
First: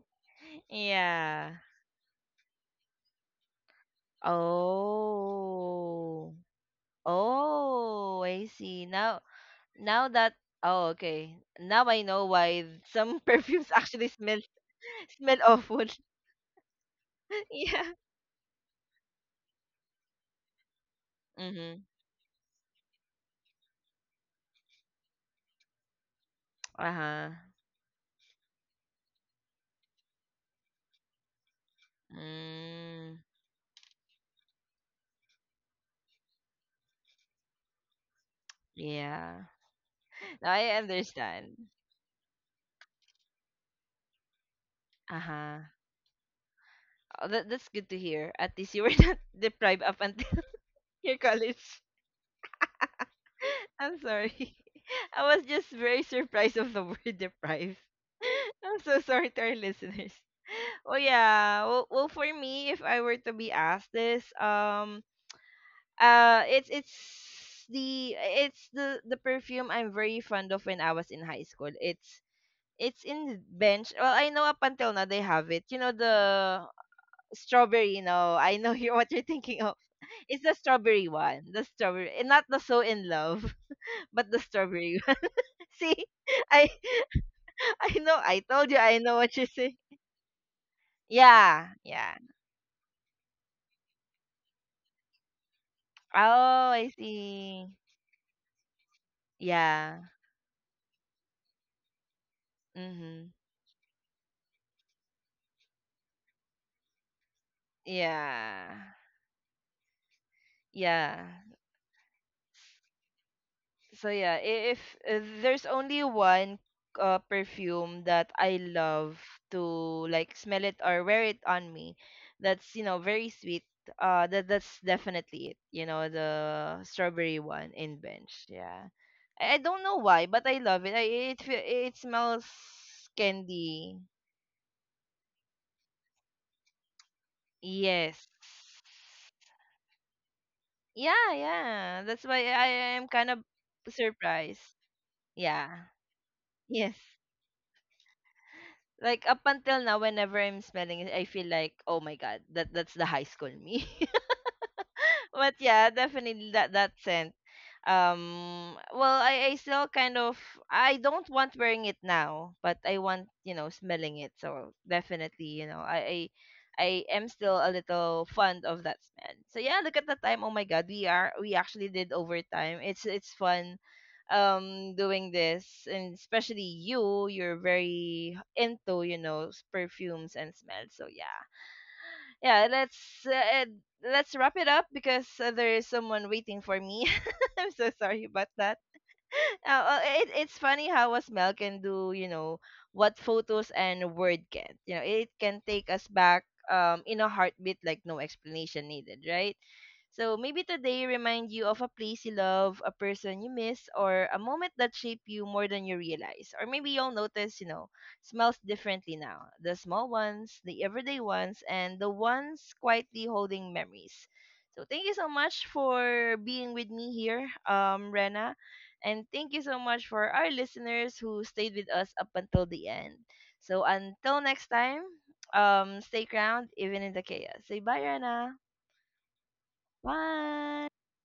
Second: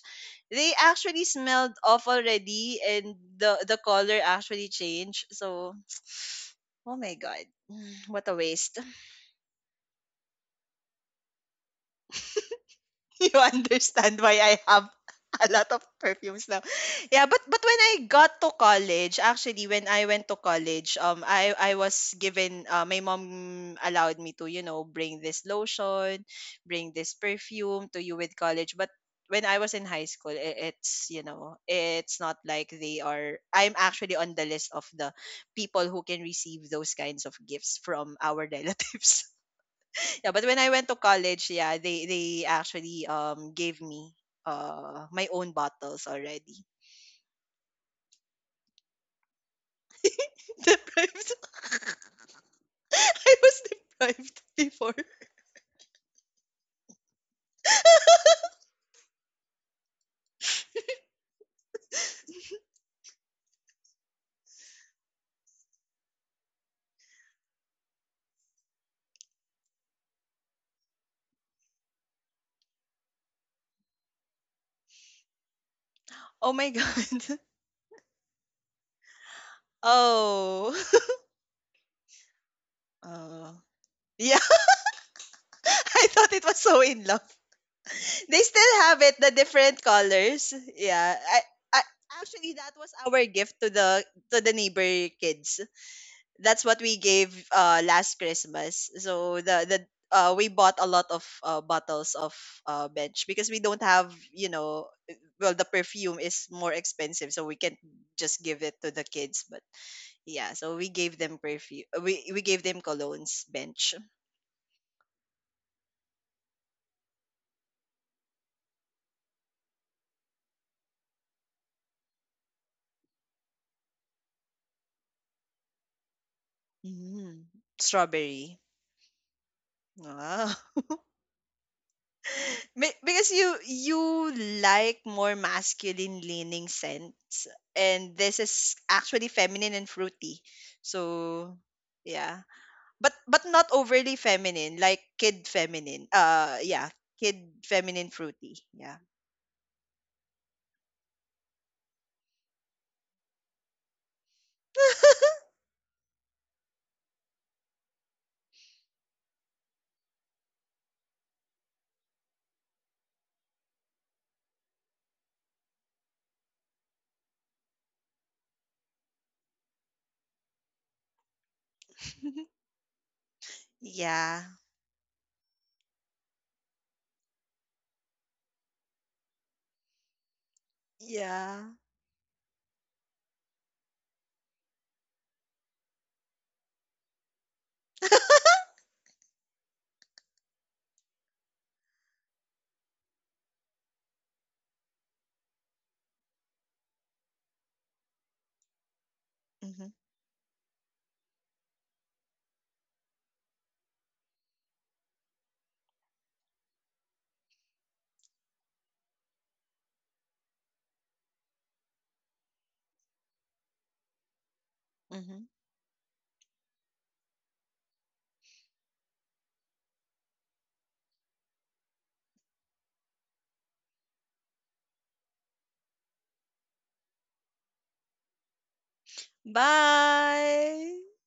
[SPEAKER 2] they actually
[SPEAKER 1] Yeah.
[SPEAKER 2] smelled off already, and the the color actually changed. So,
[SPEAKER 1] Oh.
[SPEAKER 2] oh my god.
[SPEAKER 1] Oh,
[SPEAKER 2] What a
[SPEAKER 1] I
[SPEAKER 2] waste.
[SPEAKER 1] see. Now now that oh okay. Now I know why some
[SPEAKER 2] You
[SPEAKER 1] perfumes actually
[SPEAKER 2] understand why
[SPEAKER 1] smell
[SPEAKER 2] I have
[SPEAKER 1] smell
[SPEAKER 2] a lot of
[SPEAKER 1] awful.
[SPEAKER 2] perfumes now. Yeah, but but when
[SPEAKER 1] Yeah.
[SPEAKER 2] I got to college, actually when I went to college, um I I
[SPEAKER 1] Mm-hmm.
[SPEAKER 2] was given uh, my mom allowed me to, you know, bring this lotion, bring this
[SPEAKER 1] Uh-huh.
[SPEAKER 2] perfume to you with college. But when I was in high school, i- it's, you know, it's not like they
[SPEAKER 1] Mm.
[SPEAKER 2] are. I'm actually on the list of the people who can receive those kinds of gifts from our relatives.
[SPEAKER 1] Yeah.
[SPEAKER 2] Yeah, but
[SPEAKER 1] No,
[SPEAKER 2] when
[SPEAKER 1] I
[SPEAKER 2] I went to college,
[SPEAKER 1] understand.
[SPEAKER 2] yeah, they they actually um gave me uh my own
[SPEAKER 1] Uh-huh.
[SPEAKER 2] bottles already.
[SPEAKER 1] Oh, that, that's good to hear. At least you were not deprived up until
[SPEAKER 2] Deprived.
[SPEAKER 1] your college.
[SPEAKER 2] I was
[SPEAKER 1] I'm
[SPEAKER 2] deprived
[SPEAKER 1] sorry.
[SPEAKER 2] before.
[SPEAKER 1] I was just very surprised of the word deprived. I'm so sorry to our listeners. Oh yeah. Well, well for me, if I were to be asked this, um uh it's it's the it's the the perfume I'm very fond of when I was in high school. It's it's in bench. Well, I know up until now they have it. You know
[SPEAKER 2] Oh
[SPEAKER 1] the
[SPEAKER 2] my god.
[SPEAKER 1] strawberry. No, I know you what you're thinking of. It's the
[SPEAKER 2] Oh.
[SPEAKER 1] strawberry one. The strawberry, eh, not the so in
[SPEAKER 2] Oh.
[SPEAKER 1] love, but
[SPEAKER 2] Yeah.
[SPEAKER 1] the strawberry one. See,
[SPEAKER 2] I thought it was
[SPEAKER 1] I
[SPEAKER 2] so in love.
[SPEAKER 1] I know. I
[SPEAKER 2] They
[SPEAKER 1] told
[SPEAKER 2] still
[SPEAKER 1] you. I
[SPEAKER 2] have it,
[SPEAKER 1] know
[SPEAKER 2] the
[SPEAKER 1] what you're saying.
[SPEAKER 2] different colors. Yeah. I,
[SPEAKER 1] Yeah,
[SPEAKER 2] I
[SPEAKER 1] yeah.
[SPEAKER 2] actually that was our gift to the to the neighbor kids. That's
[SPEAKER 1] Oh,
[SPEAKER 2] what
[SPEAKER 1] I
[SPEAKER 2] we gave
[SPEAKER 1] see.
[SPEAKER 2] uh last Christmas. So the the
[SPEAKER 1] Yeah.
[SPEAKER 2] uh we bought a lot of uh, bottles of uh bench,
[SPEAKER 1] Mhm.
[SPEAKER 2] because we don't have, you know, well, the perfume is more expensive, so we can't just give it
[SPEAKER 1] Yeah.
[SPEAKER 2] to the kids, but yeah, so we gave
[SPEAKER 1] Yeah.
[SPEAKER 2] them perfume. We we gave them colognes bench.
[SPEAKER 1] So yeah, i- if uh, there's only one uh, perfume that I love to like smell it or wear it on me, that's you know very sweet. Uh, that that's definitely it. You know the strawberry
[SPEAKER 2] Mm,
[SPEAKER 1] one in bench.
[SPEAKER 2] strawberry.
[SPEAKER 1] Yeah, I, I don't know why, but
[SPEAKER 2] Wow.
[SPEAKER 1] I love it. I, it fe- it smells
[SPEAKER 2] Be- because you you
[SPEAKER 1] candy.
[SPEAKER 2] like more masculine leaning scents, and
[SPEAKER 1] Yes.
[SPEAKER 2] this is actually feminine and fruity,
[SPEAKER 1] Yeah,
[SPEAKER 2] so
[SPEAKER 1] yeah. That's
[SPEAKER 2] yeah.
[SPEAKER 1] why I I
[SPEAKER 2] but
[SPEAKER 1] am kind
[SPEAKER 2] but
[SPEAKER 1] of
[SPEAKER 2] not overly feminine,
[SPEAKER 1] surprised.
[SPEAKER 2] like kid
[SPEAKER 1] Yeah.
[SPEAKER 2] feminine, uh yeah.
[SPEAKER 1] Yes.
[SPEAKER 2] Kid feminine fruity, yeah.
[SPEAKER 1] Like up until now, whenever I'm smelling it, I feel like, oh my god, that that's the high school me. But yeah, definitely that that scent. Um, well, I I still kind of I don't want wearing it now, but I want you know smelling it. So definitely, you know, I I, I am still a little fond of that smell. So yeah, look at the time. Oh my God, we are we actually did overtime. It's it's fun
[SPEAKER 2] Yeah,
[SPEAKER 1] um doing this and especially you you're very into you know s- perfumes and smells so yeah
[SPEAKER 2] yeah.
[SPEAKER 1] yeah, let's uh, let's wrap it up because uh, there is someone waiting for me. I'm so sorry about that. Uh, uh, it, it's funny how a smell can do, you know, what photos and word can. You know, it can take us back um, in a heartbeat, like no explanation needed, right?
[SPEAKER 2] hmm
[SPEAKER 1] So maybe today remind you of a place you love, a person you miss, or a moment that shaped you more than you realize. Or maybe you'll notice, you know, smells differently now. The small ones, the everyday ones, and the ones quietly holding memories. So thank you so
[SPEAKER 2] hmm
[SPEAKER 1] much for being with me here, um, Rena. And thank you so much for our listeners who stayed with us up until the end. So until next time, um, stay ground even in the chaos. Say bye, Rana. Bye.
[SPEAKER 2] Bye.